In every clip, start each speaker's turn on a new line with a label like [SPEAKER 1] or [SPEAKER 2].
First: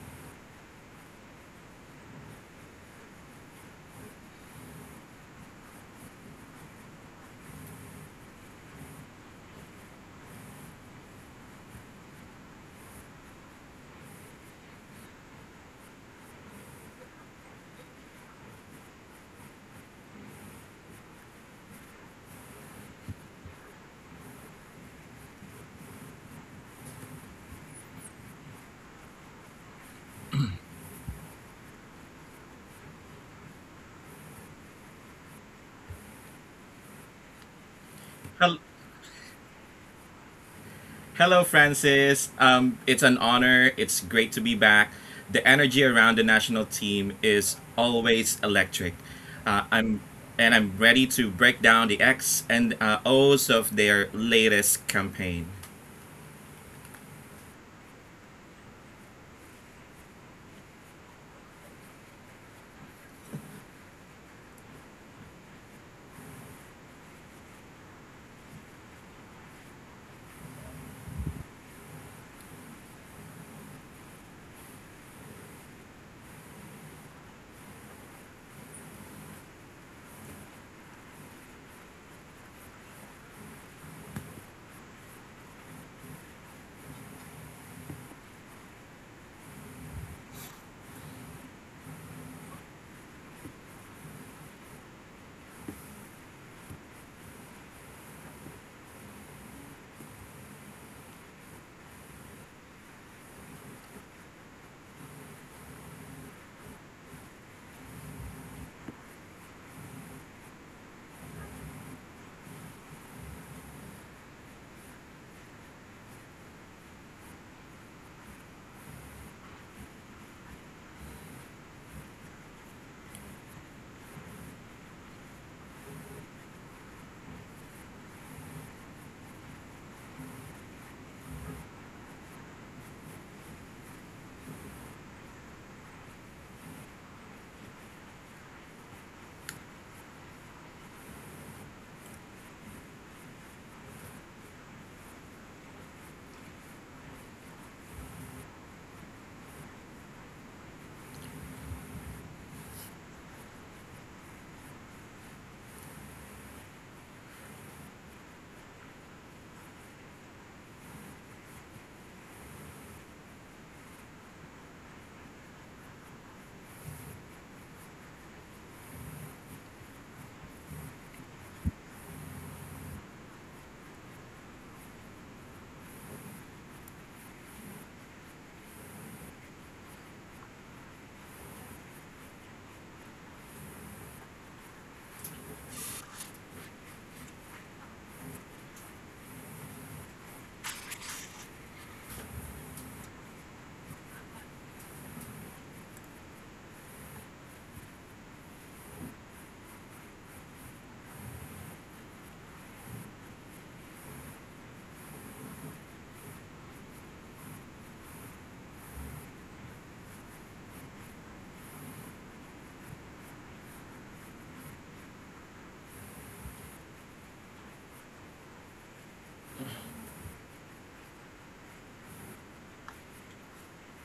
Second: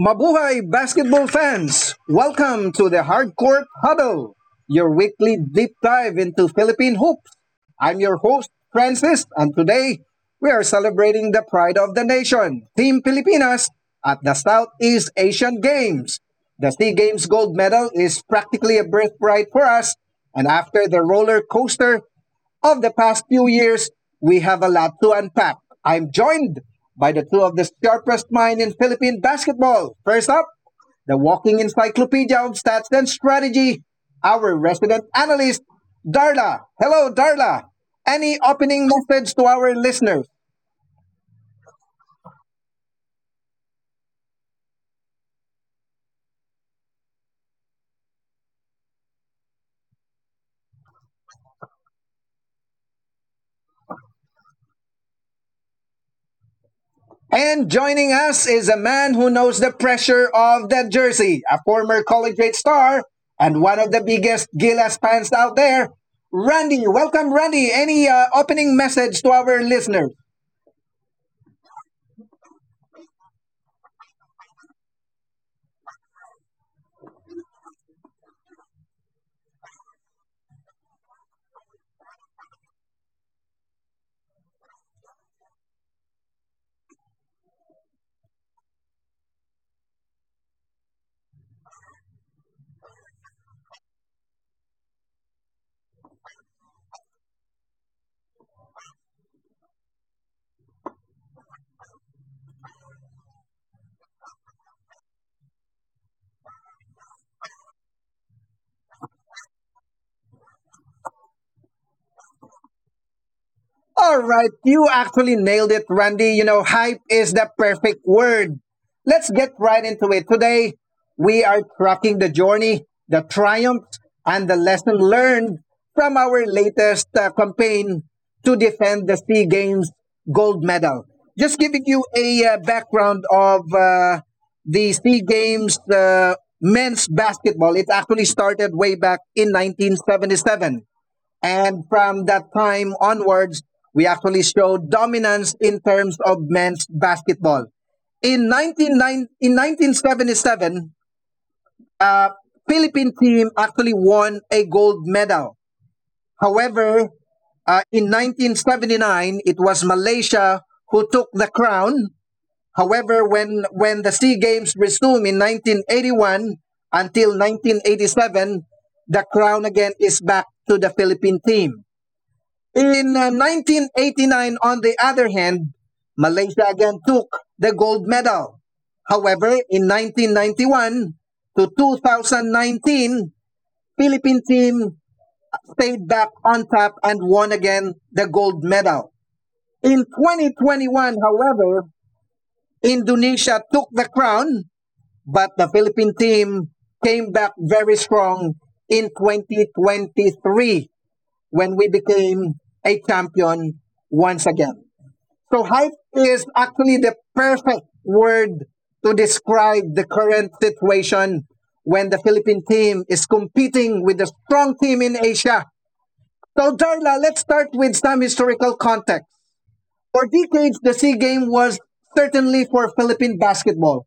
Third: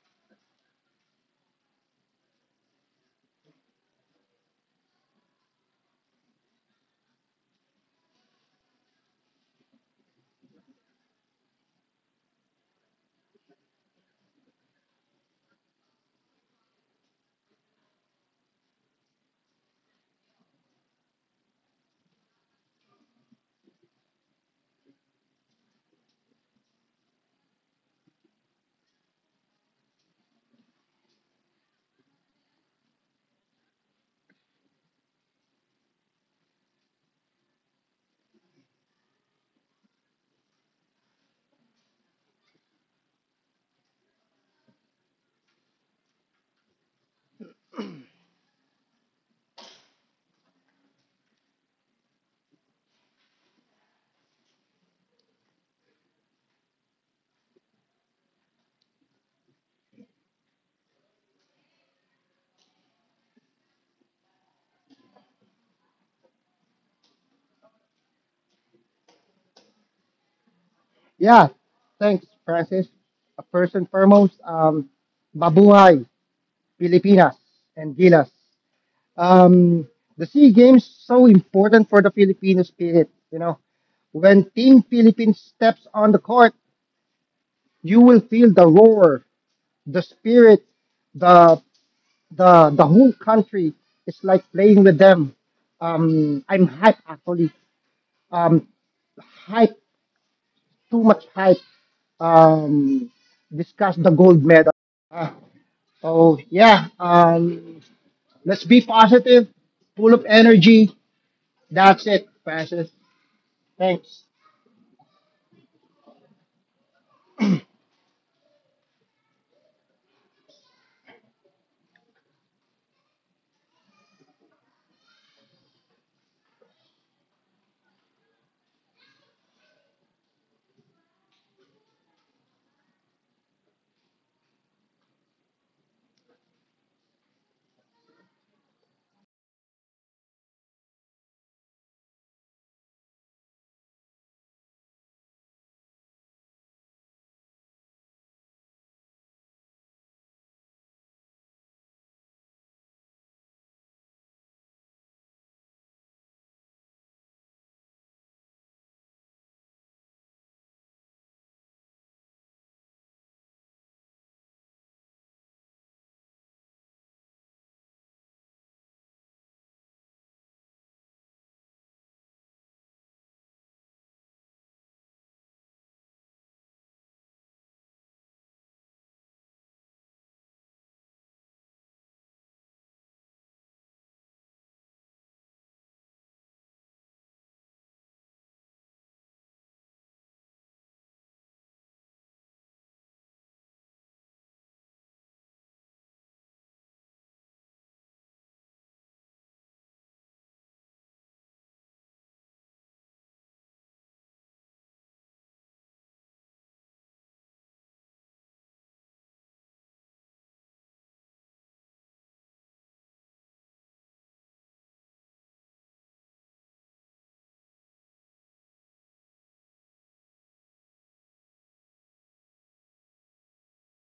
[SPEAKER 1] Mabuhay basketball fans! Welcome to the Hardcourt Huddle, your weekly deep dive into Philippine hoops. I'm your host, Francis, and today we are celebrating the pride of the nation, Team Pilipinas, at the Southeast Asian Games. The SEA Games gold medal is practically a birthright for us, and after the roller coaster of the past few years, we have a lot to unpack. I'm joined by the two of the sharpest minds in Philippine basketball. First up, the walking encyclopedia of stats and strategy, our resident analyst, Darla. Hello, Darla. Any opening message to our listeners?
[SPEAKER 2] Hello, Francis. It's an honor. It's great to be back. The energy around the national team is always electric. Uh, I'm I'm ready to break down the X and O's of their latest campaign.
[SPEAKER 1] And joining us is a man who knows the pressure of that jersey, a former college grade star and one of the biggest Gilas fans out there. Randy, welcome, Randy. Any opening message to our listeners?
[SPEAKER 3] Yeah, thanks, Francis. First and foremost, Babuhay, Pilipinas, and Gilas. Um, the SEA Games so important for the Filipino spirit. You know, when Team Philippines steps on the court, you will feel the roar, the spirit, the the whole country is like playing with them. I'm hype actually. Um, hype, too much hype. Um, discuss the gold medal. Ah, So yeah, let's be positive, full of energy. That's it, Francis. Thanks.
[SPEAKER 1] All right, you actually nailed it, Randy. You know, hype is the perfect word. Let's get right into it. Today, we are tracking the journey, the triumphs, and the lesson learned from our latest campaign to defend the SEA Games gold medal. Just giving you a background of the SEA Games men's basketball. It actually started way back in 1977, and from that time onwards, we actually showed dominance in terms of men's basketball. In 1977, uh, Philippine team actually won a gold medal. However, in 1979, it was Malaysia who took the crown. However, when the SEA Games resumed in 1981 until 1987, the crown again is back to the Philippine team. In 1989, on the other hand, Malaysia again took the gold medal. However, in 1991 to 2019, Philippine team stayed back on top and won again the gold medal. In 2021, however, Indonesia took the crown, but the Philippine team came back very strong in 2023 when we became a champion once again. So hype is actually the perfect word to describe the current situation when the Philippine team is competing with a strong team in Asia. So Darla, let's start with some historical context. For decades, the SEA Game was certainly for Philippine basketball.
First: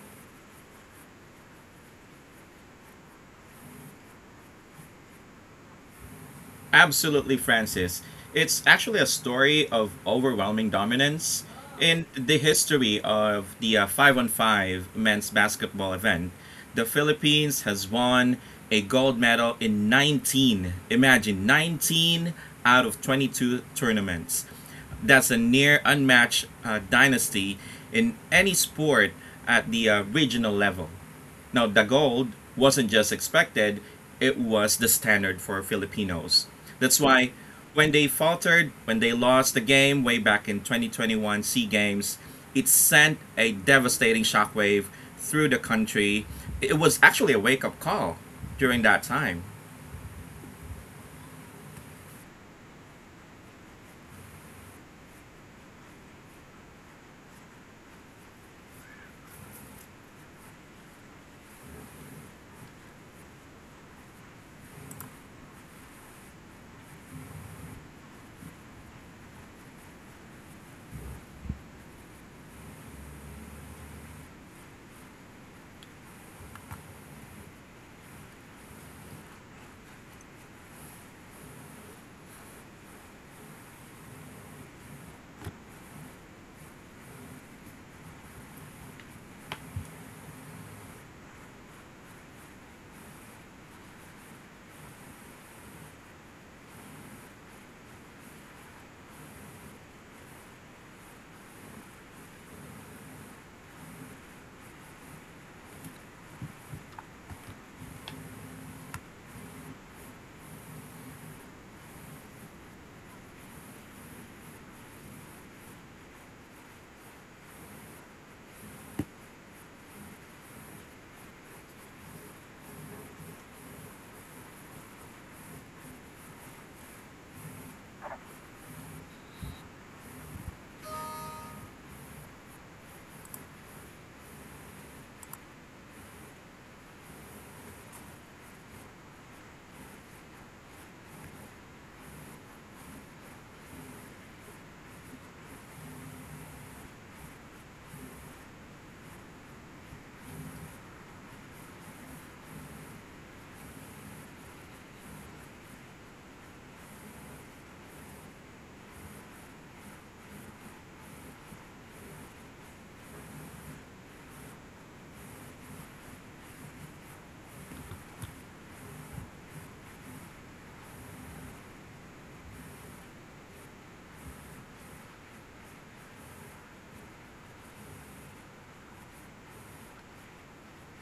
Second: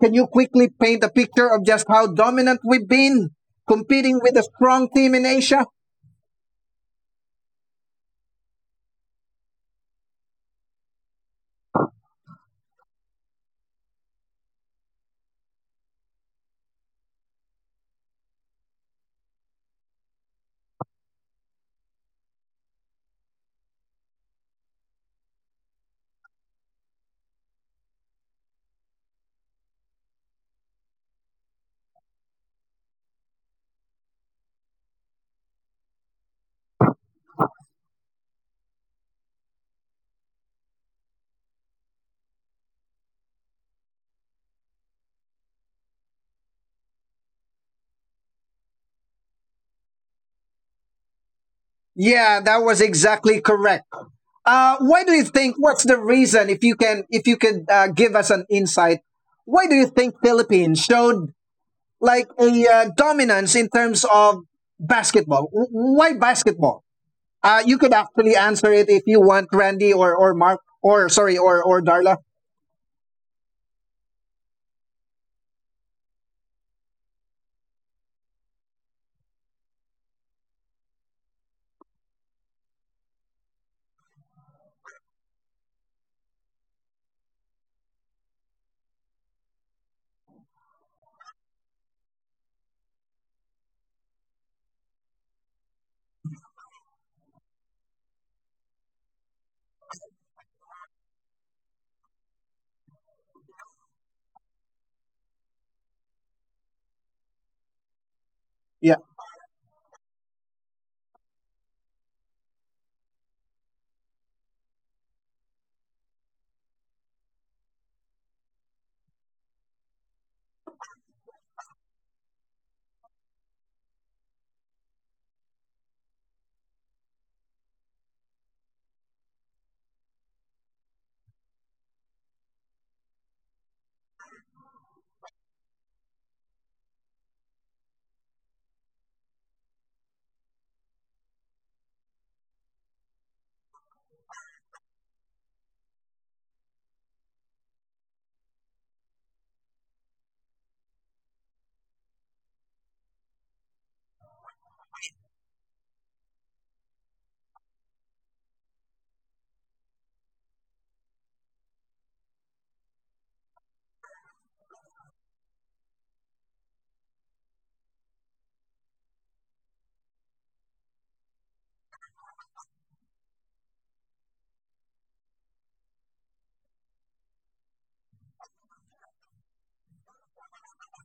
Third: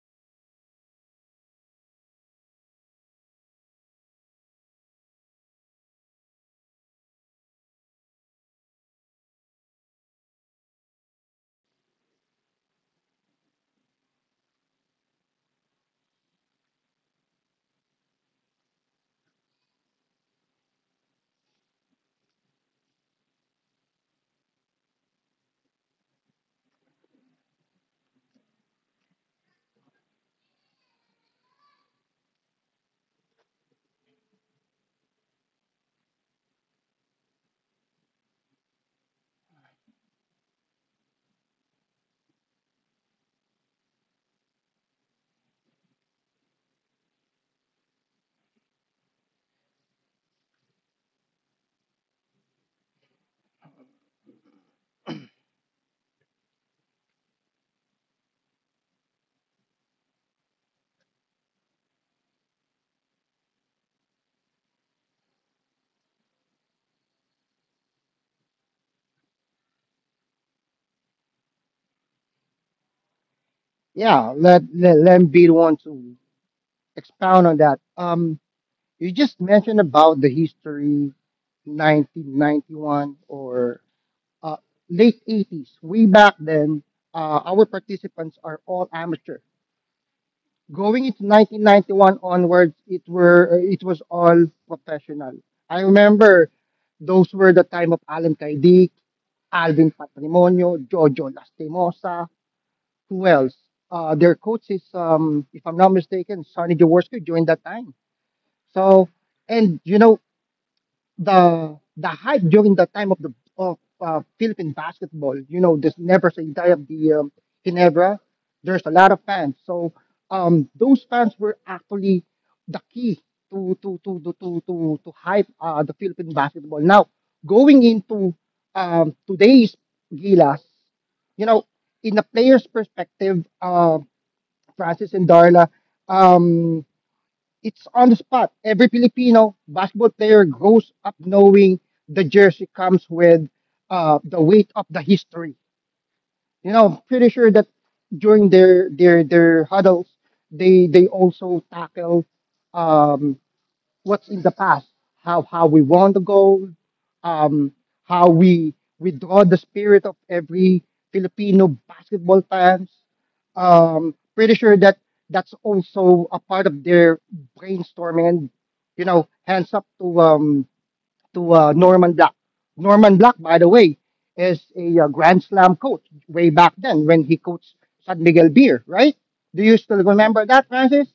[SPEAKER 1] Can you quickly paint a picture of just how dominant we've been competing with a strong team in Asia?
[SPEAKER 2] Absolutely, Francis. It's actually a story of overwhelming dominance in the history of the 5 on 5 men's basketball event. The Philippines has won a gold medal in 19, imagine 19 out of 22 tournaments. That's a near unmatched dynasty in any sport at the regional level. Now, the gold wasn't just expected, it was the standard for Filipinos. That's why when they faltered, when they lost the game way back in 2021 SEA Games, it sent a devastating shockwave through the country. It was actually a wake up call during that time.
[SPEAKER 1] Yeah, that was exactly correct. Why do you think? What's the reason? If you could give us an insight, why do you think Philippines showed like a dominance in terms of basketball? Why basketball? You could actually answer it if you want, Randy or Mark or sorry or Darla.
[SPEAKER 3] Yeah, let be the one to expound on that. You just mentioned about the history, 1991 or uh, late 80s. Way back then, our participants are all amateur. Going into 1991 onwards, it was all professional. I remember those were the time of Alan Kaidik, Alvin Patrimonio, Jojo Lastimosa. Who else? Their coach is, if I'm not mistaken, Sonny Jaworski during that time.
[SPEAKER 1] Yeah,
[SPEAKER 3] So, and you know the hype during the time of Philippine basketball, you know, this never say die of the Ginebra. There's a lot of fans, so those fans were actually the key to to to to to to, to hype the Philippine basketball. Now going into today's Gilas, you know, in the player's perspective, Francis and Darla. Um, It's on the spot. Every Filipino basketball player grows up knowing the jersey comes with the weight of the history. You know, pretty sure that during their huddles, they also tackle um, what's in the past, how we won the gold, um, how we draw the spirit of every Filipino basketball fans. Pretty sure that that's also a part of their brainstorming, and you know hands up to Norman Black. Norman Black, by the way, is a Grand Slam coach way back then when he coached San Miguel Beer, right? Do you still remember that, Francis?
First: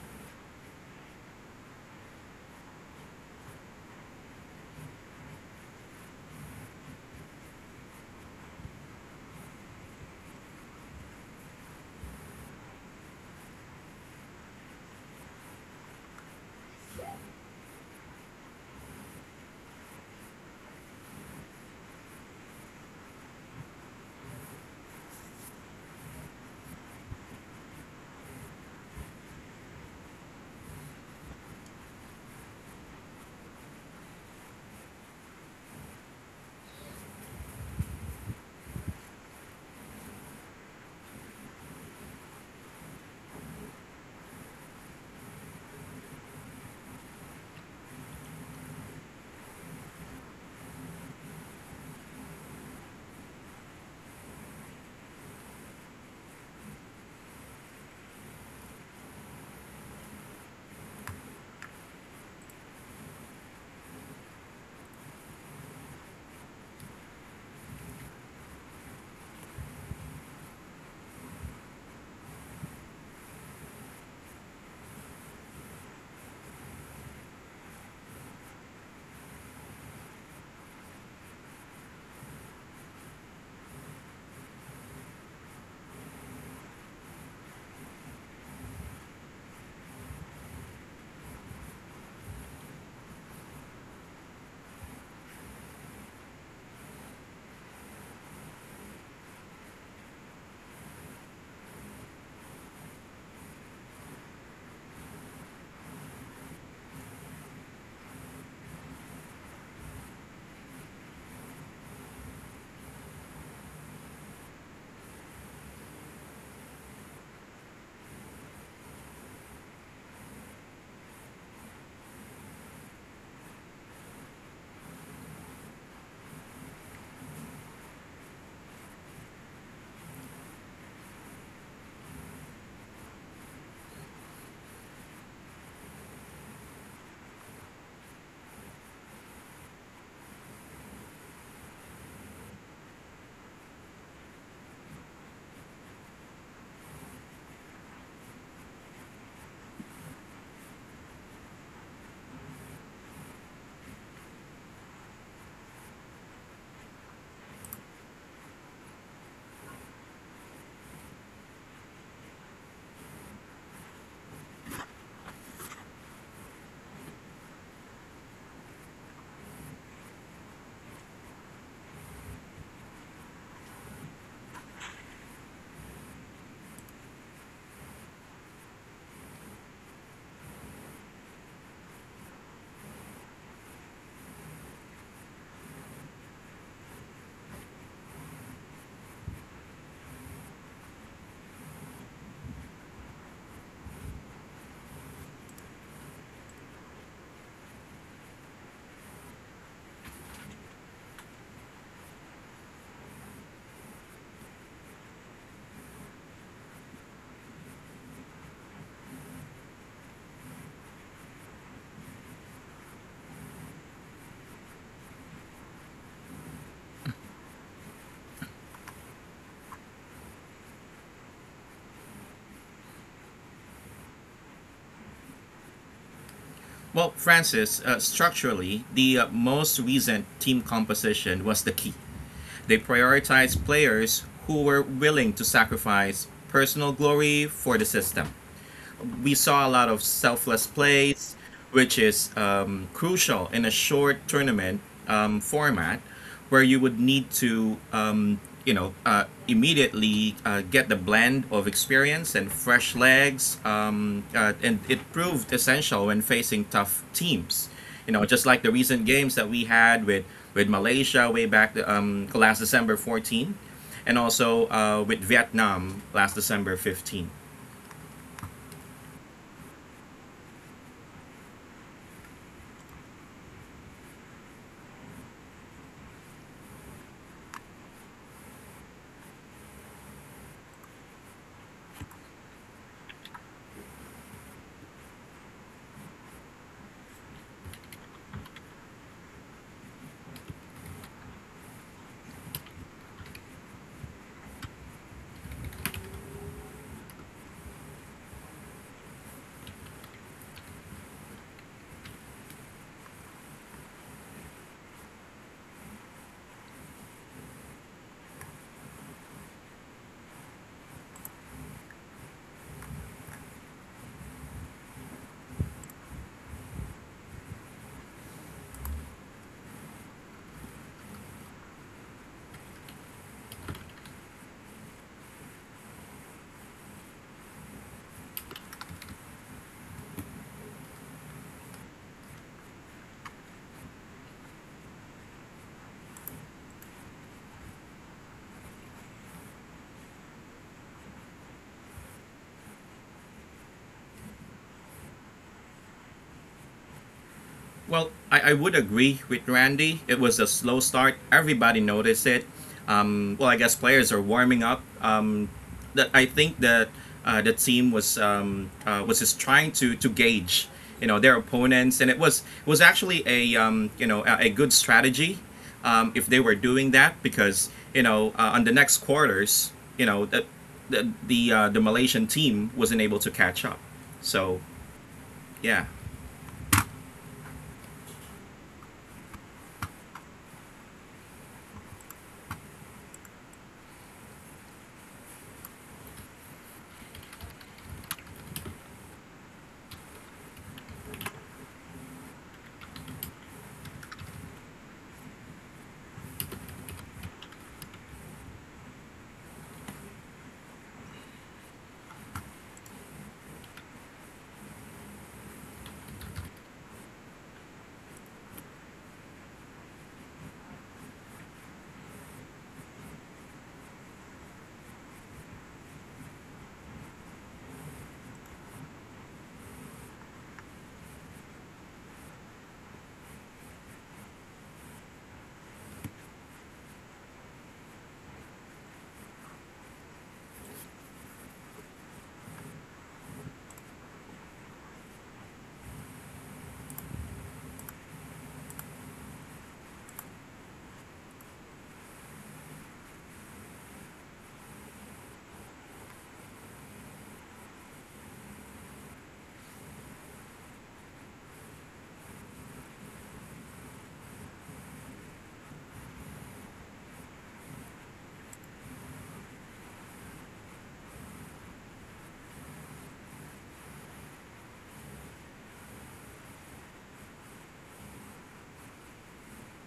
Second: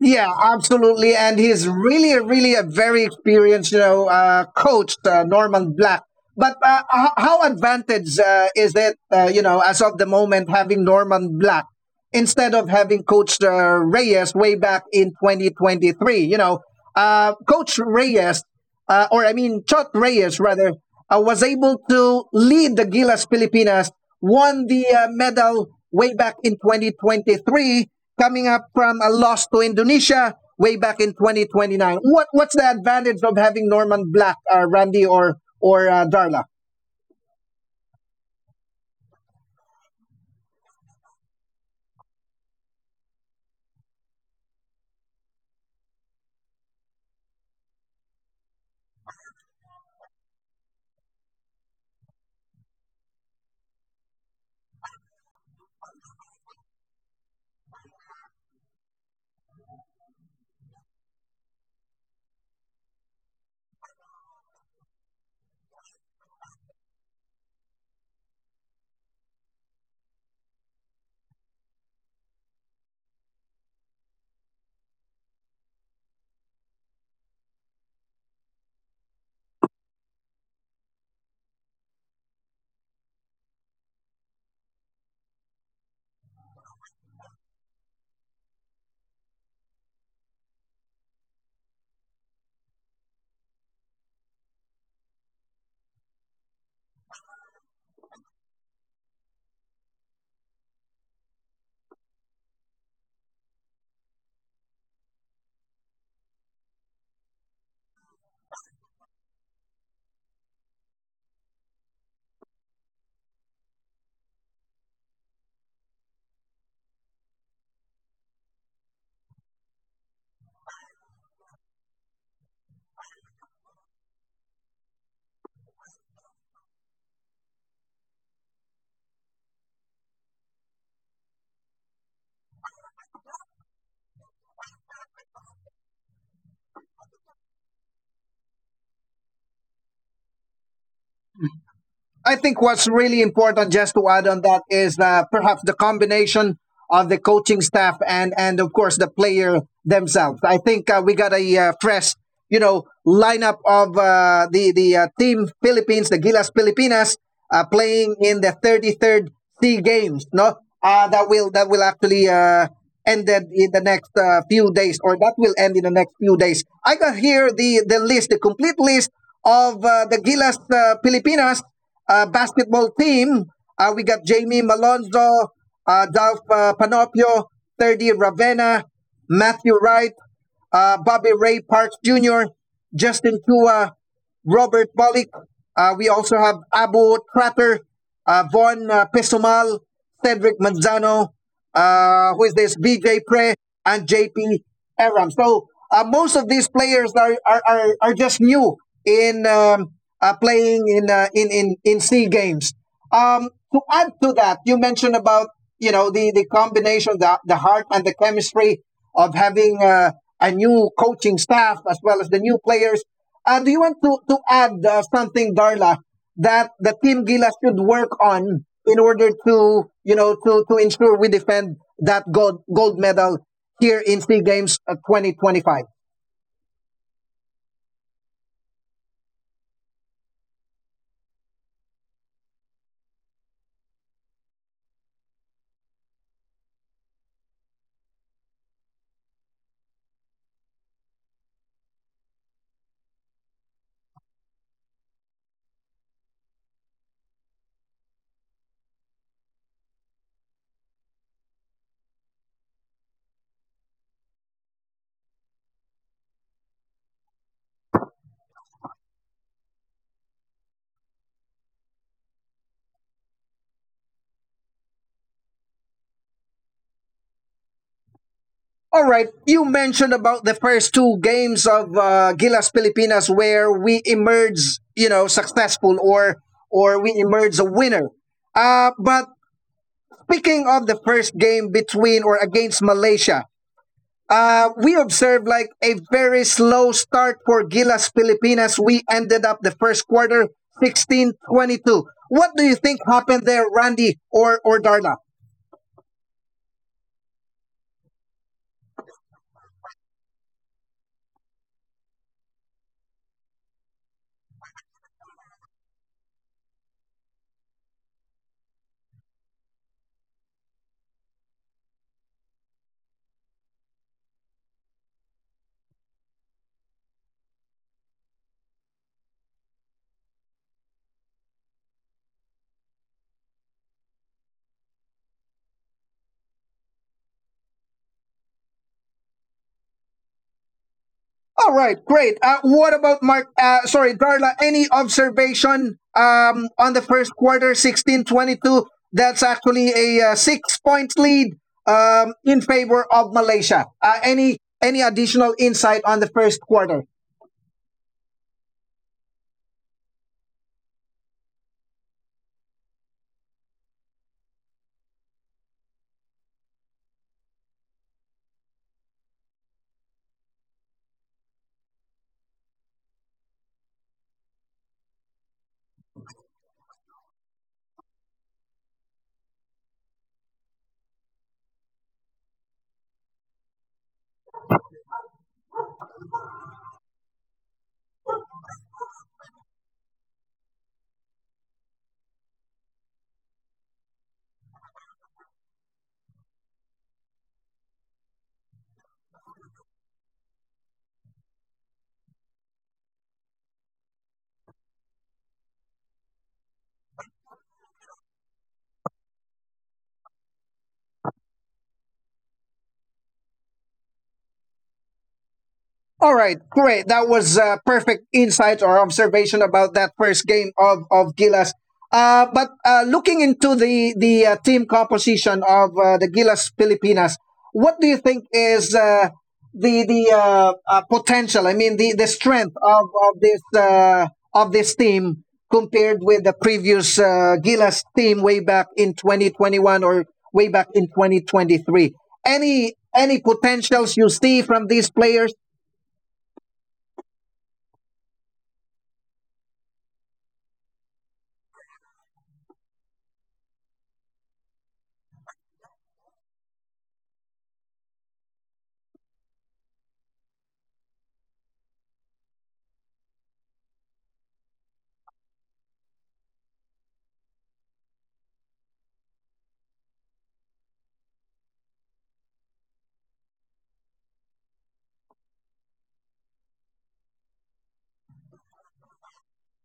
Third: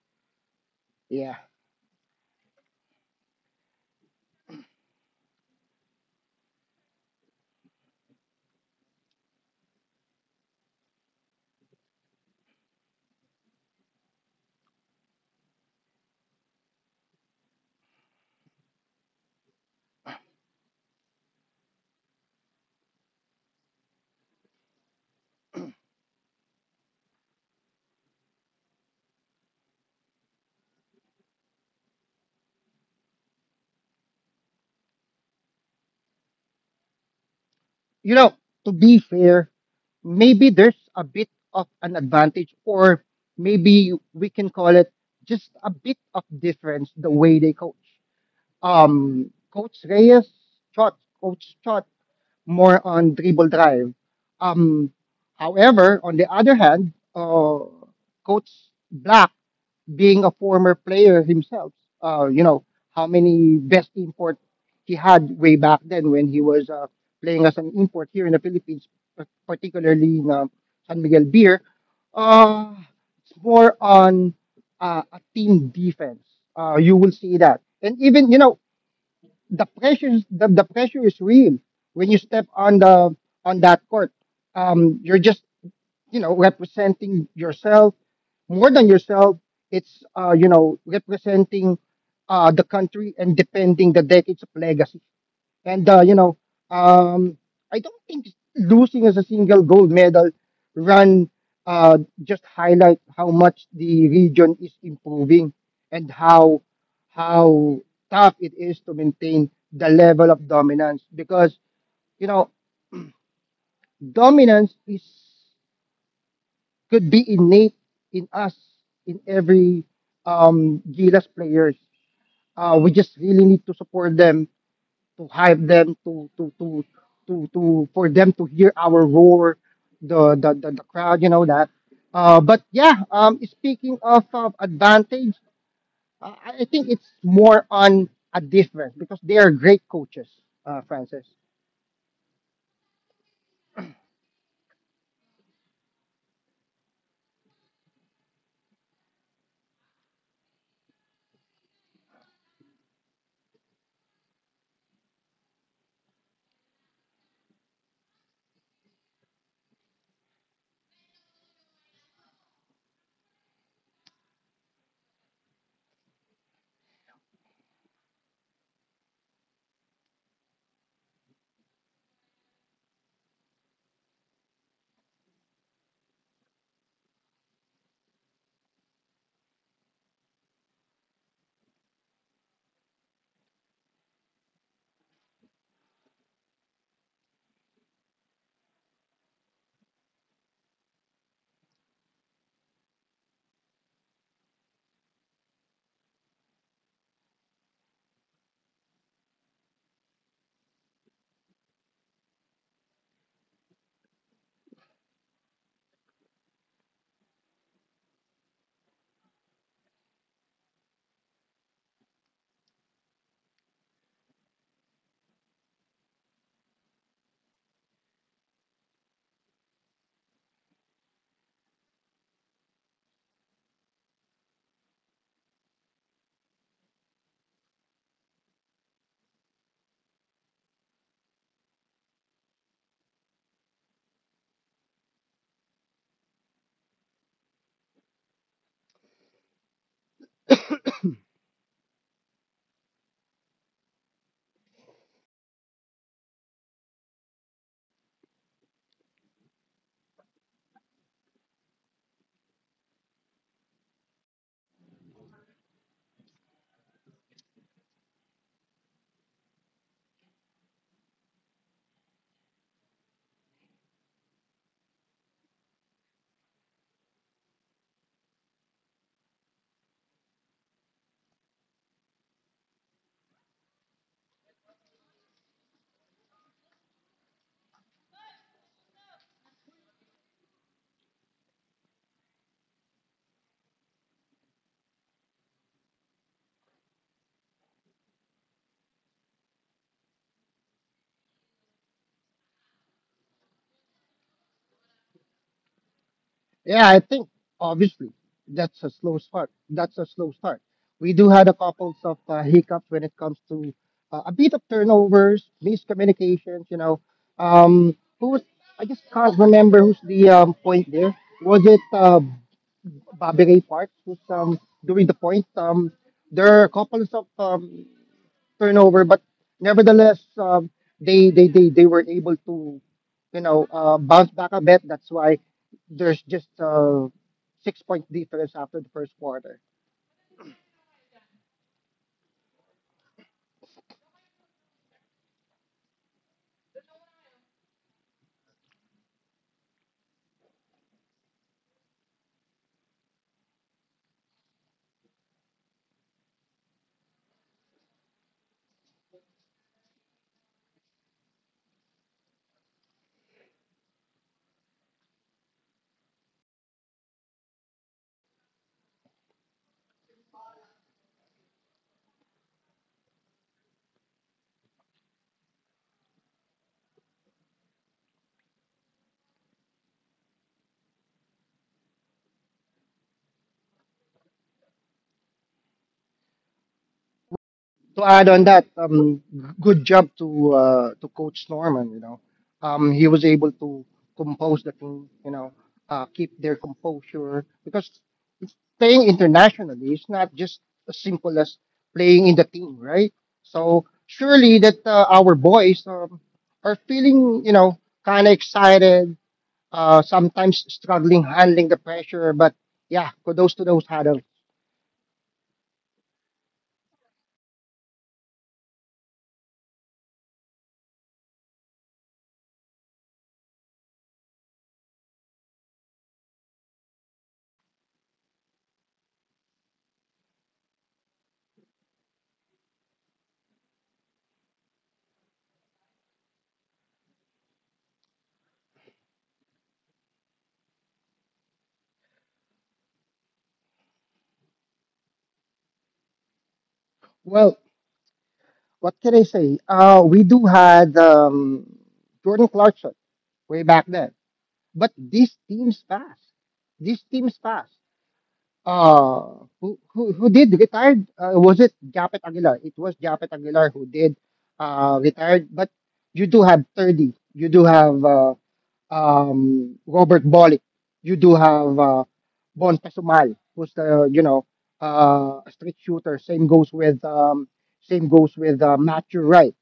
[SPEAKER 1] yeah, absolutely.
[SPEAKER 3] Yeah.
[SPEAKER 1] And he's really, really a very experienced, coach, Norman Black. How advantage is it, as of the moment, having Norman Black instead of having Coach Reyes way back in 2023? You know, Coach Reyes, or I mean, Chot Reyes rather, was able to lead the Gilas Pilipinas, won the medal way back in 2023, coming up from a loss to Indonesia way back in 2029. What's the advantage of having Norman Black, Randy, or Darla?
[SPEAKER 3] You know, to be fair, maybe there's a bit of an advantage, or maybe we can call it just a bit of difference the way they coach. Coach Reyes shot, coach shot more on dribble drive. Um, however, on the other hand, coach Black, being a former player himself, you know, how many best import he had way back then when he was playing as an import here in the Philippines, particularly in San Miguel Beer. Uh, it's more on a team defense. You will see that. And even, you know, the pressure, the pressure is real when you step on that court. You're just, you know, representing yourself more than yourself. It's you know, representing the country and defending the decades of legacy. And you know, um, I don't think losing as a single gold medal run just highlight how much the region is improving, and how tough it is to maintain the level of dominance because, you know, dominance is could be innate in us, in every Gilas players. We just really need to support them, to hype them, to for them to hear our roar, the, crowd, you know that. But yeah, speaking of advantage, I think it's more on a difference because they are great coaches, Francis.
[SPEAKER 1] I think what's really important, just to add on that, is perhaps the combination of the coaching staff and of course the player themselves. I think we got a fresh, lineup of the team Philippines, the Gilas Pilipinas, playing in the 33rd C Games. No, that will actually ended in the next few days, or that will end in the next few days. I got here the list, the complete list of the Gilas Pilipinas basketball team. We got Jamie Malonzo, Dalf Panopio, 30 Ravenna, Matthew Wright, Bobby Ray Parks Jr., Justin Tua, Robert Bolick. We also have Abu Tratter, Von Pesumal, Cedric Manzano, who is this, BJ Pre, and JP Aram. So most of these players are just new in playing in C games. To add to that, you mentioned about the combination, the heart and the chemistry of having a new coaching staff as well as the new players. Do you want to add something, Darla? That the team Gila should work on in order to you know to ensure we defend that gold medal here in Sea Games 2025.
[SPEAKER 2] Well, Francis, structurally, the most recent team composition was the key. They prioritized players who were willing to sacrifice personal glory for the system. We saw a lot of selfless plays, which is crucial in a short tournament format where you would need to, you know, immediately get the blend of experience and fresh legs. And it proved essential when facing tough teams. You know, just like the recent games that we had with Malaysia way back last December 14, and also with Vietnam last December 15.
[SPEAKER 1] All right, you mentioned about the first two games of Gilas Pilipinas where we emerge, successful or we emerge a winner. But speaking of the first game between or against Malaysia, we observed like a very slow start for Gilas Pilipinas. We ended up the first quarter 16-22. What do you think happened there, Randy or Darla?
[SPEAKER 3] Yeah, I think obviously that's a slow start. That's a slow start. We do had a couple of hiccups when it comes to a bit of turnovers, miscommunications. You know, who was? I just can't remember who's the point there. Was it Bobby Ray Parks who's doing the point? There are a couple of turnover, but nevertheless, they, they were able to, you know, bounce back a bit. That's why there's just a six point difference after the first quarter.
[SPEAKER 1] All right, great. What about Mark? Sorry, Darla. Any observation on the first quarter 16-22? That's actually a 6-point lead in favor of Malaysia. Any additional insight on the first quarter?
[SPEAKER 2] Well, I would agree with Randy. It was a slow start. Everybody noticed it. Well, I guess players are warming up. That I think that the team was just trying to gauge, you know, their opponents, and it was actually a you know a good strategy if they were doing that because you know on the next quarters, you know, the Malaysian team wasn't able to catch up. So yeah.
[SPEAKER 3] To add on that, good job to to Coach Norman. You know, he was able to compose the team. You know, keep their composure because it's playing internationally is not just as simple as playing in the team, right? So surely that our boys are feeling, you know, kind of excited. Sometimes struggling handling the pressure, but yeah, kudos to those huddles.
[SPEAKER 1] All right, great. That was perfect insight or observation about that first game of Gilas. But looking into the team composition of the Gilas Pilipinas, what do you think is the potential? I mean, the strength of this team compared with the previous Gilas team way back in 2021 or way back in 2023. Any potentials you see from these players?
[SPEAKER 3] What can I say? We do had Jordan Clarkson way back then, but these teams fast. These teams fast. Who did retired? Was it Japet Aguilar? It was Japet Aguilar who did retired. But you do have 30. You do have Robert Bolick. You do have Bon Pasumal, who's the, you know, street shooter. Same goes with Matthew Wright,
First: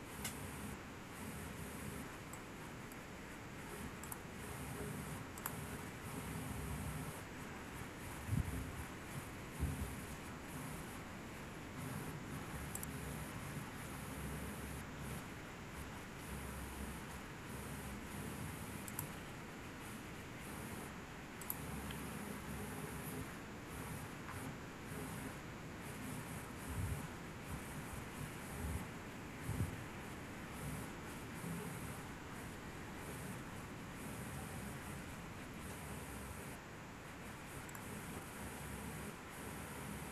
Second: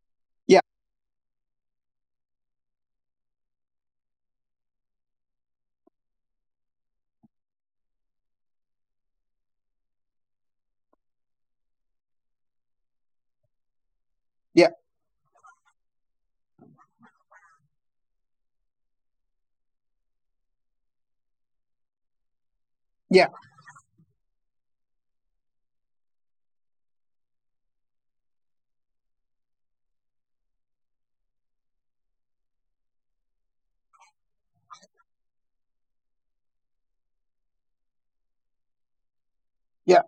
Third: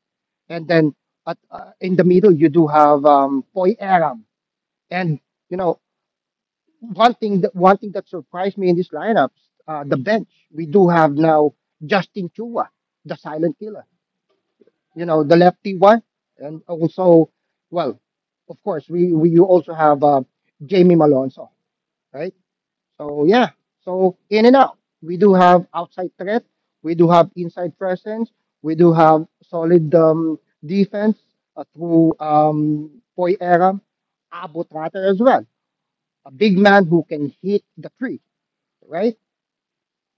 [SPEAKER 1] Yeah.
[SPEAKER 3] and then at, in the middle you do have Poy Aram. And you know, one thing that surprised me in this lineup, the bench. We do have now Justin Chua, the silent killer.
[SPEAKER 1] Yeah,
[SPEAKER 3] You know, the lefty one, and also, well, of course, we you also have Jamie Malonzo, right? So
[SPEAKER 1] yeah,
[SPEAKER 3] yeah, so in and out. We do have outside threat. We do have inside presence. We do have solid defense through Poy Aram, Abu Tratter as well. A big man who can hit the three, right?
[SPEAKER 1] yeah.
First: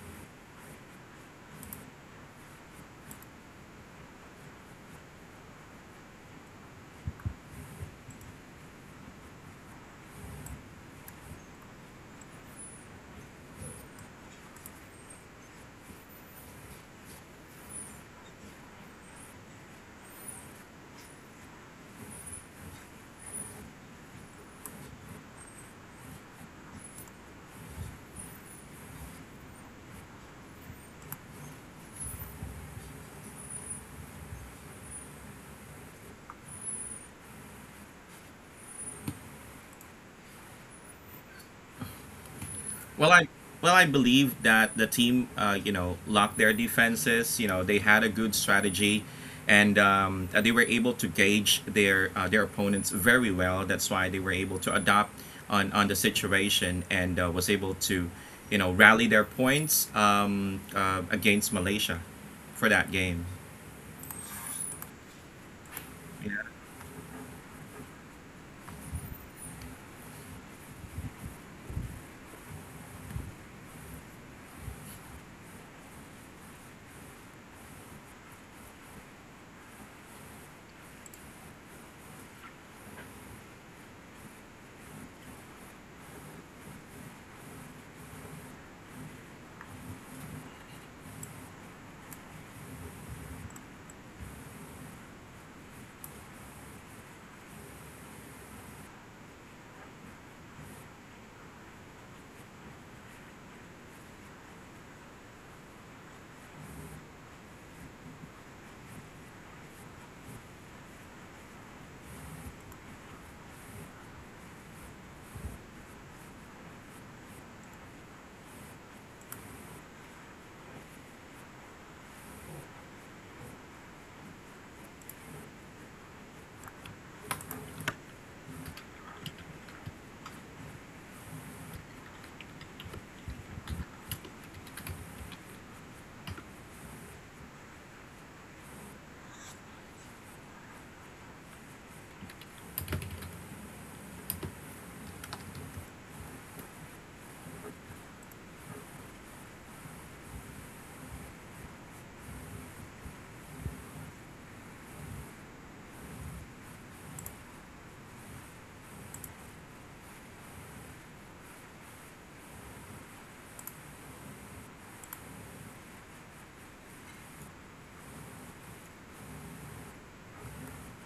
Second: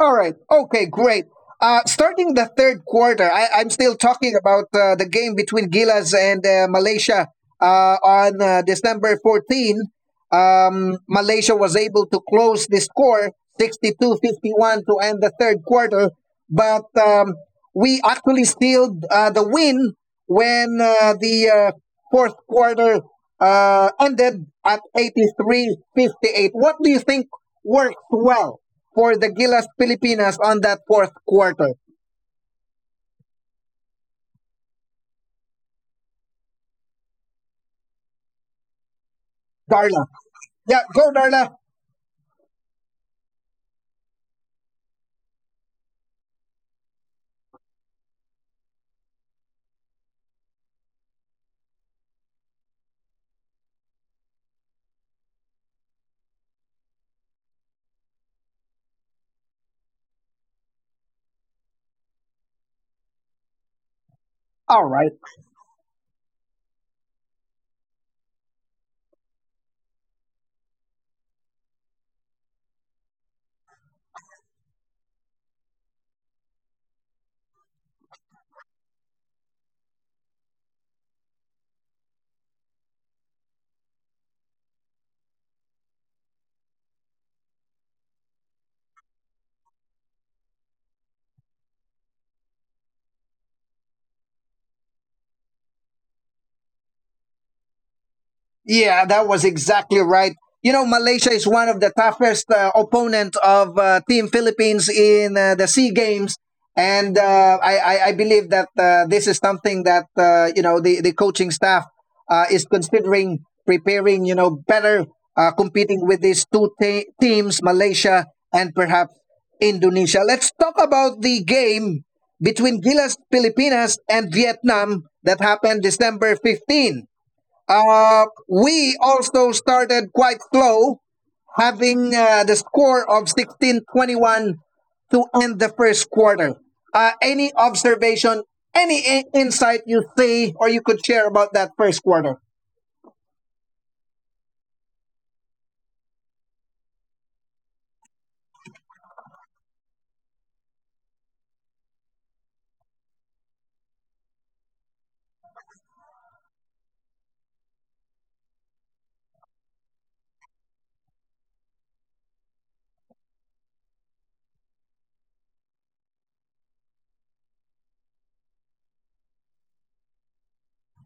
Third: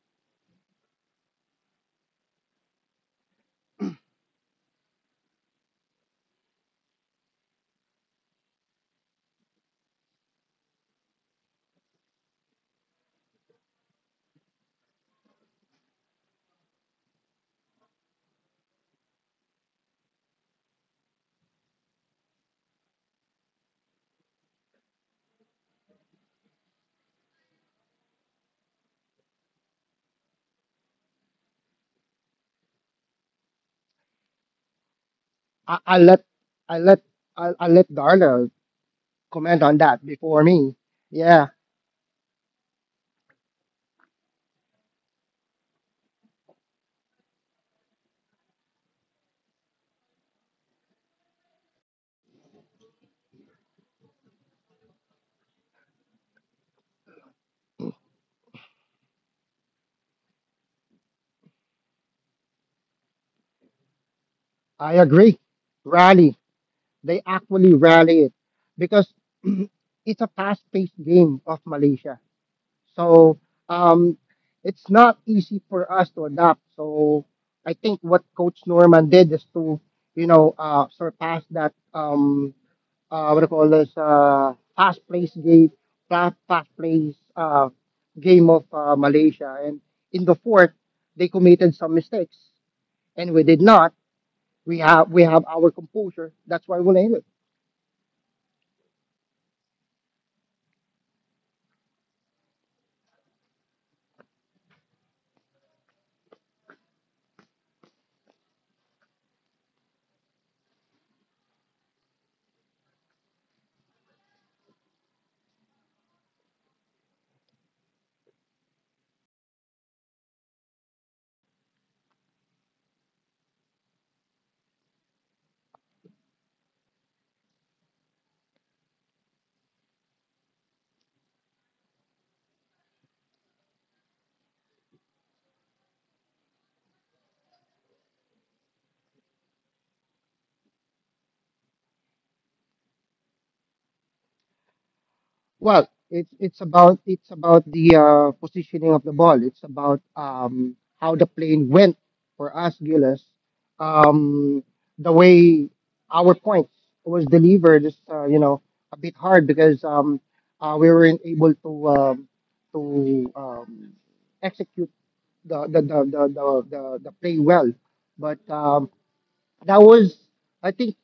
[SPEAKER 1] All right. Okay, great. Starting the third quarter, I'm still talking about the game between Gilas and Malaysia on December 14. Malaysia was able to close the score 62-51 to end the third quarter, but we actually sealed the win when the fourth quarter ended at 83-58. What do you think worked well for the Gilas Pilipinas on that fourth quarter?
[SPEAKER 3] I, I let I let I let Darla comment on that
[SPEAKER 1] Darla.
[SPEAKER 3] before me.
[SPEAKER 1] Yeah, go
[SPEAKER 3] Yeah,
[SPEAKER 1] Darla.
[SPEAKER 2] Well, I believe that the team, you know, locked their defenses. You know, they had a good strategy, and they were able to gauge their opponents very well. That's why they were able to adapt on the situation and was able to, you know, rally their points against Malaysia for that game.
[SPEAKER 1] All
[SPEAKER 3] I
[SPEAKER 1] right.
[SPEAKER 3] agree. Rally. They actually rally it because it's a fast-paced game of Malaysia. So um, it's not easy for us to adapt. So I think what Coach Norman did is to, you know, surpass that, what do you call this, fast pace game, fast pace game of Malaysia. And in the fourth, they committed some mistakes, and we did not. We have our composure. That's why we win.
[SPEAKER 1] Yeah, that was exactly right. You know, Malaysia is one of the toughest opponent of Team Philippines in the Sea Games, and I believe that this is something that the coaching staff is considering preparing. You know, better competing with these two teams, Malaysia and perhaps Indonesia. Let's talk about the game between Gilas Pilipinas and Vietnam that happened December 15. We also started quite slow, having the score of 16-21 to end the first quarter. Any observation, any insight you see or you could share about that first quarter?
[SPEAKER 3] Well, it's about the positioning of the ball. It's about how the plane went for us, Gillis. Um, the way our points was delivered is you know, a bit hard because we weren't able to to um, execute the play well. But that was, I think,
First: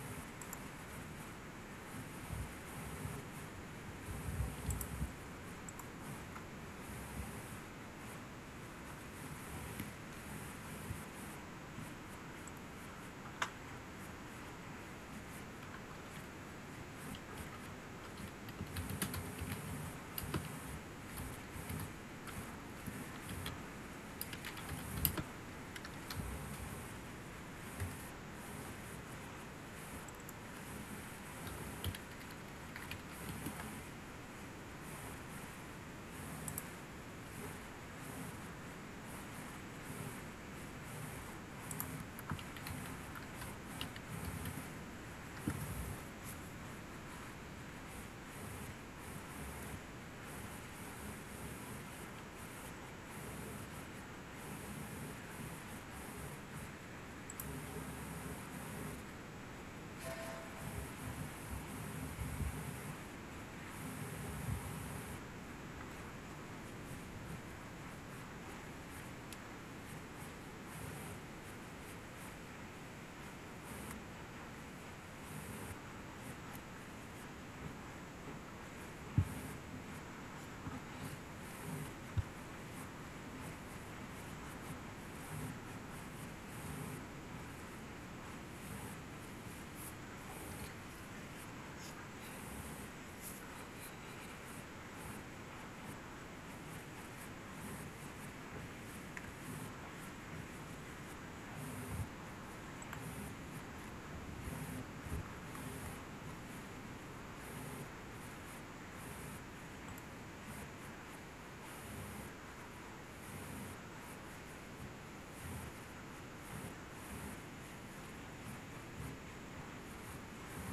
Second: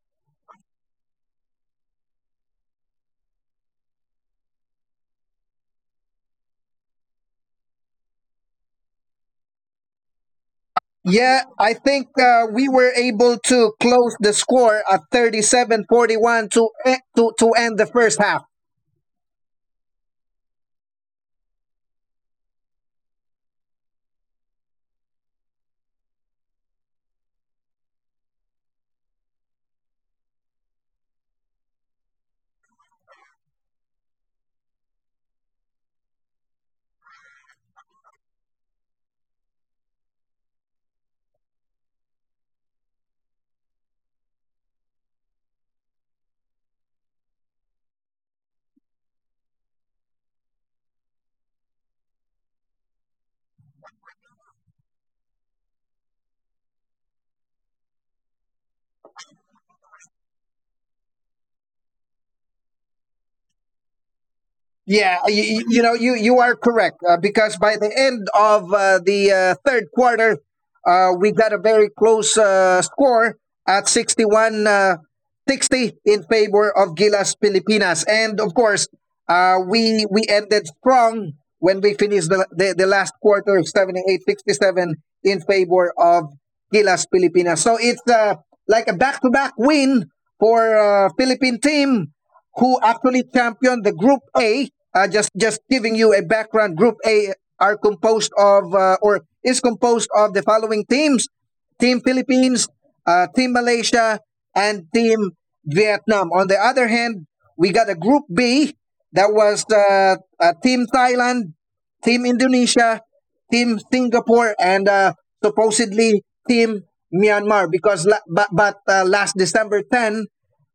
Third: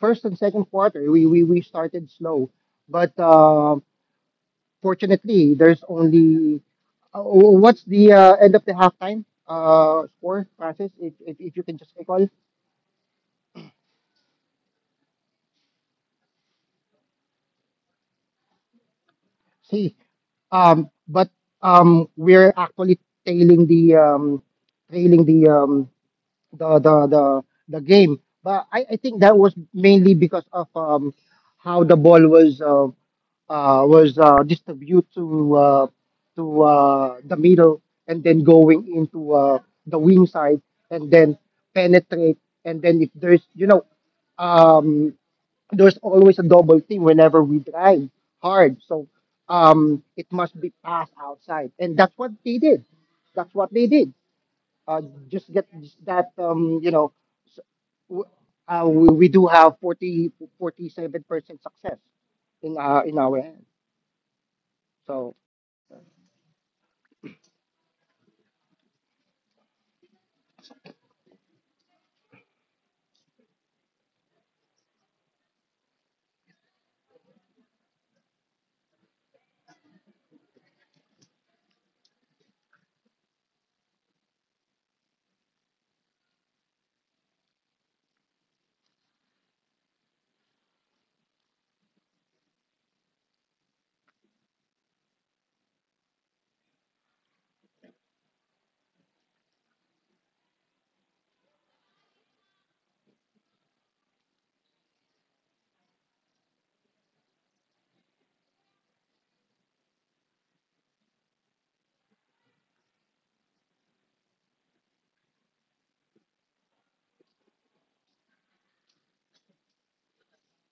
[SPEAKER 3] first and second quarter we started slow, but. Fortunately, there's only oh, what's the end of the halftime score, Francis? If, if
[SPEAKER 1] Yeah,
[SPEAKER 3] if you
[SPEAKER 1] I
[SPEAKER 3] can just
[SPEAKER 1] think
[SPEAKER 3] recall,
[SPEAKER 1] we were able to close the score at 37-41 to, e- to to end the first half.
[SPEAKER 3] see. But we're actually tailing the trailing the, the the the game. But I think that was mainly because of how the ball was distributed to the middle and then going into the wing side and then penetrate, and then if there's, you know, um, there's always a double team whenever we drive hard. So it must be passed outside, and that's what they did, that's what they did uh, just get that, you know, s- w- we do have forty forty seven percent success in our end.
[SPEAKER 1] Yeah,
[SPEAKER 3] So
[SPEAKER 1] you are correct because by the end of the third quarter, we got a very close score at 61 60 in favor of Gilas Pilipinas. And of course, we ended strong when we finished the last quarter 78-67 in favor of Gilas Pilipinas. So it's like a back to back win for Philippine team who actually championed the Group A. Just giving you a background, Group A are composed of or is composed of the following teams: Team Philippines, Team Malaysia, and Team Vietnam. On the other hand, we got a Group B that was Team Thailand, Team Indonesia, Team Singapore, and supposedly Team Myanmar. But last December 10,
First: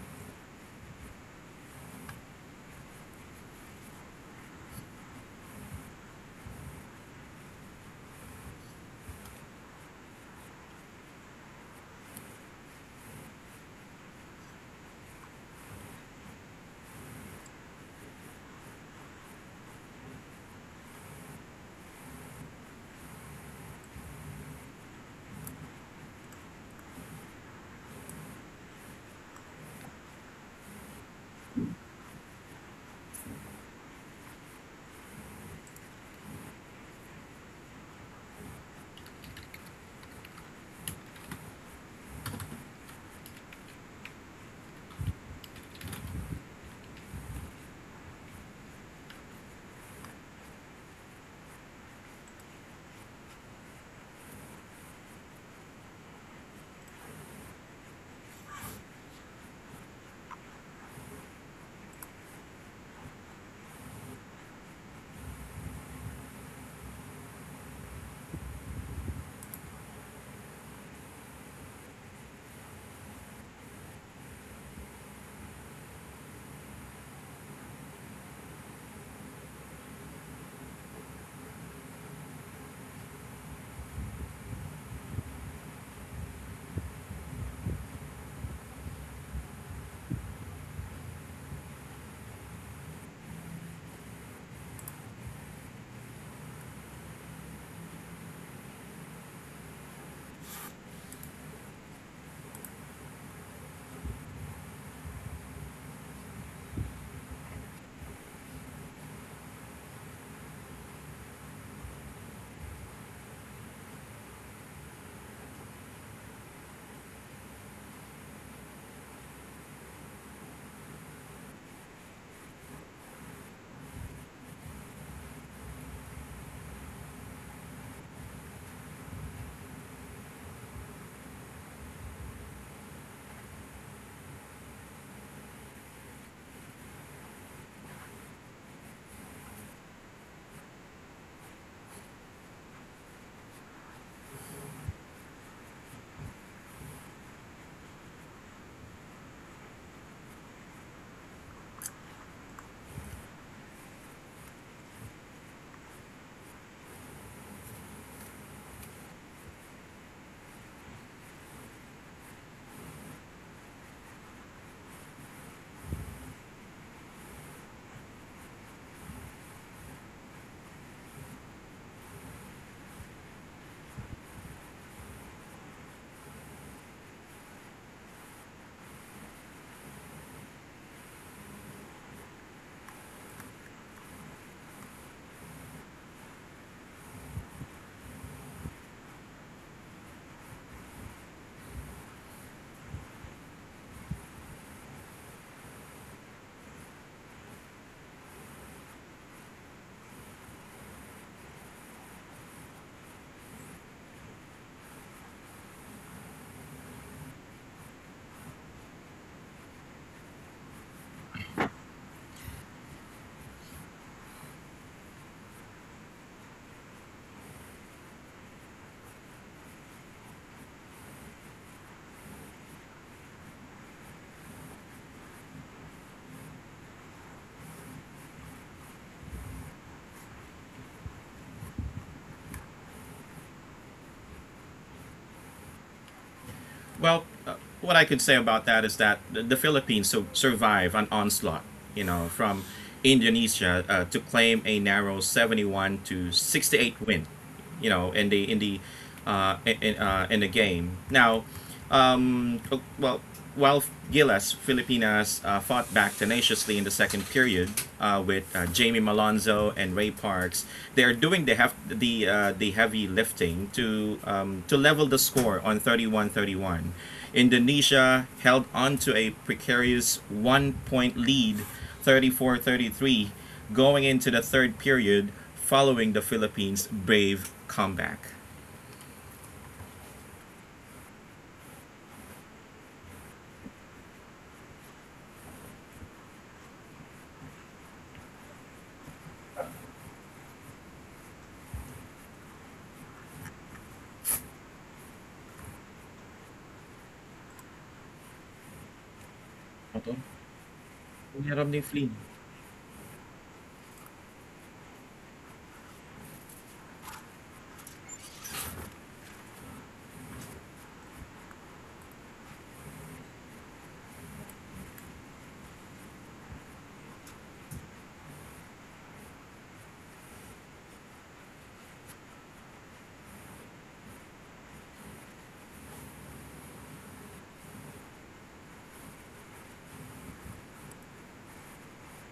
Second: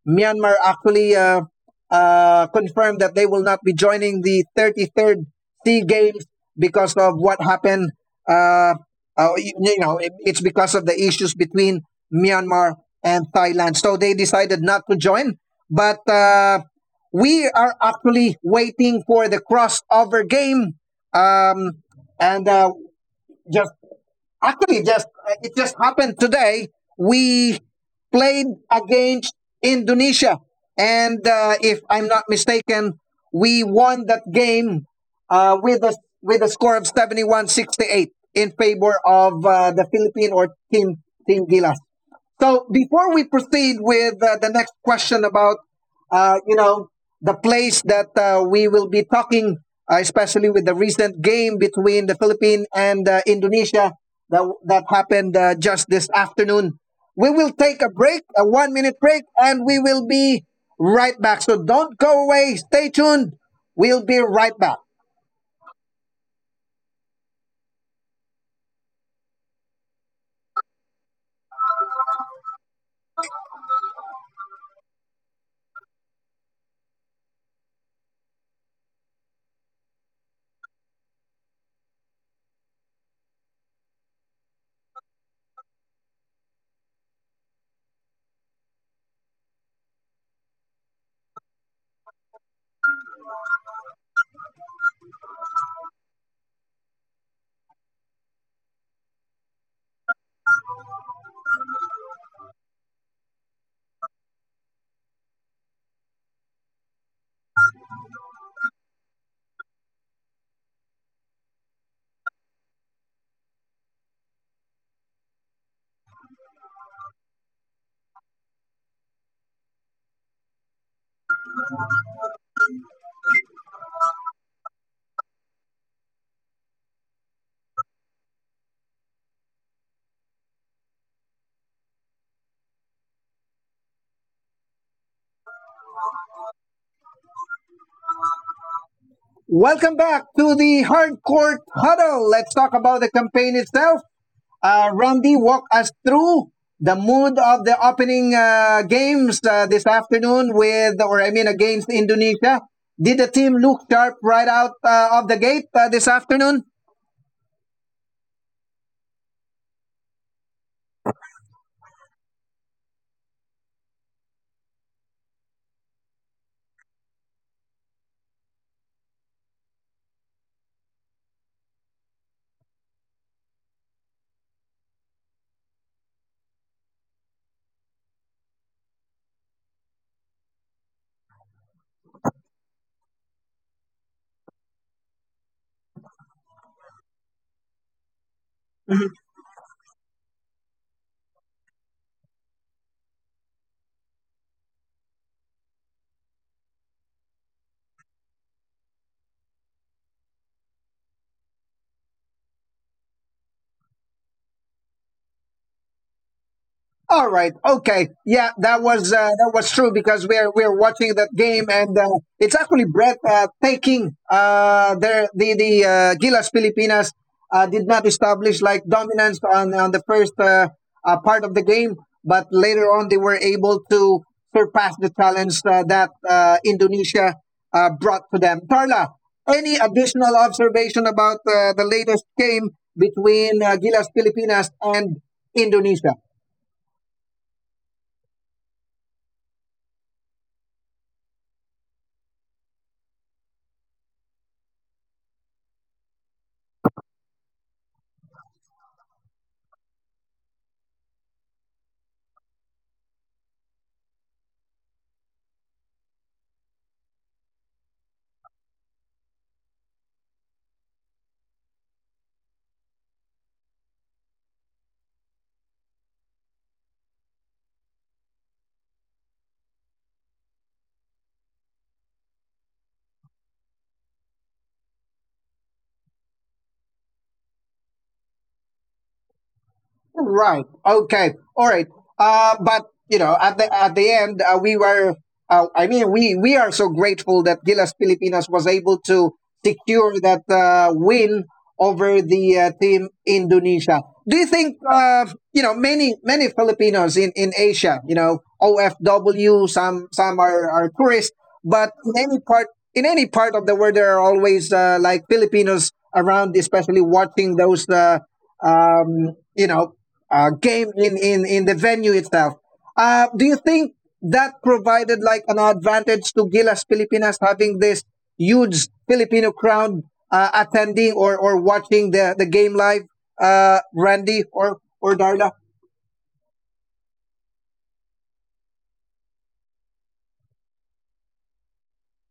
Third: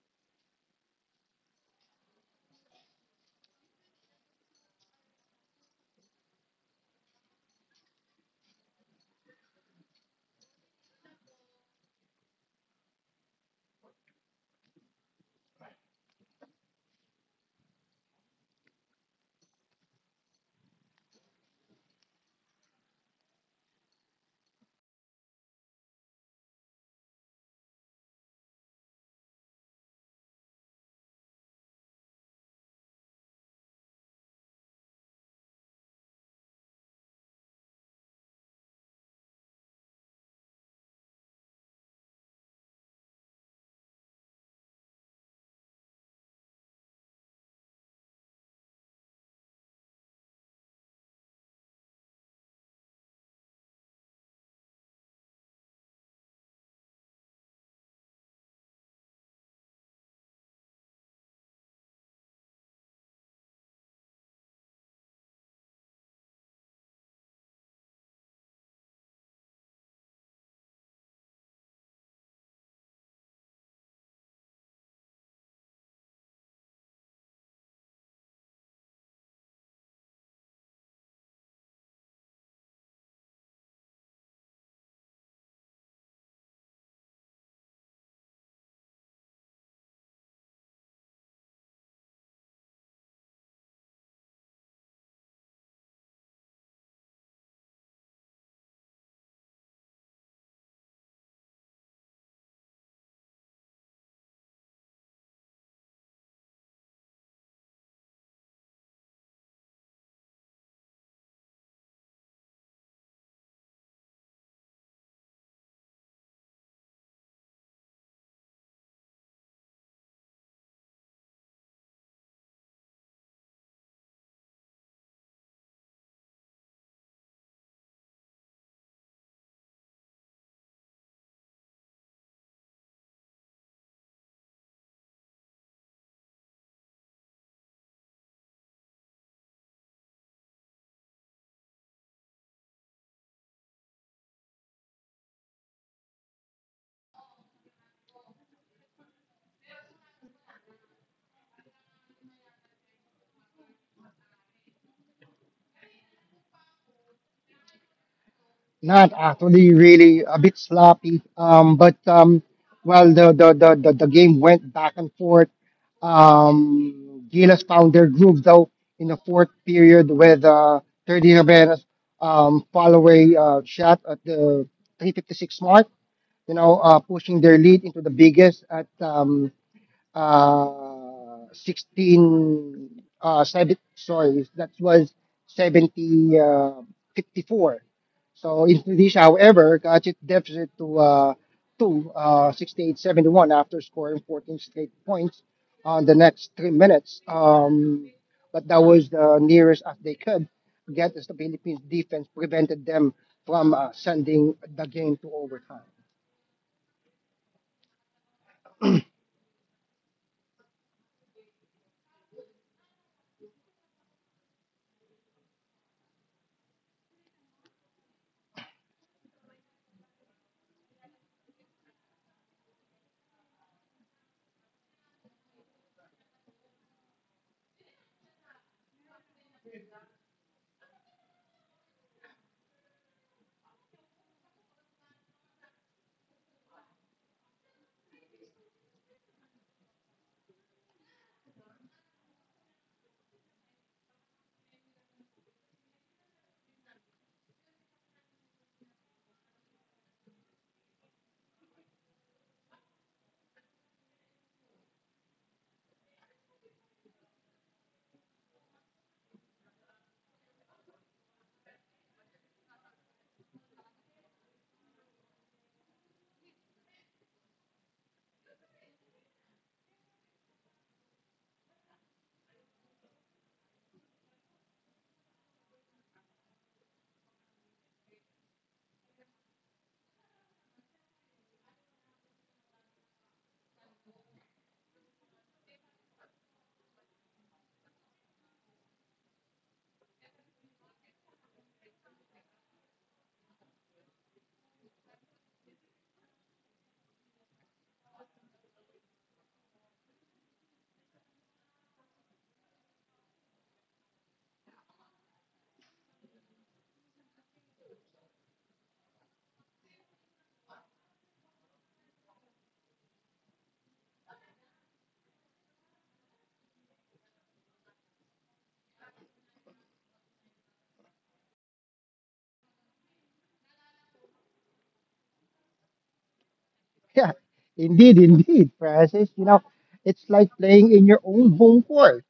[SPEAKER 1] Myanmar actually confirmed that they will not be joining the 33rd Sea Games because of what happened. Uh, it's because of the issues between Myanmar and Thailand. So they decided not to join. But we are actually waiting for the crossover game. Um, and just Actually, just it just happened today. We played against Indonesia, and if I'm not mistaken, we won that game with a score of 71-68 in favor of the Philippine or Team Gilas. So before we proceed with the next question about, uh, you know, the place that we will be talking, especially with the recent game between the Philippines and Indonesia that happened just this afternoon, we will take a break, a 1-minute break, and we will be right back. So don't go away. Stay tuned. We'll be right back. Welcome back to the Hard Court Huddle. Let's talk about the campaign itself. Randy, walk us through the mood of the opening games this afternoon with, or I mean, against Indonesia. Did the team look sharp right out of the gate this afternoon?
[SPEAKER 3] not actually really a bit sloppy. But, well, the game went back and forth. Gilas found their groove though in the fourth period with 30 Rabenas follow-away shot at the 3:56 mark. You know, pushing their lead into the biggest at 16 seven, sorry, that was seventy fifty four. So Indonesia, however, got its deficit to 68-71 after scoring 14 straight points on the next 3 minutes. But that was the nearest as they could get, as the Philippines defense prevented them from sending the game to overtime.
[SPEAKER 1] All right. Okay. Yeah, that was true because we're watching that game and it's actually Brett taking their the Gilas Filipinas did not establish like dominance on the first part of the game, but later on they were able to surpass the challenge that Indonesia brought to them. Tarla, any additional observation about the latest game between Gilas Filipinas and Indonesia?
[SPEAKER 2] Well, what I could say about that is that the Philippines so survive an onslaught, you know, from Indonesia to claim a narrow 71 to 68 win, you know, in the game. Now, well, well, while Gilas Filipinas fought back tenaciously in the second period with Jamie Malonzo and Ray Parks, they are doing the hef- the heavy lifting to level the score on 31-31. Indonesia held on to a precarious one-point lead, 34-33, going into the third period following the Philippines' brave comeback.
[SPEAKER 1] Right. Okay. All right. But you know, at the end, we were. I mean, we are so grateful that Gilas Pilipinas was able to secure that win over the team Indonesia. Do you think you know, many Filipinos in Asia, you know, OFW,
[SPEAKER 2] Ito.
[SPEAKER 1] some are tourists,
[SPEAKER 2] Ang hirap ni
[SPEAKER 1] but
[SPEAKER 2] Flynn.
[SPEAKER 1] in any part of the world there are always like Filipinos around, especially watching those um, you know game in the venue itself. Do you think that provided like an advantage to Gilas Pilipinas having this huge Filipino crowd attending or watching the game live, Randy or Darla?
[SPEAKER 3] Yeah, indeed, indeed, Francis. You know, it's like playing in your own home court.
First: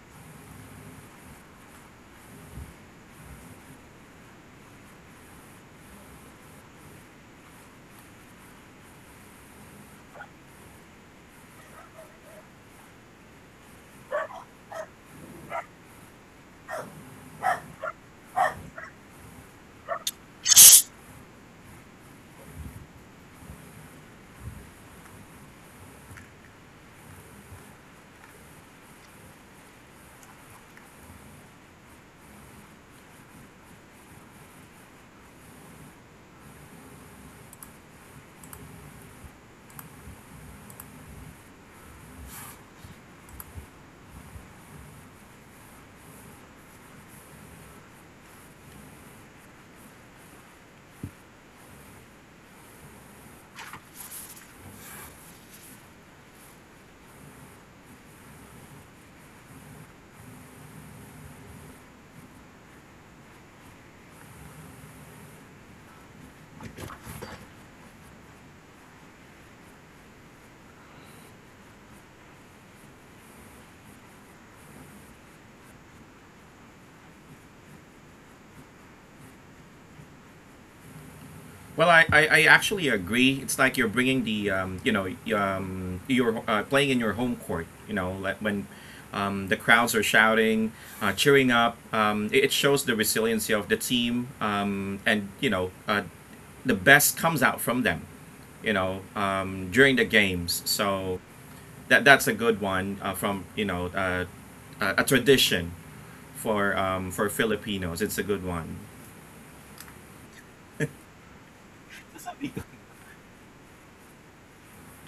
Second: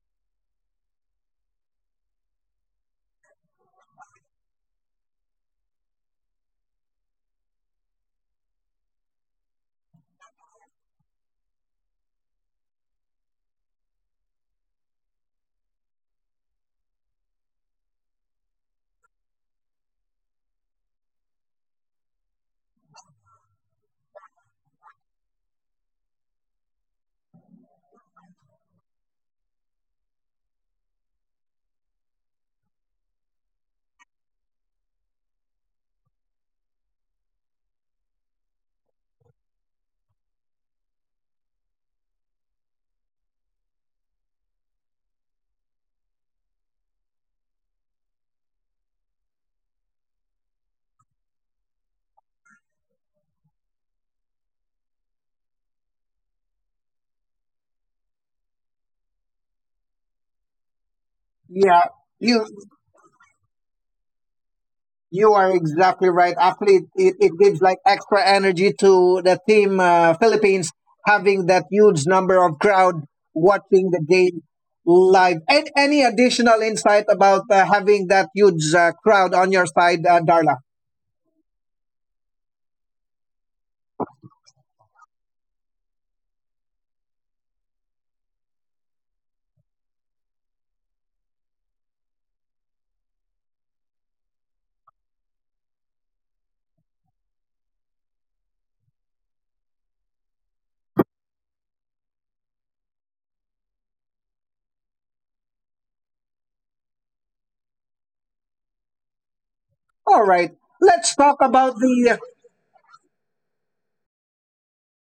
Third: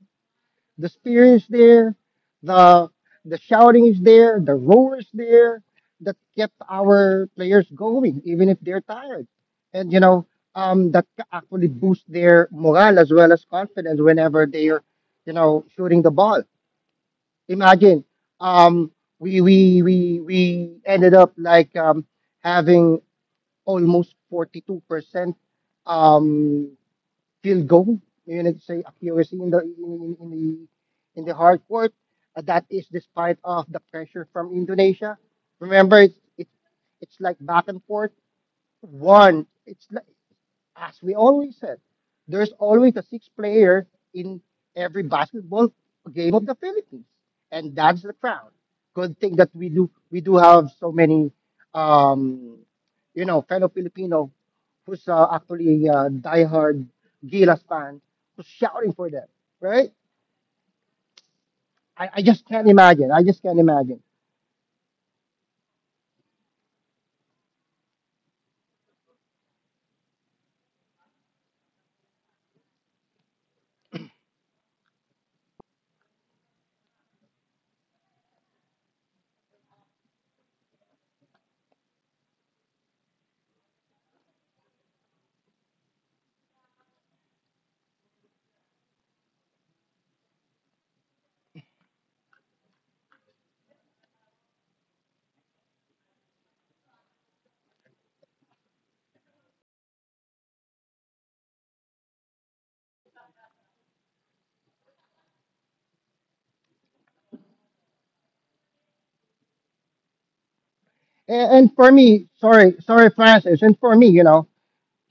[SPEAKER 3] The spear is there, the the shouting is there, the roar is there that kept our players going, even if they're tired. And you know, that actually boosts their morale, as well as confidence, whenever they're, you know, shooting the ball. Imagine, um, we ended up like, having almost 42% um, field goal. You need to say accuracy in the in the hard court. That is despite of the pressure from Indonesia. Remember, it's like back and forth. One, it's like, as we always said, there's always a six player in every basketball game of the Philippines, and that's the crown. Good thing that we do have so many um, you know, fellow Filipino who's actually a diehard Gilas fan, who's shouting for them, right?
[SPEAKER 1] Yeah,
[SPEAKER 3] I
[SPEAKER 1] you
[SPEAKER 3] just can't imagine. I just can't imagine.
[SPEAKER 1] you are exactly right. Actually, it gives like extra energy to the team Philippines having that huge number of crowd watching the game live. And any additional insight about having that huge crowd on your side, Darla?
[SPEAKER 2] Well, I actually agree. It's like you're bringing the you know you're playing in your home court. You know, like when the crowds are shouting, cheering up. It, it shows the resiliency of the team, and you know, the best comes out from them. You know, during the games. So that that's a good one from you know a tradition for Filipinos. It's a good one.
[SPEAKER 1] All right, let's talk
[SPEAKER 3] And
[SPEAKER 1] about
[SPEAKER 3] for
[SPEAKER 1] the.
[SPEAKER 3] me, sorry, sorry, Francis, and for me,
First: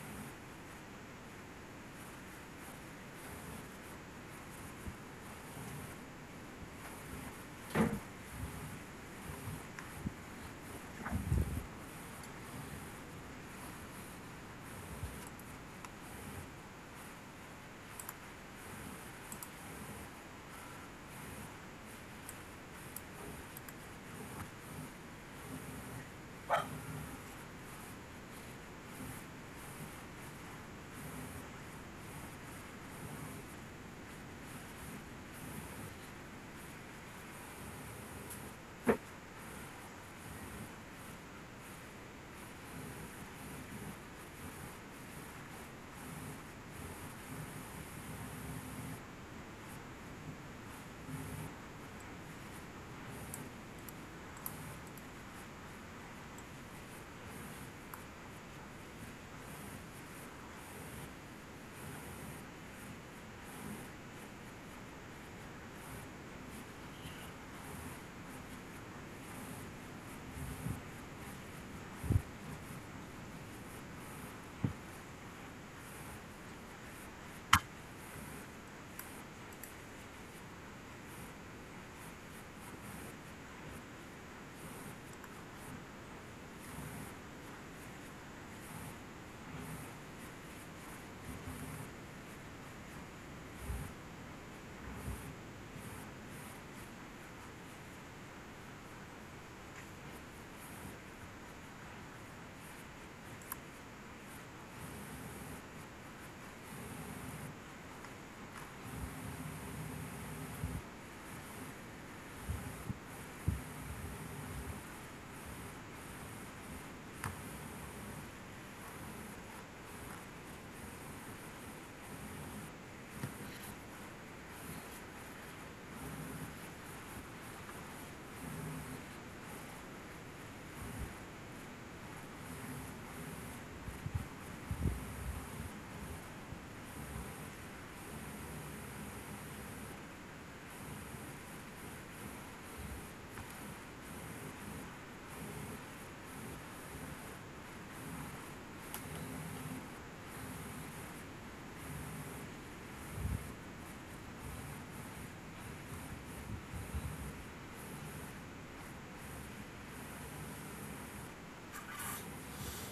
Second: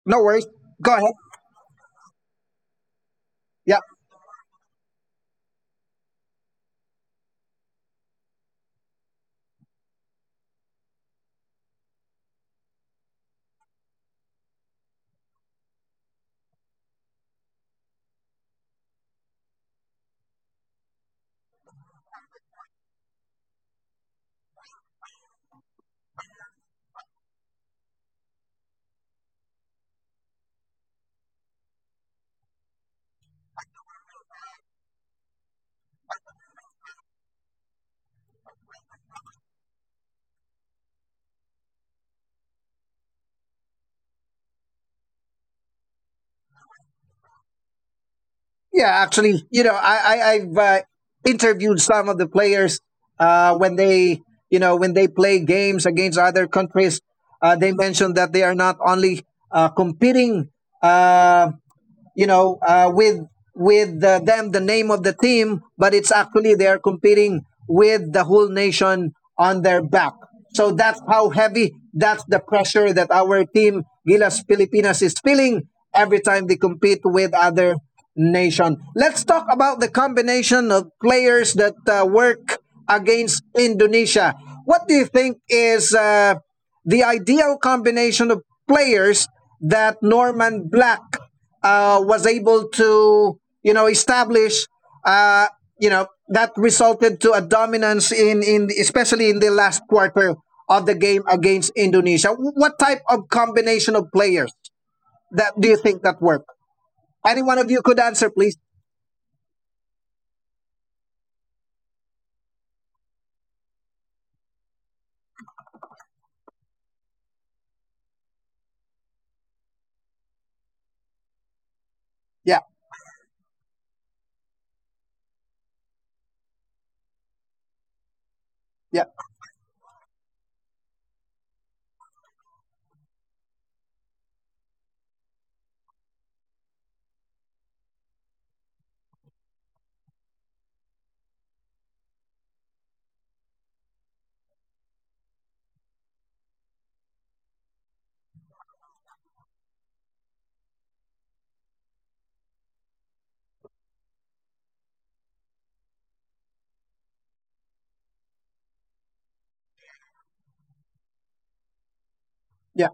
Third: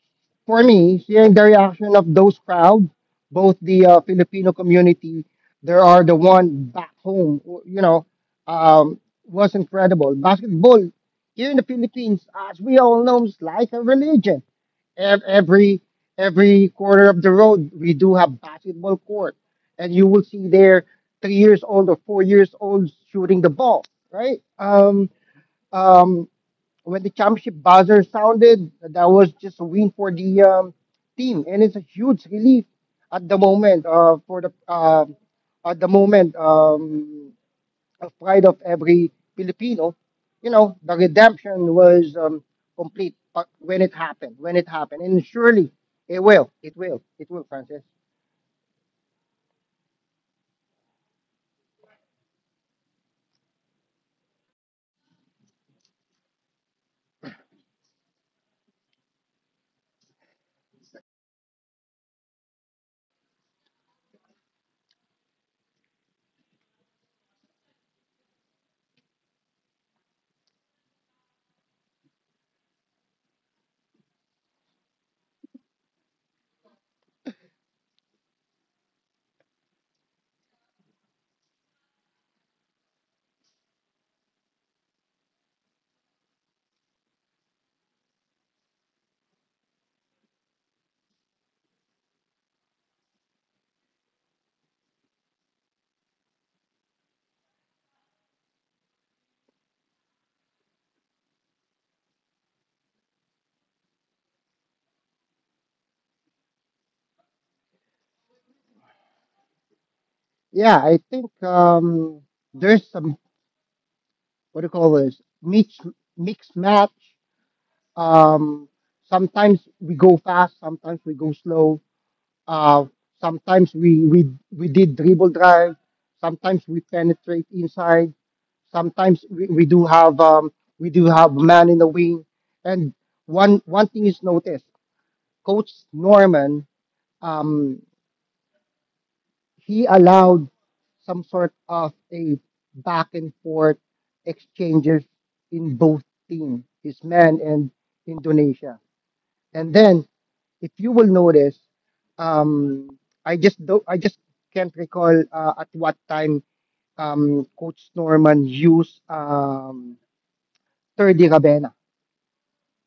[SPEAKER 1] No worries. Go ahead.
[SPEAKER 3] hearing the reaction of those crowd, both
[SPEAKER 1] Yeah.
[SPEAKER 3] the Filipino community, there are the one back home, um, was incredible. Basketball here in the Philippines, as we all know, is like a religion. Ev- Every every corner of the road, we do have basketball court, and you will see there 3 years old or 4 years old shooting the ball, right? Um, when the championship buzzer sounded, that was just a win for the team, and it's a huge relief at the moment uh, for the uh, at the moment of pride of every Filipino. You know, the redemption was complete when it happened. When it happened, and surely it will. It will. It will, Francis.
[SPEAKER 1] Yeah, actually, you know, I, I've interviewed some of the players when they, you know, when they play games against other countries. They mentioned that they are not only competing uh, you know, uh, with with them the name of the team, but it's actually they are competing with the whole nation on their back. So that's how heavy, that's the pressure that our team Gilas Pilipinas is feeling every time they compete with other nation. Let's talk about the combination of players that work against Indonesia. What do you think is the ideal combination of players that Norman Black was able to, you know, establish. Uh, you know that resulted to a dominance in especially in the last quarter of the game against Indonesia. What type of combination of players that do you think that work? Any one of you could answer, please.
[SPEAKER 3] Yeah, I think there's some, what do you call this, mix match. Um, sometimes we go fast, sometimes we go slow.
[SPEAKER 1] Yeah,
[SPEAKER 3] Uh, sometimes we did dribble drive. Sometimes we penetrate inside.
[SPEAKER 1] yeah,
[SPEAKER 3] Sometimes we do have man in the wing. And one thing is noticed, Coach Norman um, he allowed some sort of a back and forth exchanges in both team, his man and Indonesia. And then if you will notice, um, I just can't recall at what time Coach Norman used Terdy Rabena.
[SPEAKER 1] yeah.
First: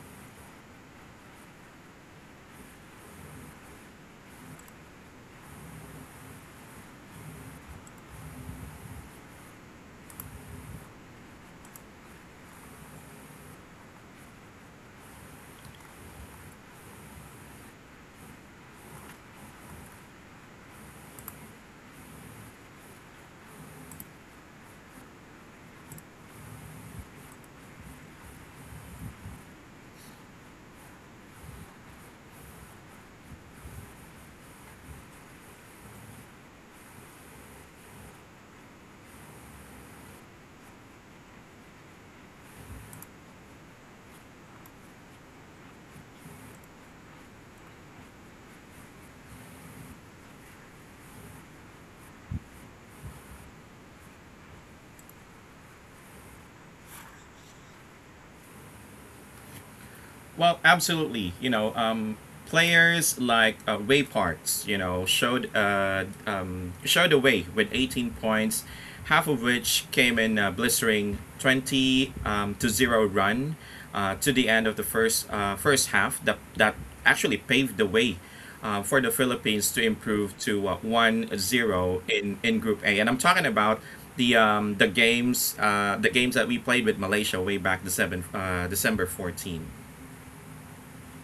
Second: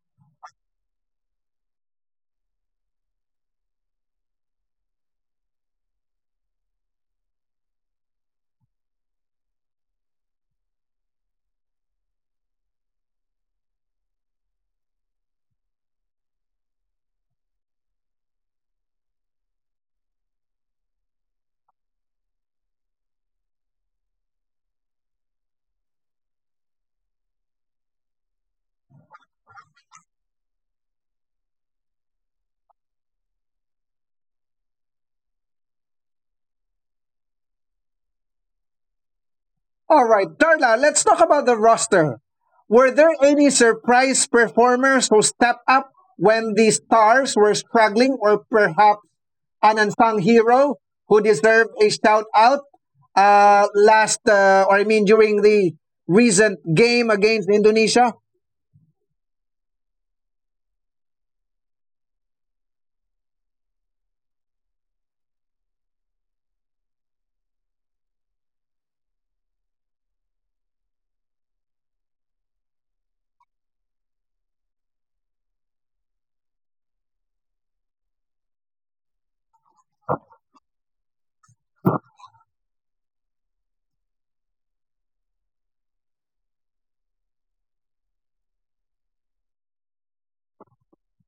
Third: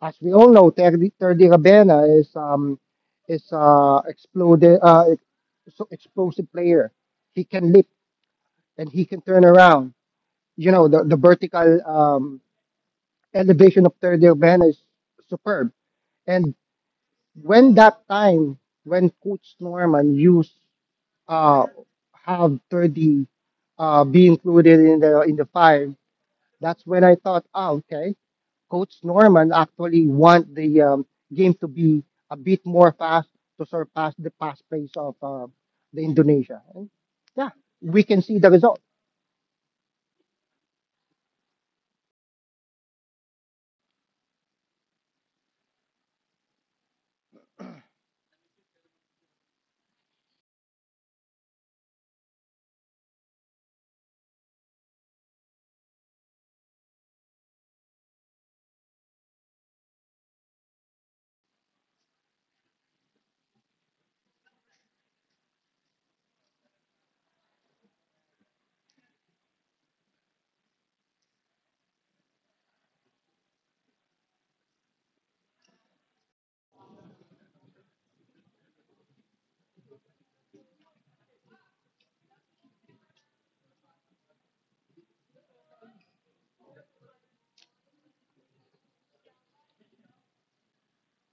[SPEAKER 3] As we all know, Terdy Rabena is exploded so explosive player. He can lift and he can turn around. You know the vertical elevation of Terdy Rabena is superb. And when that time when Coach Norman used uh, have 30 be included in the five. That's when I thought, oh, okay, Coach Norman actually want the game to be a bit more fast to surpass the past pace of the Indonesia. And yeah, we can see the result.
[SPEAKER 1] All right, Darla, let's talk about the roster. Were there any surprise performers who stepped up when the stars were struggling, or perhaps an unsung hero who deserved a shout out or I mean, during the recent game against Indonesia?
[SPEAKER 2] Well, absolutely. You know, players like Wayparts, you know, showed the way with 18 points, half of which came in a blistering 20 to zero run to the end of the first half. That actually paved the way. For the Philippines to improve to 1-0 in Group A, and I'm talking about the the games that we played with Malaysia way back December 14.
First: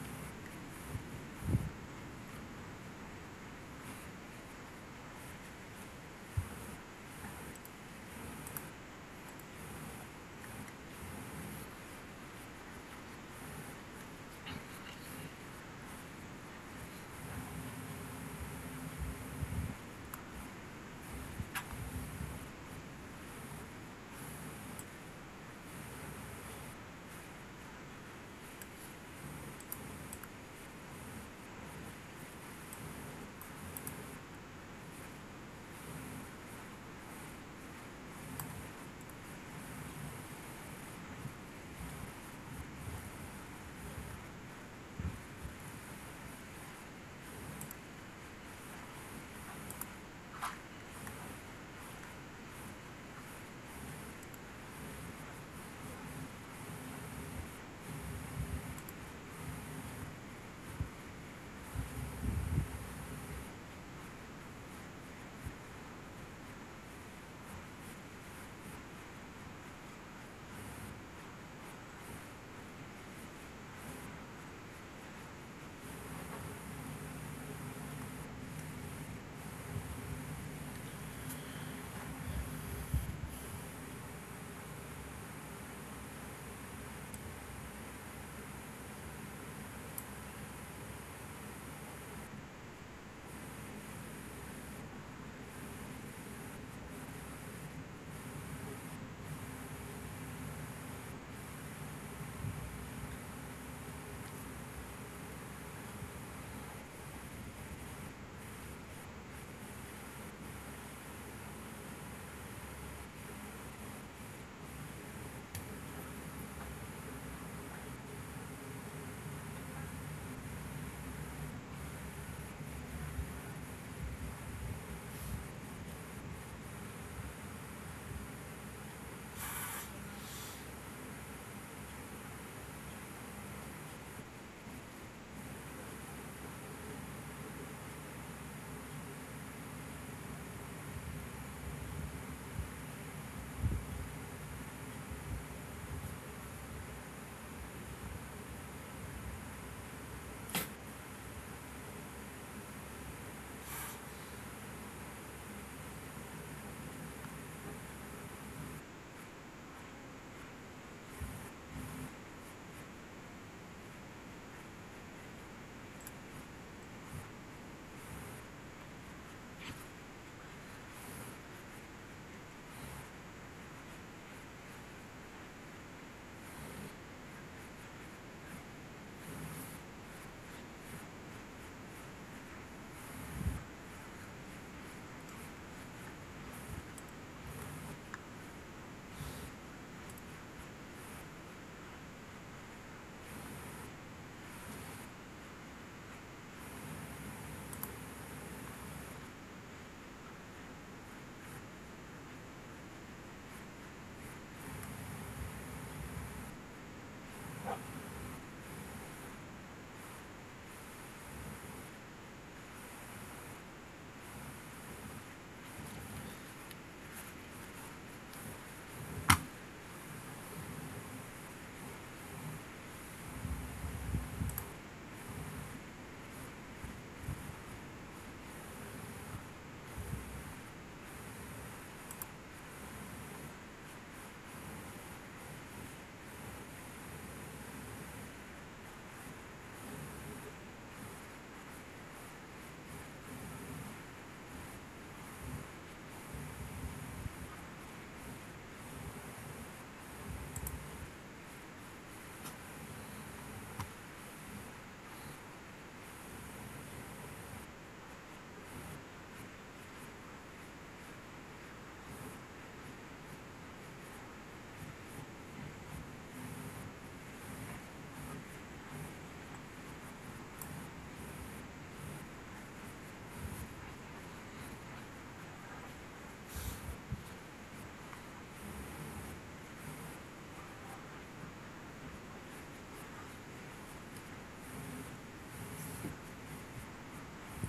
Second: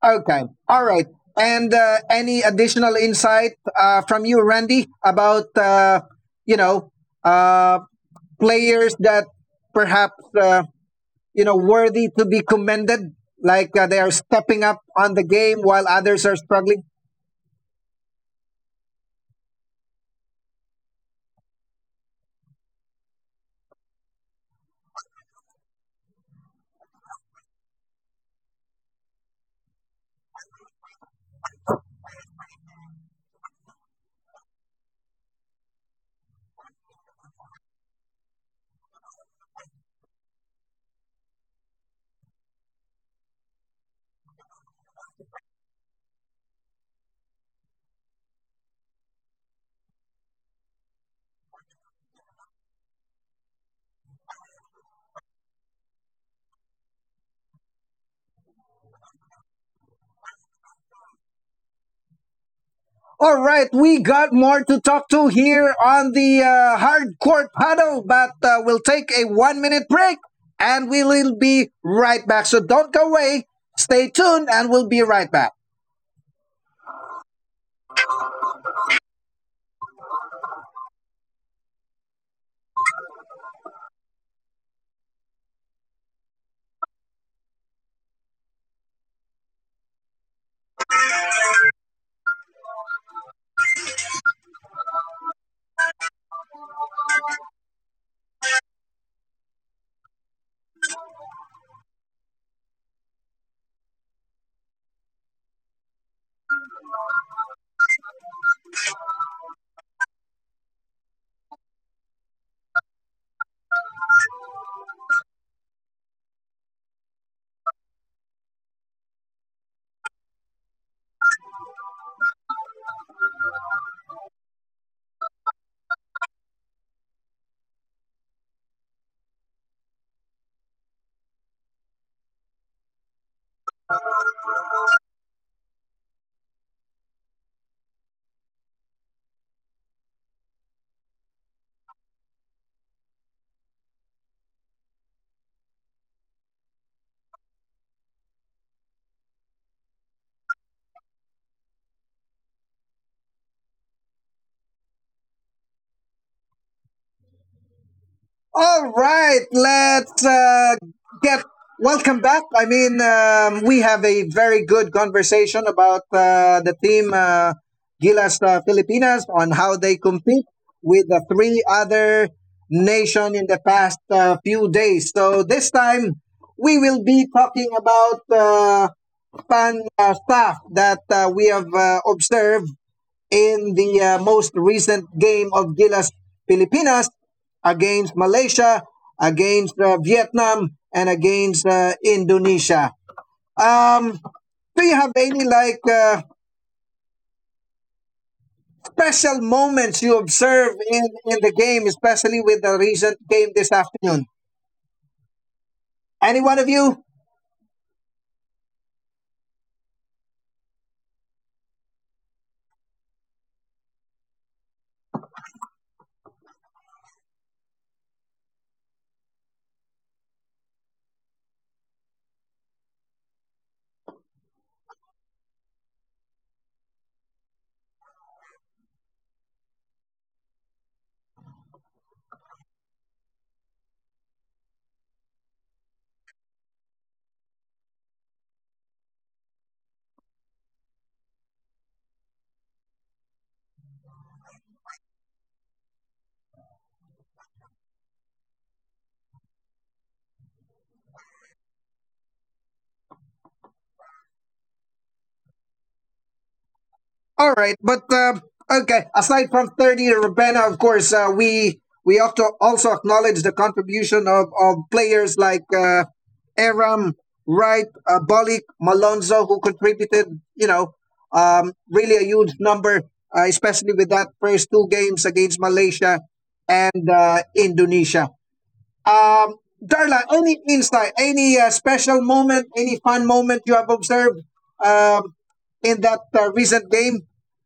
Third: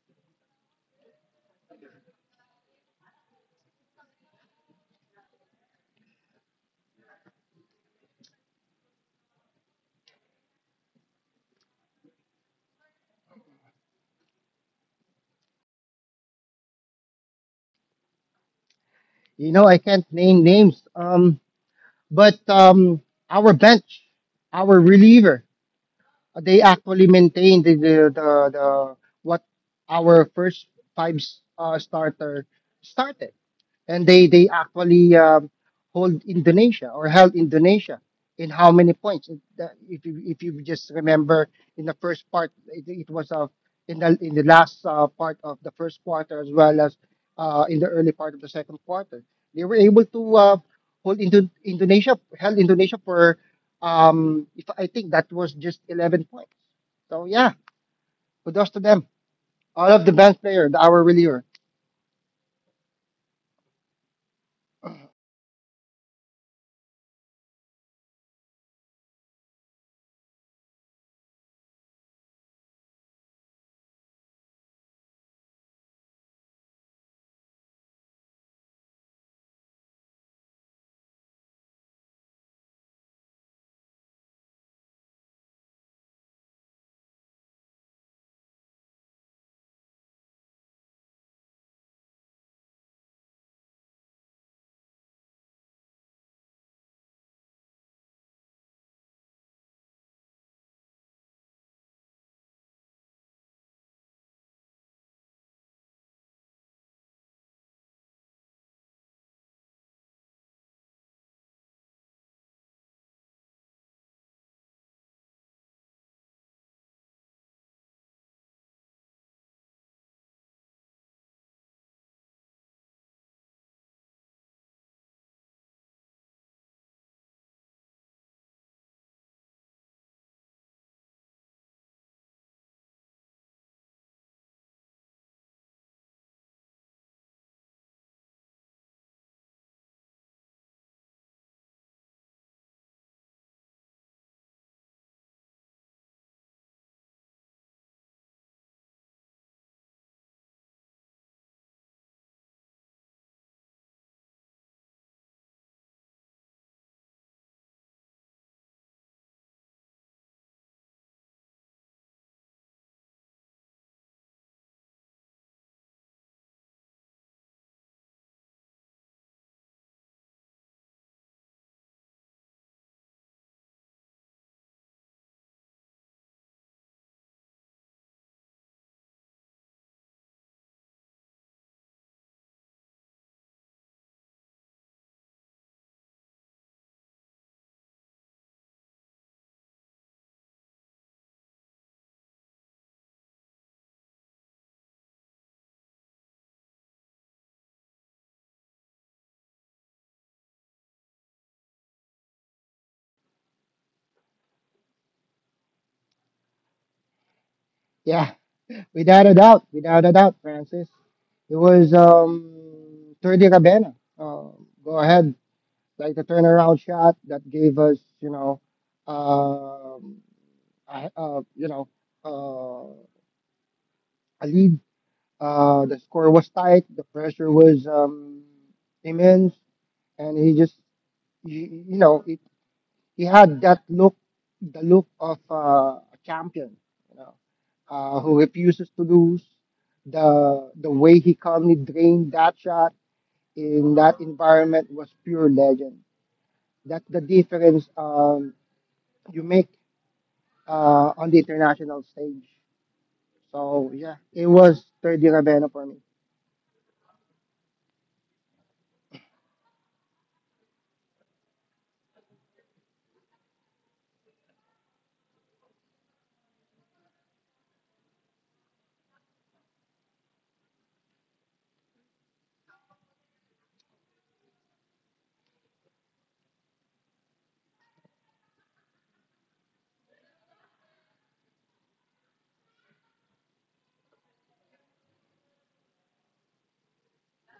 [SPEAKER 1] Okay, all right. And any additional insight from you, Randy, about you know uh, players that perhaps uh, you know worthy to be commended like they are stepping up on the game while others are struggling.
[SPEAKER 3] You know, I can't name names, but our bench, our reliever. They actually maintained the what our first five starter started, and they actually hold Indonesia or held Indonesia in how many points? If you if you just remember in the first part, it was in the last part of the first quarter as well as in the early part of the second quarter, they were able to hold Indo- Indonesia held Indonesia for if I think that was just 11 points. So yeah, kudos to them. All of the bench player, the hour reliever.
[SPEAKER 1] All right, we got more to talk to here on the hardcore huddle, but we'll take a 1 minute break and we will be right back, so don't go away. Stay tuned and we'll be right back. All right, let's get welcome back. I mean, we have a very good conversation about the team Gilas Filipinas on how they compete with the three other nation in the past few days. So this time we will be talking about fan stuff that we have observed in the most recent game of Gilas Pilipinas against Malaysia, against Vietnam, and against Indonesia. Um, do you have any like special moments you observe in the game, especially with the recent game this afternoon? Any one of you?
[SPEAKER 3] Yeah, without a doubt, without a doubt, Francis. It was Thirty Rabena. Go ahead, like the turnaround shot that gave us, you know, um, a- uh, you know, uh, a lead. The score was tight. The pressure was immense, and he just, you, you know, he had that look, the look of a champion, you know, who refuses to lose. The way he calmly drained that shot in that environment was pure legend. That's the difference you make on the international stage. So yeah, it was third year Ravena for me.
[SPEAKER 1] All right, but okay. Aside from thirty, Rabena, of course, we we have to also acknowledge the contribution of players like Aram, Wright, Bolik, Malonzo, who contributed, you know, really a huge number, especially with that first two games against Malaysia and Indonesia. Um, Darla, any insight, any special moment, any fun moment you have observed um, in that recent game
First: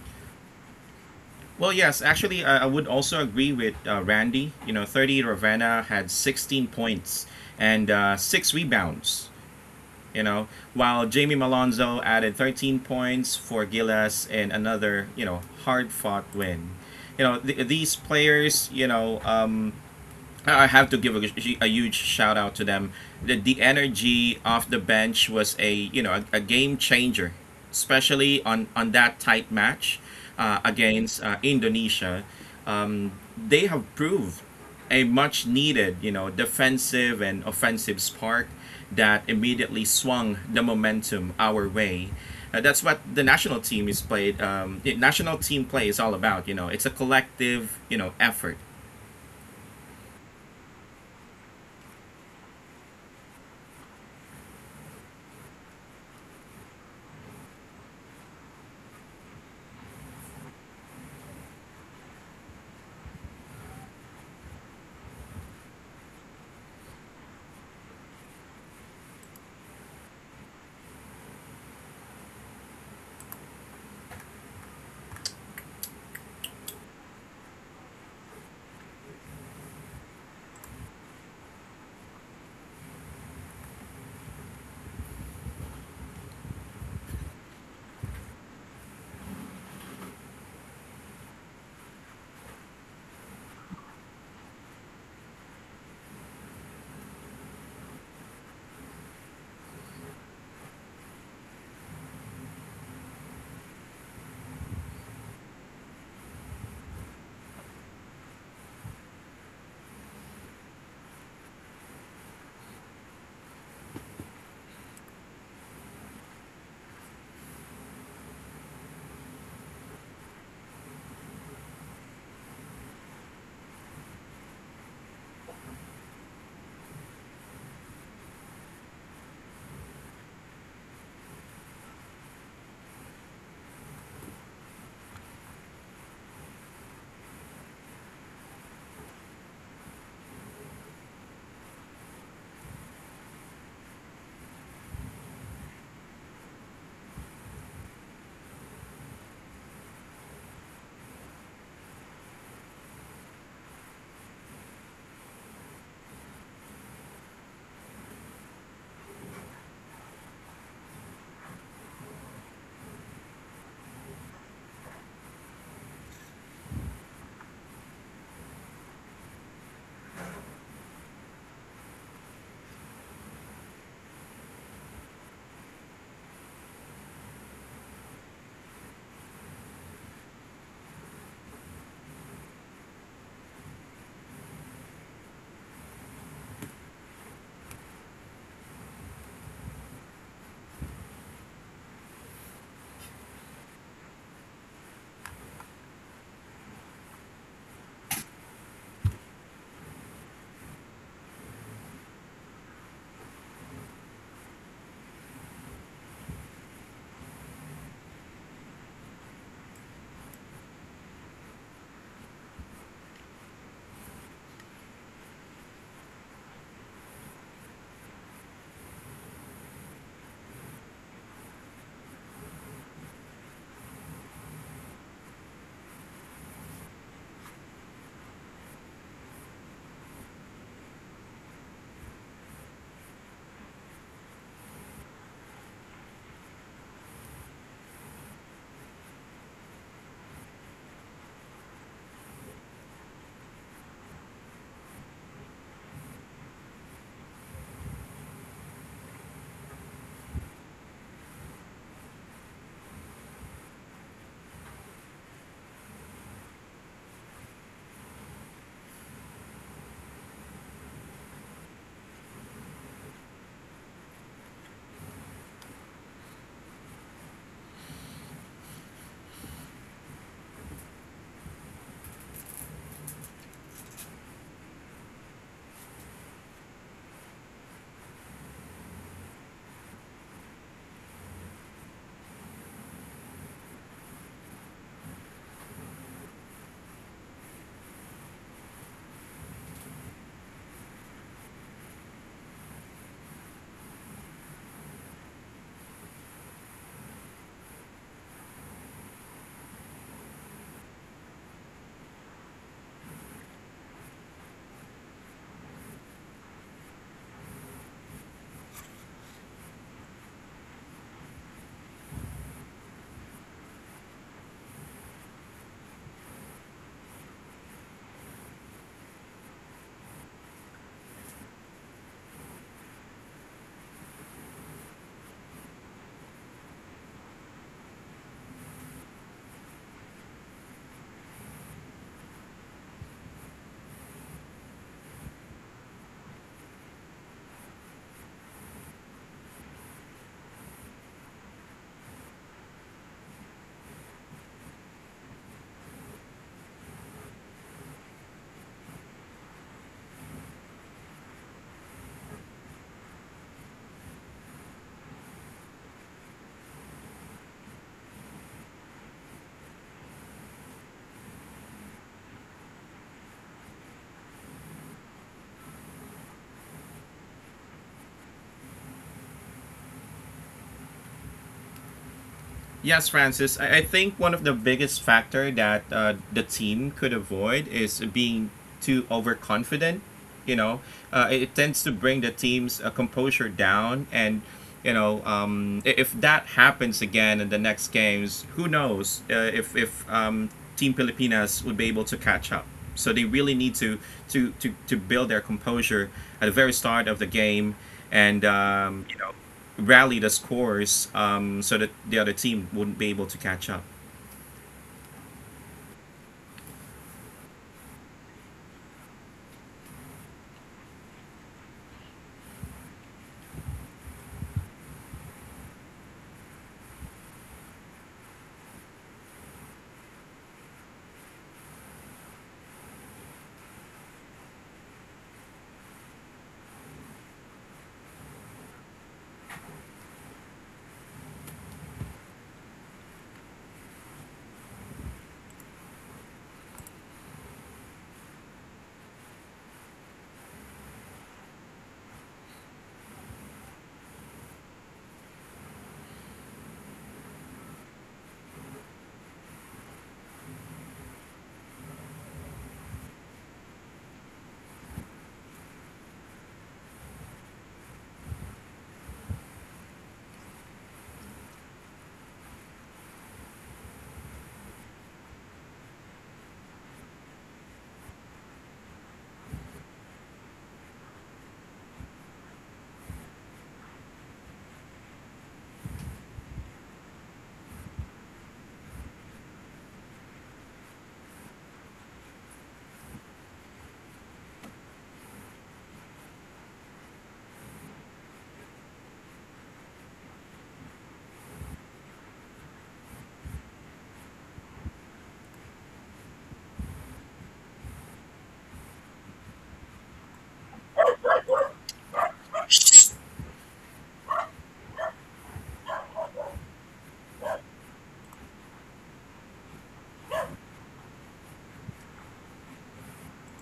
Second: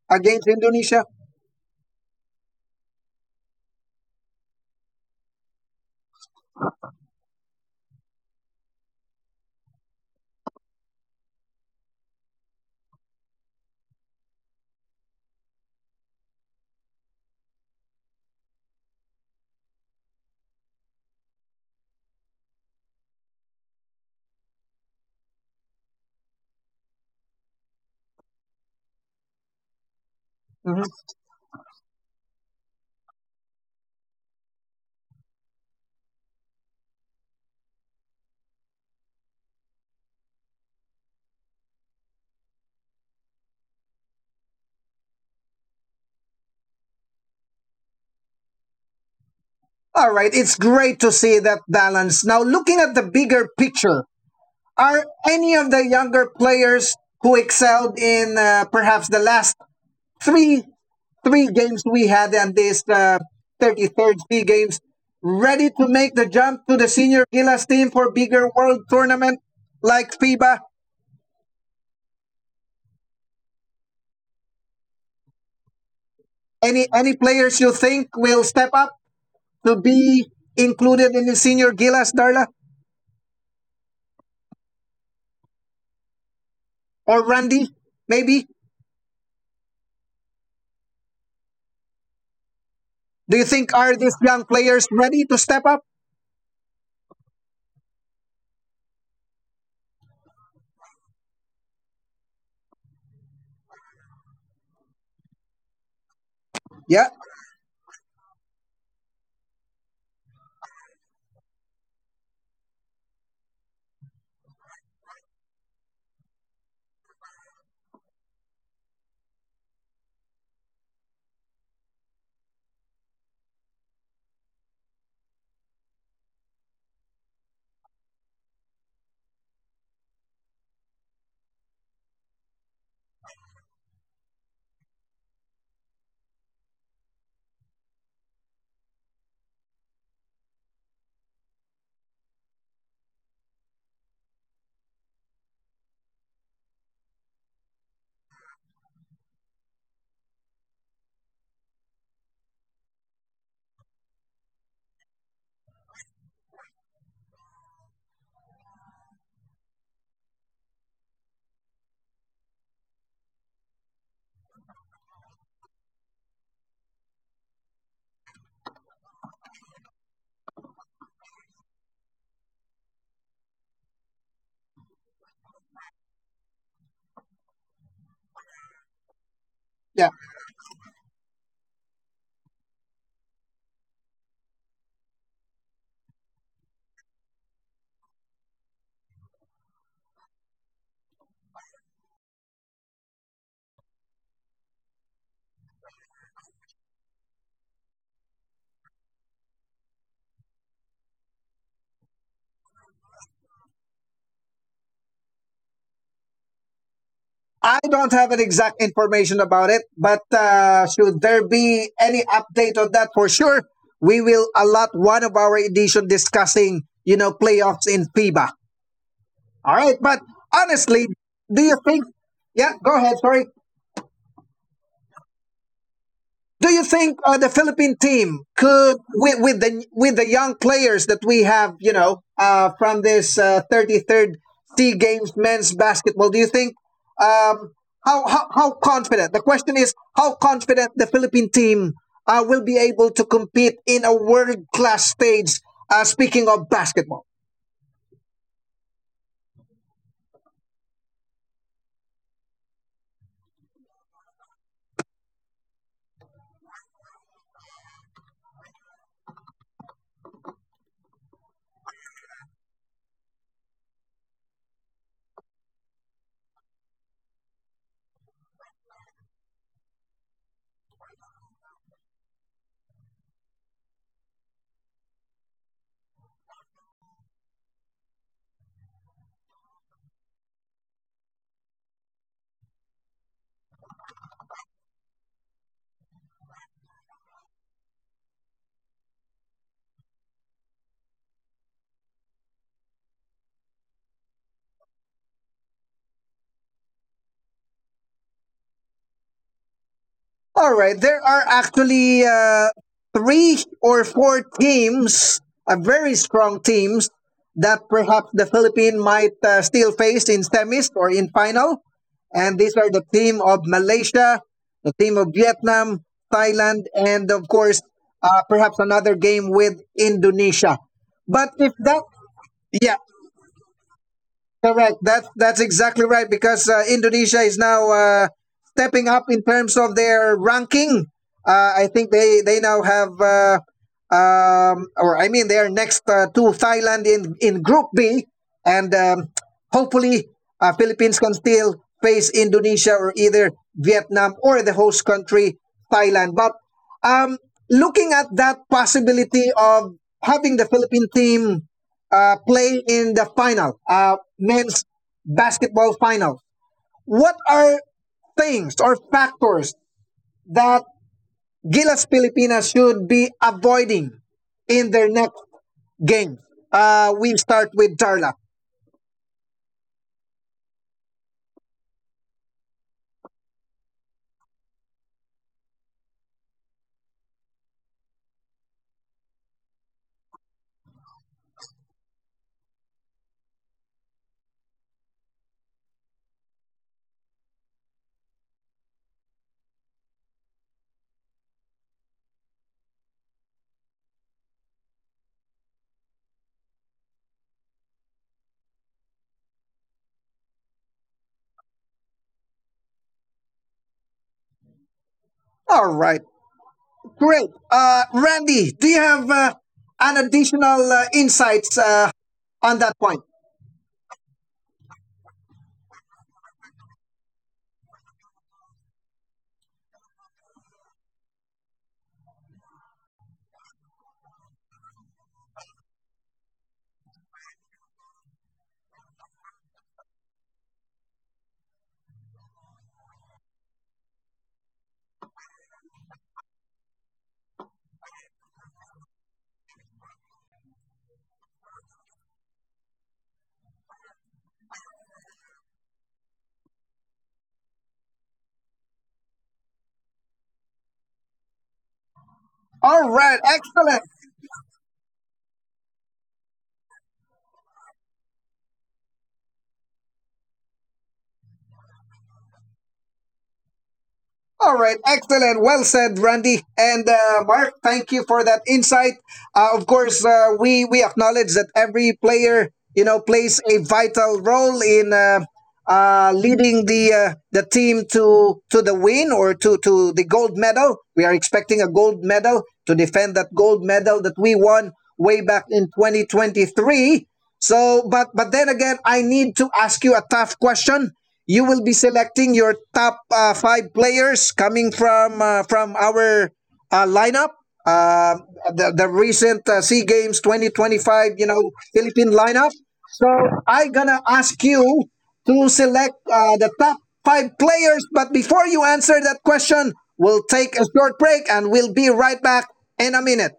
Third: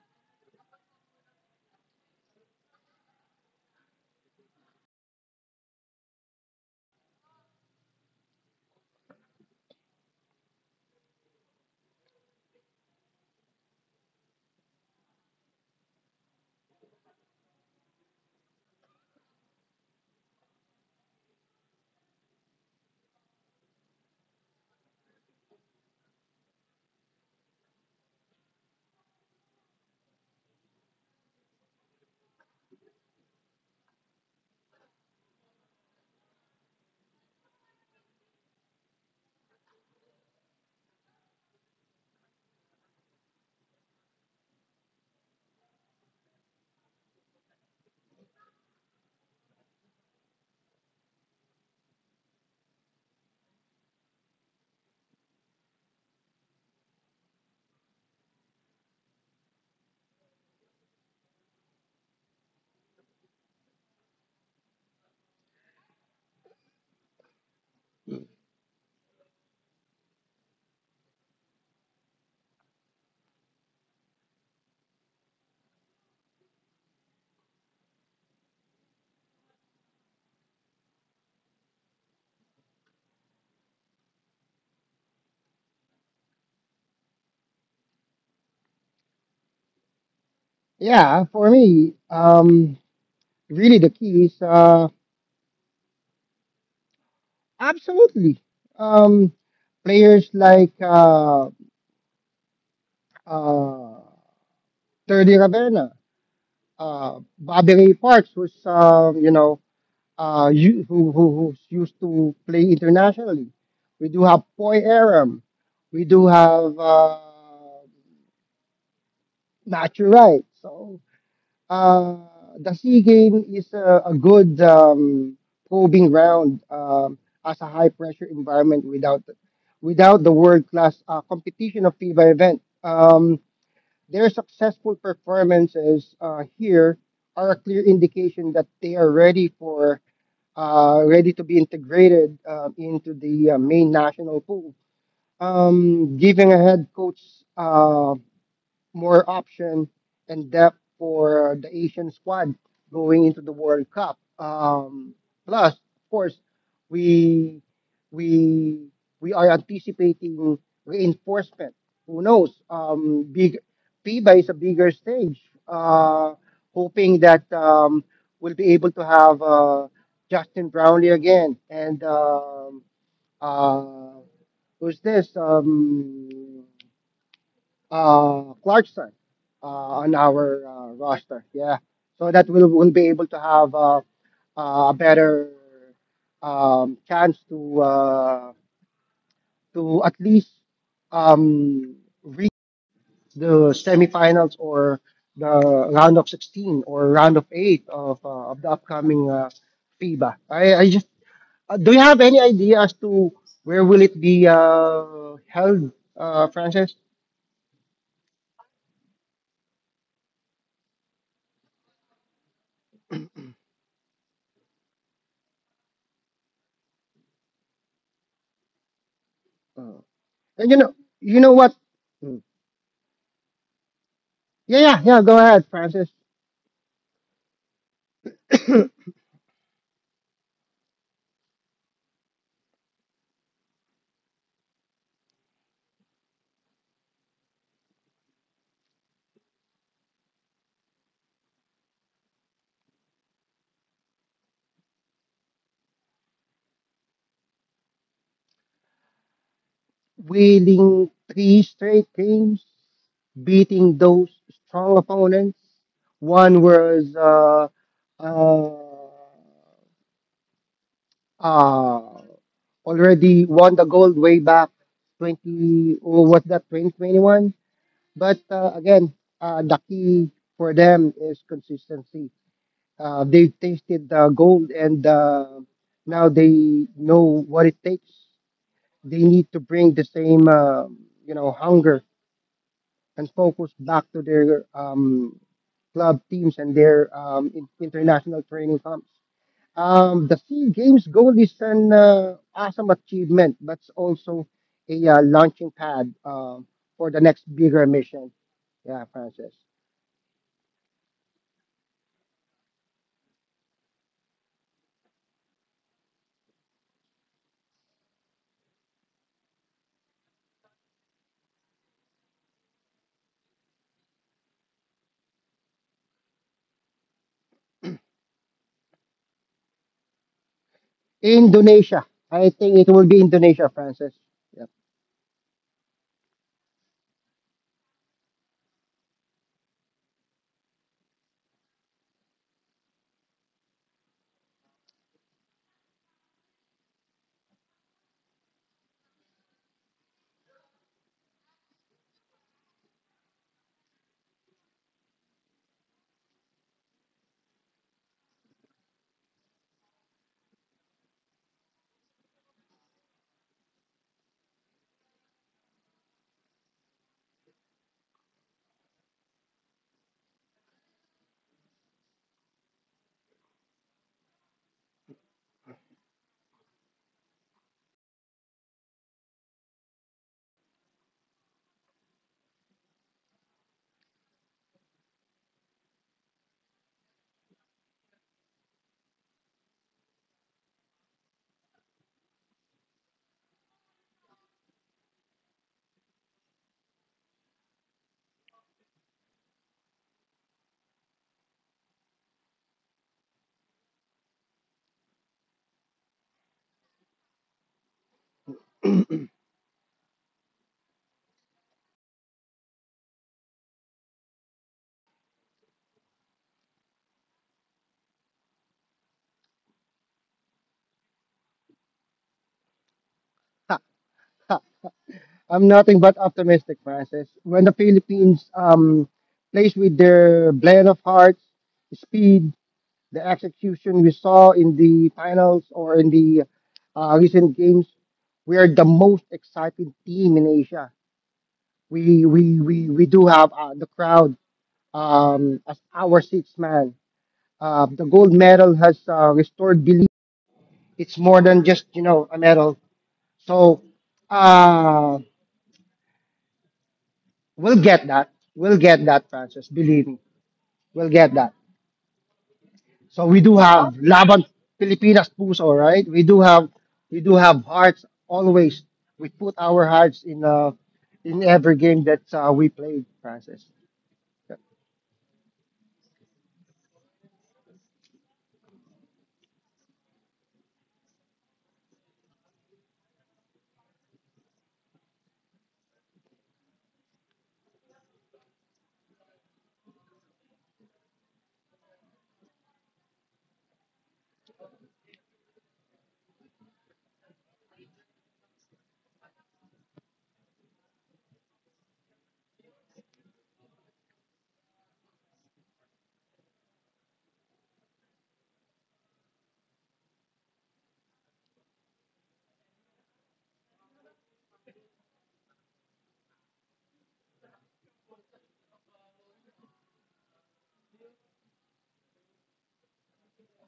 [SPEAKER 1] against Indonesia?
[SPEAKER 2] Well, yes, actually, I would also agree with Randy. You know, 30 Ravenna had 16 points and six rebounds, you know, while Jamie Malonzo added 13 points for Gillis and another, you know, hard fought win. You know, these players, you know, I have to give a huge shout out to them. The energy off the bench was a you know a game changer, especially on that tight match
[SPEAKER 1] Mhm.
[SPEAKER 2] against Indonesia. They have proved a much needed you know defensive and offensive spark that immediately swung the momentum our way. That's what the national team is played. The national team play is all about. You know, it's a collective you know effort.
[SPEAKER 1] All right, it's great to see that balance. Now, looking at the bigger picture, are any of the younger players who excelled in perhaps the last three three games we had and this 33rd three games ready to make the jump to the senior Gilas team for bigger world tournament like FIBA? Any players you think will step up to be included in the senior Gilas, Darla or Randy? Maybe.
[SPEAKER 3] Yeah, for me,
[SPEAKER 1] Do you think
[SPEAKER 3] really
[SPEAKER 1] are
[SPEAKER 3] the
[SPEAKER 1] these
[SPEAKER 3] key
[SPEAKER 1] young
[SPEAKER 3] is
[SPEAKER 1] players ready to step up?
[SPEAKER 3] absolutely um, players like uh, third Ravena,
[SPEAKER 1] Yeah,
[SPEAKER 3] Bobby Ray Parks, who's you know, who's used to play internationally. We do have Poy Aram. We do have Matthew Wright. So uh, the C game is a good probing ground, as a high pressure environment without the world class competition of FIBA event. Their successful performances here are a clear indication that they are ready to be integrated into the main national pool, giving a head coach uh, more option and depth for the Asian squad going into the World Cup. Plus, of course, we we we are anticipating reinforcement. Who knows? Big FIBA is a bigger stage. Uh, hoping that we'll be able to have Justin Brownlee again, and uh, who's this? Clarkson
[SPEAKER 1] yeah.
[SPEAKER 3] on our roster. Yeah, so that we will be able to have a better chance to at least um, reach the semifinals or the round of 16 or round of eight of the upcoming FIBA. I just do you have any idea as to where will it be held, Francis?
[SPEAKER 1] I don't have an exact information about it, but should there be any update on that for sure, we will allot one of our edition discussing, you know, playoffs in FIBA. All
[SPEAKER 3] Uh,
[SPEAKER 1] right, but
[SPEAKER 3] and
[SPEAKER 1] honestly,
[SPEAKER 3] you know
[SPEAKER 1] do
[SPEAKER 3] what?
[SPEAKER 1] you think?
[SPEAKER 3] Hmm.
[SPEAKER 1] Yeah, go ahead. Sorry.
[SPEAKER 3] Yeah, yeah, yeah. Go ahead, Francis.
[SPEAKER 1] Do you think the Philippine team could, with, with the young players that we have, you know, from this 33rd Sea Games men's basketball, do you think um, how confident? The question is how confident the Philippine team will be able to compete in a world class stage. Speaking of basketball.
[SPEAKER 3] Winning three straight games, beating those strong opponents. One was uh, uh, already won the gold way back 20, or was that 2021? But again, the key for them is consistency. They tasted the gold, and now they know what it takes. They need to bring the same hunger and focus back to their club teams and their international training camps. The Sea Games gold is an awesome achievement, but it's also a launching pad for the next bigger mission. Yeah, Francis.
[SPEAKER 1] All right, there are actually three or four teams, very strong teams, that perhaps the Philippines might still face in semis or in final. And these are the team of Malaysia, the team of Vietnam, Thailand, and of course, perhaps another game with Indonesia. But if
[SPEAKER 3] Indonesia.
[SPEAKER 1] that,
[SPEAKER 3] I think it
[SPEAKER 1] yeah,
[SPEAKER 3] will be Indonesia, Francis. Yep.
[SPEAKER 1] correct. That that's exactly right because Indonesia is now stepping up in terms of their ranking. I think they now have, or I mean, they are next to Thailand in Group B, and hopefully Philippines can still face Indonesia or either Vietnam or the host country Thailand. But um, looking at that possibility of having the Philippine team playing in the final, men's basketball final. What are things or factors that Gilas Pilipinas should be avoiding in their next game? We start with Darla.
[SPEAKER 2] Yes, Francis. I think one of the biggest factor that the team could avoid is being too overconfident. You know, it, it tends to bring the team's composure down, and you know, if that happens again in the next games, who knows if Team Pilipinas would be able to catch up. So they really need to build their composure at the very start of the game, and rally the scores so that the other team wouldn't be able to catch up.
[SPEAKER 1] All right, great. Randy, do you have an additional insights on that point?
[SPEAKER 3] I'm nothing but optimistic, Francis. When the Philippines plays with their blend of hearts, speed, the execution we saw in the finals or in the recent games, we are the most exciting team in Asia. We do have the crowd as our sixth man. The gold medal has restored belief. It's more than just a medal. So. Uh, We'll get that. We'll get that, Francis. Believe me. We'll get that.
[SPEAKER 1] All
[SPEAKER 3] So we
[SPEAKER 1] right,
[SPEAKER 3] do have
[SPEAKER 1] excellent.
[SPEAKER 3] Laban Pilipinas puso, right? We do have hearts always. We put our hearts in every game that we played, Francis.
[SPEAKER 1] All right, excellent. Well said, Randy and Mark. Thank you for that insight. Of course, we acknowledge that every player, you know, plays a vital role in leading the team to the win or to the gold medal. We are expecting a gold medal to defend that gold medal that we won way back in 2023. So, but then again, I need to ask you a tough question. You will be selecting your top five players coming from our lineup, uh, the recent Sea Games 2025, you know, Philippine lineup. So I gonna ask you to select the top five players. But before you answer that question, we'll take a short break and we'll be right back in a minute.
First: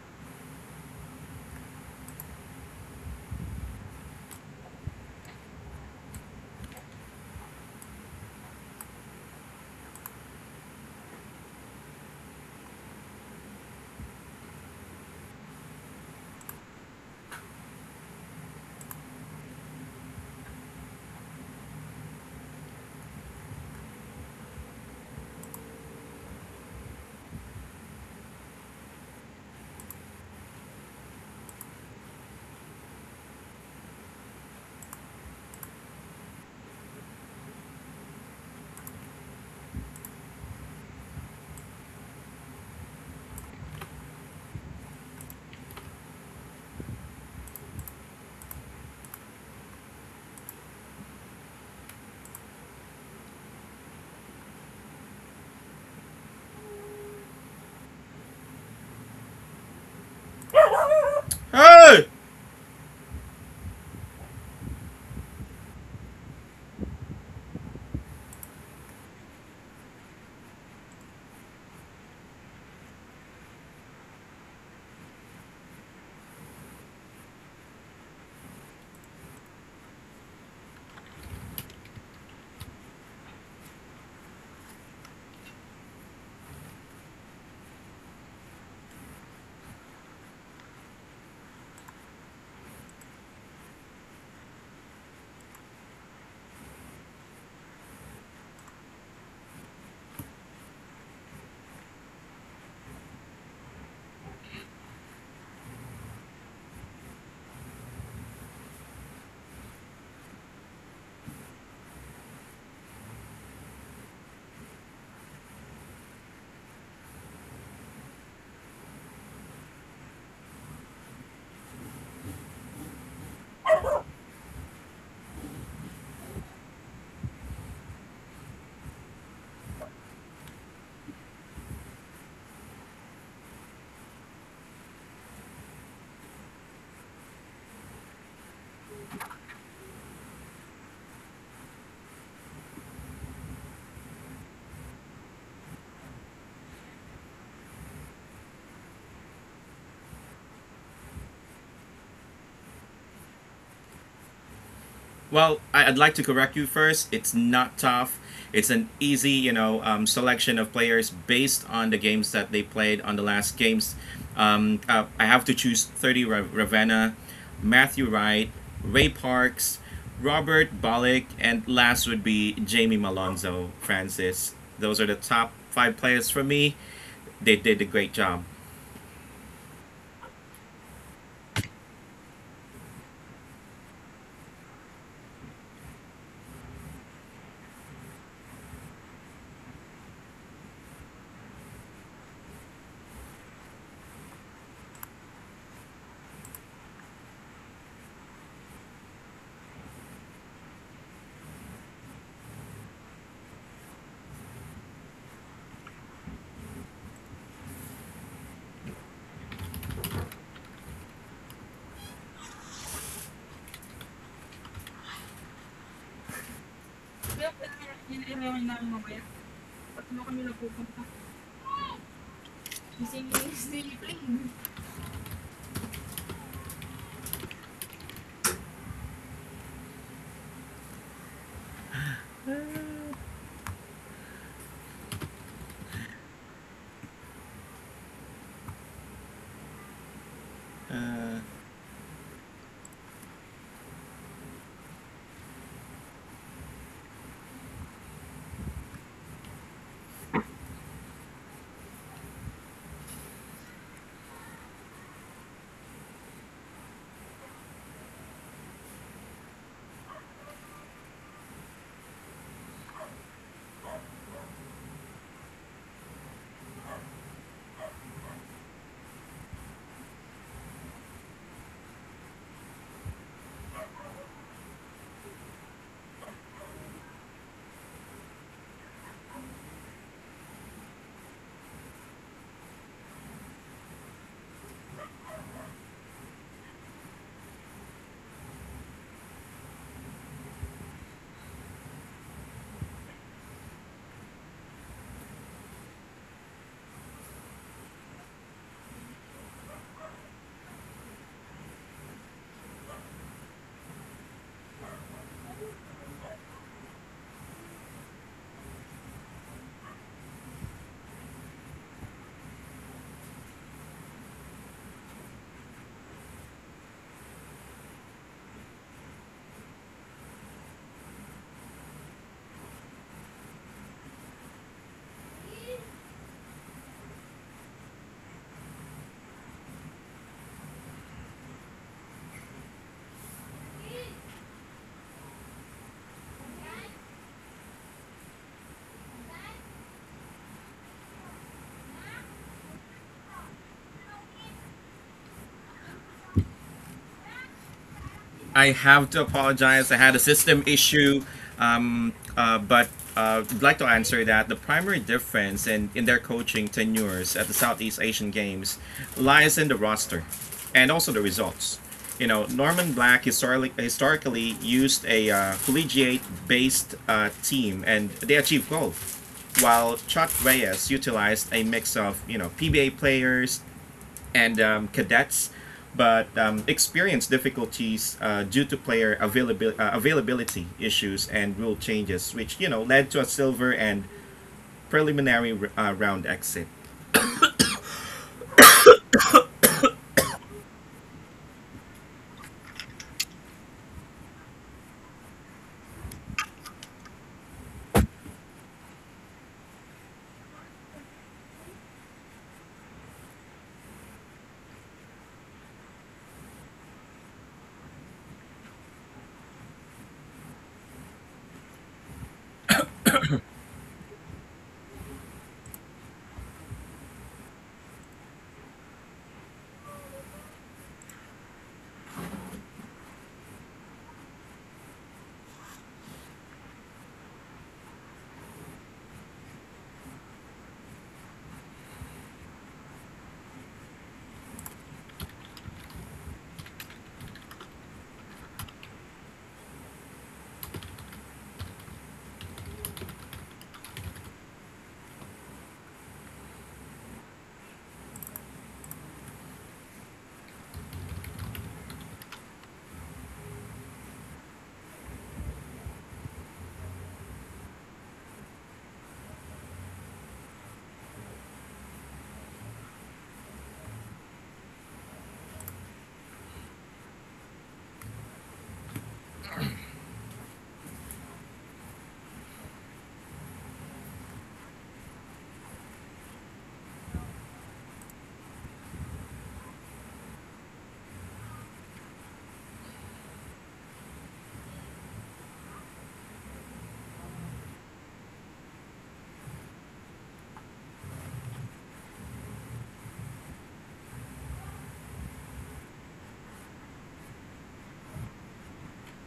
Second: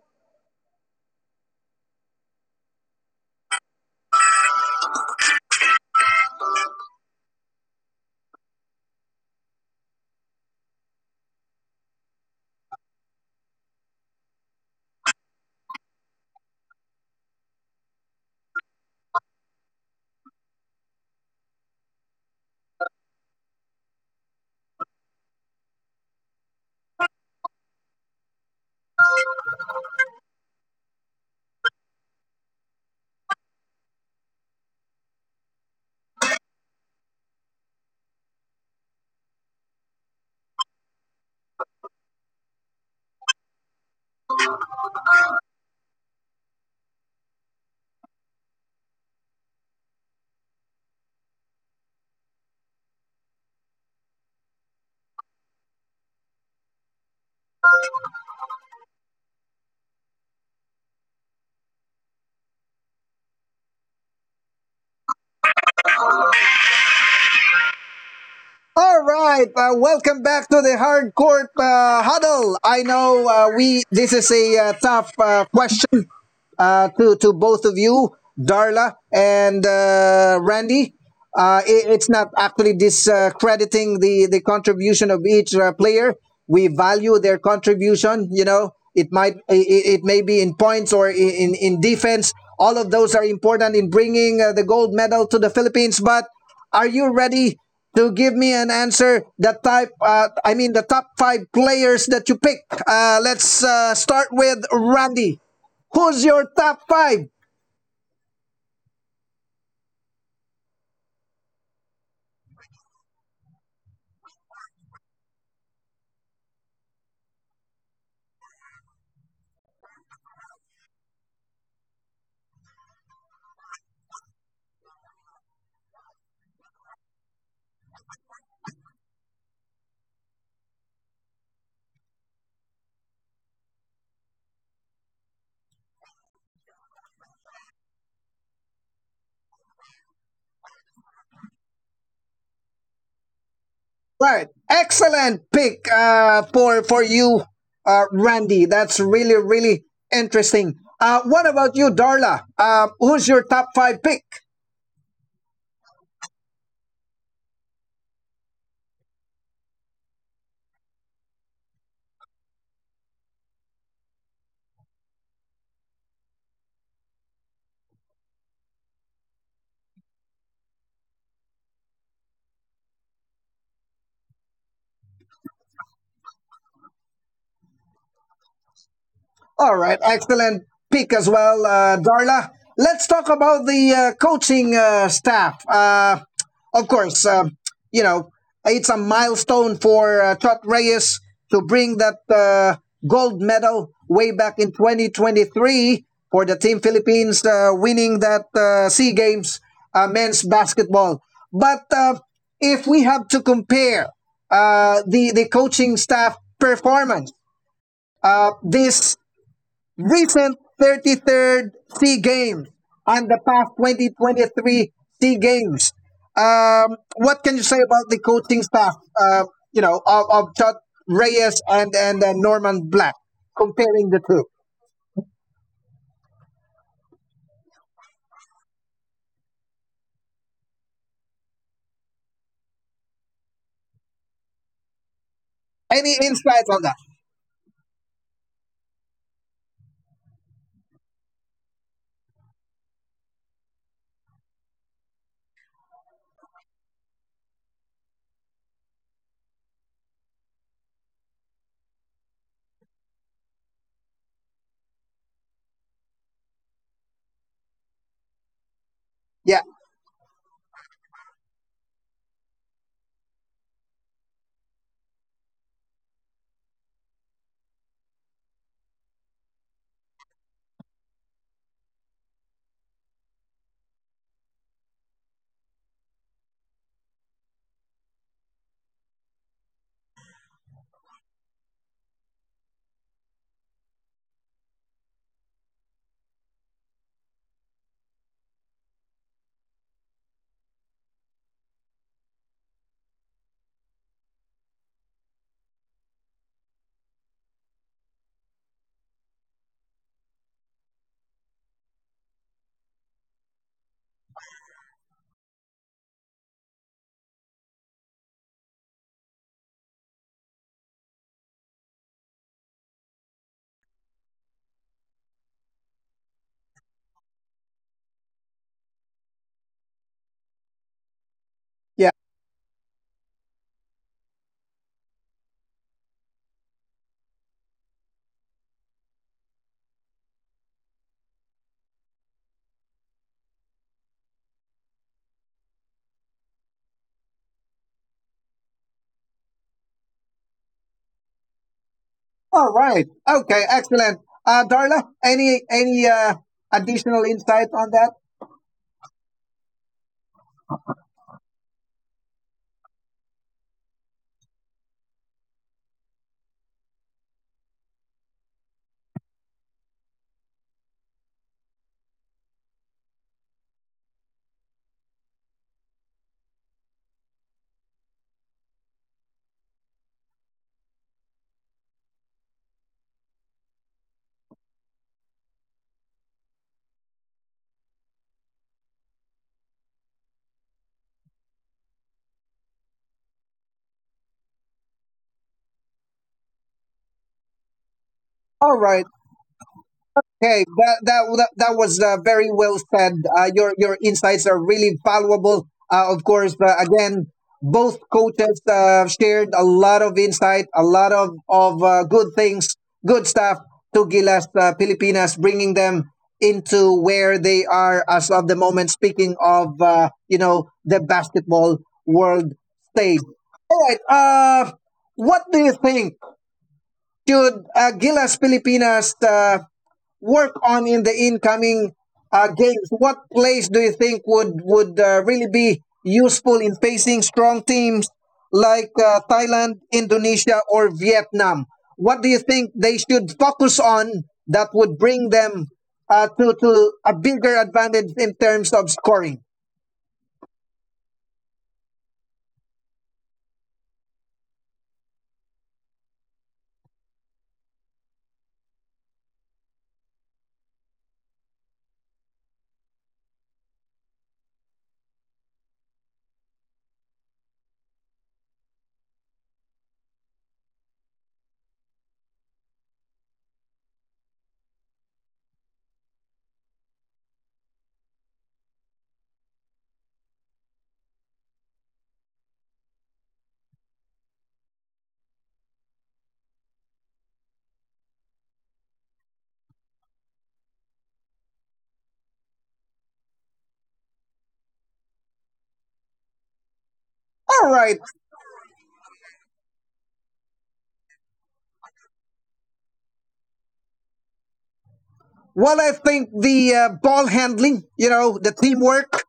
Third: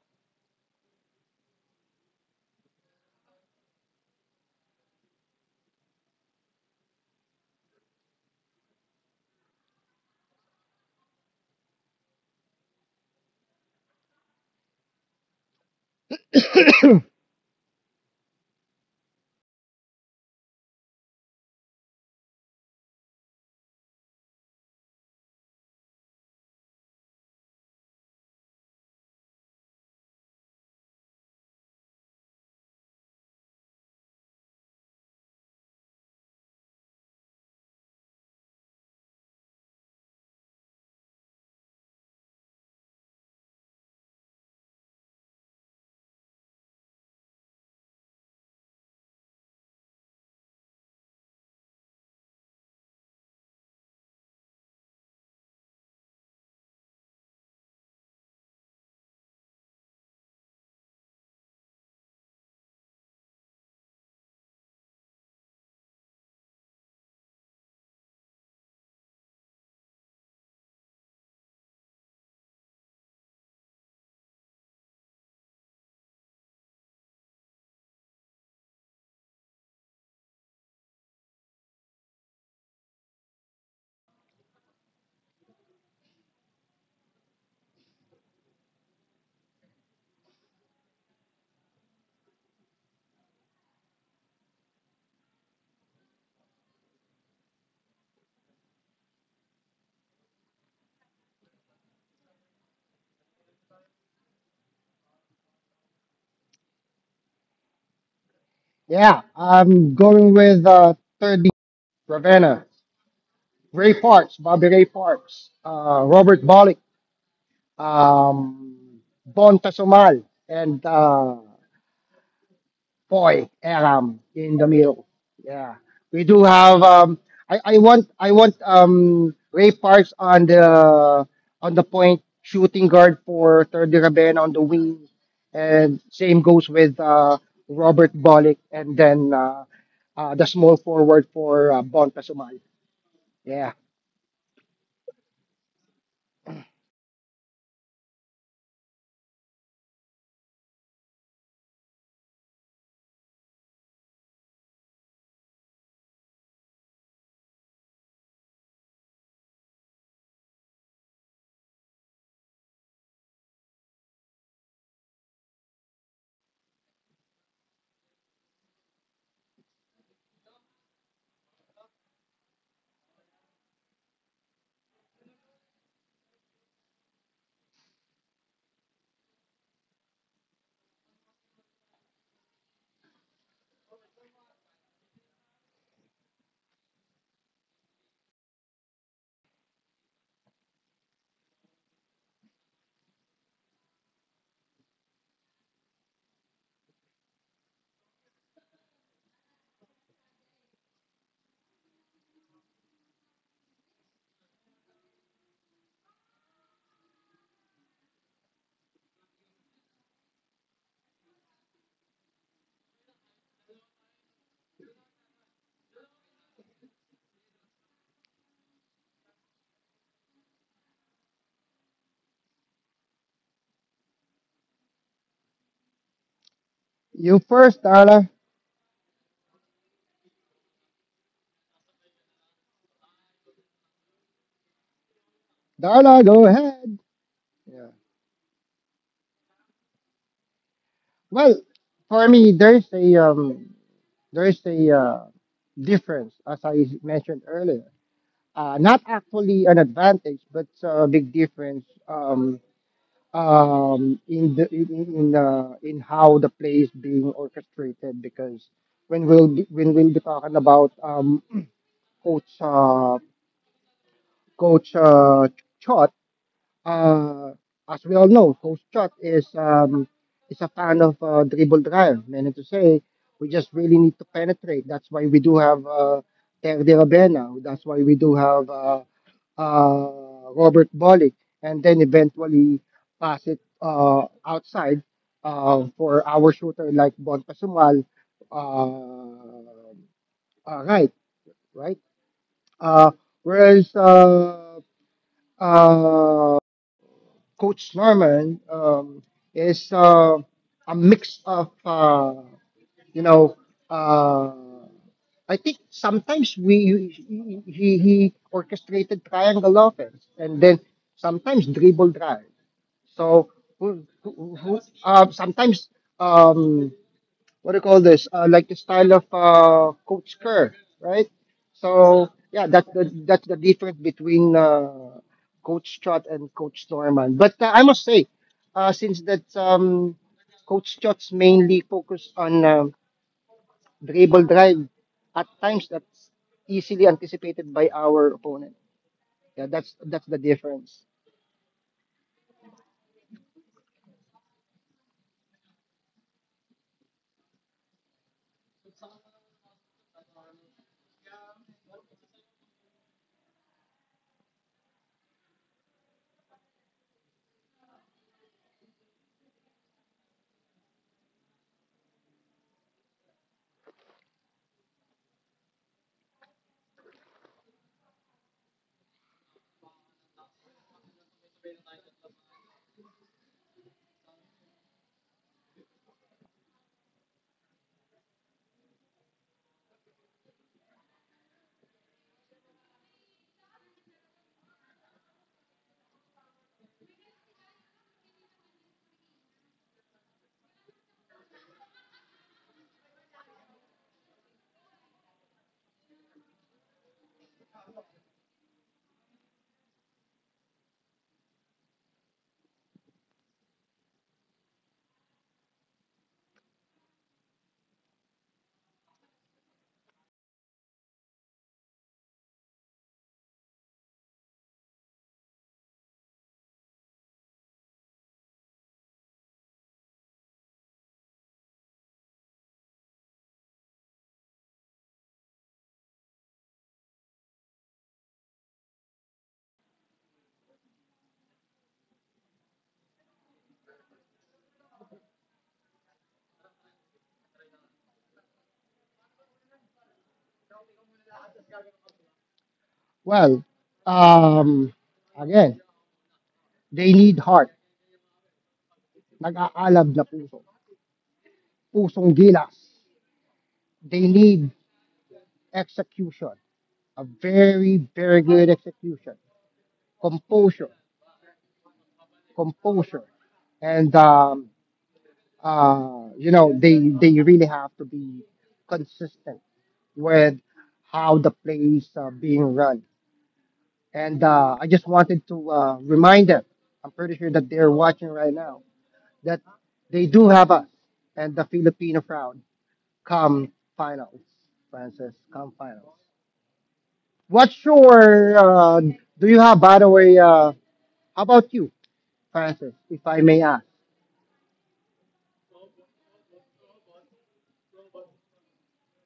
[SPEAKER 2] Hey!
[SPEAKER 1] All right, welcome back to the hardcore huddle. I know we this is a tough question to both of you, Darla and Randy. It, it's not actually discrediting the contribution of each player. We value their contribution. You know, it might it, it may be in points or in defense. All of those are important in bringing the gold medal to the Philippines. But are you ready to give me an answer? The type, I mean, the top five players that you pick. Let's start with Randy. Who's your top five?
[SPEAKER 3] Yeah, I'm going with third B Ravenna. Ray Parks, Bobby Ray Parks, Robert Bolick, um Bon Tasomal, and Poi, Aram in the middle. Yeah, we do have. I want Ray Parks on the point shooting guard, for Thurdy Rabena on the wing, and same goes with Robert Bolick, and then the small forward for Bon Pasumay. Yeah,
[SPEAKER 1] Right. Excellent pick for you, Randy. That's really really interesting. What about you, Darla? Who's your top five pick?
[SPEAKER 2] Well, I would like to correct you first. It's not tough. It's an easy, you know, selection of players based on the games that they played on the last games. I have to choose 30 Ravenna, Matthew Wright, Ray Parks, Robert Bollock, and last would be Jamie Malonzo, Francis. Those are the top five players for me. They did a great job.
[SPEAKER 1] All right, excellent pick as well, Darla. Let's talk about the coaching staff. Of course, you know it's a milestone for Chot Reyes to bring that gold medal way back in 2023 for the team Philippines winning that Sea Games men's basketball. But if we have to compare the coaching staff performance this recent 33rd SEA Games and the past 2023 SEA Games. What can you say about the coaching staff, uh, you know, of Chot Reyes and Norman Black, comparing the two?
[SPEAKER 3] you first, Darla.
[SPEAKER 1] Any
[SPEAKER 3] Darla, go
[SPEAKER 1] insights on that?
[SPEAKER 3] ahead. Yeah. Well, for me, there is a difference, as I mentioned earlier. Not actually an advantage, but a big difference, in the in how the play is being orchestrated. Because when we'll
[SPEAKER 1] Yeah,
[SPEAKER 3] be, when we'll be talking about coach uh, coach Chot. Uh, as we all know, Coach Chot is a fan of dribble drive. Meaning to say, we just really need to penetrate. That's why we do have Ter de Rabena. That's why we do have Robert Bolick, and then eventually pass it outside for our shooter like Bon Pasumal, uh, right, right. Uh, whereas uh, Coach Norman is a mix of you know, uh, I think sometimes we he orchestrated triangle offense, and then sometimes dribble drive. So sometimes, um, what do you call this? Like the style of Coach Kerr, right?
[SPEAKER 1] yeah.
[SPEAKER 3] So yeah, that's the difference between Coach Trot and Coach Norman. But I must say, since that Coach Trot's mainly focus on dribble drive, at times that's easily anticipated by our opponent. Yeah, that's the difference.
[SPEAKER 1] All right. Okay, excellent. Darla, any additional insights on that?
[SPEAKER 2] I have to apologize. I had a system issue, but I'd like to answer that. The primary difference in their coaching tenures at the Southeast Asian Games lies in the roster and also the results. You know, Norman Black historically used a collegiate based team and they achieved gold, while Chuck Reyes utilized a mix of, you know, PBA players, and cadets, but experienced difficulties due to availability issues and rule changes, which you know led to a silver and preliminary round exit.
[SPEAKER 1] All right. Okay, that was very well said. Your insights are really valuable. Of course, again, both coaches shared a lot of insight, a lot of good things, good stuff to Gilas Pilipinas, bringing them into where they are as of the moment. Speaking of the basketball world stage. All right. What do you think? Should Gilas Pilipinas work on in the incoming games? What plays do you think would really be useful in facing strong teams like Thailand, Indonesia, or Vietnam? What do you think they should focus on that would bring them to a bigger advantage in terms of scoring?
[SPEAKER 3] Well, um, again, they need heart. Nag-aalab na puso. Pusong gilas. They need execution, a very, very good execution, composure, composure, and they really have to be consistent with how the plays are being run. And I just wanted to remind them. I'm pretty sure that they're watching right now, that they do have us and the Filipino crowd come finals, Francis, come finals.
[SPEAKER 1] All
[SPEAKER 3] What's
[SPEAKER 1] right.
[SPEAKER 3] your do you have, by the way? How about you, Francis, if I may ask?
[SPEAKER 1] Well, I think the ball handling, you know, the teamwork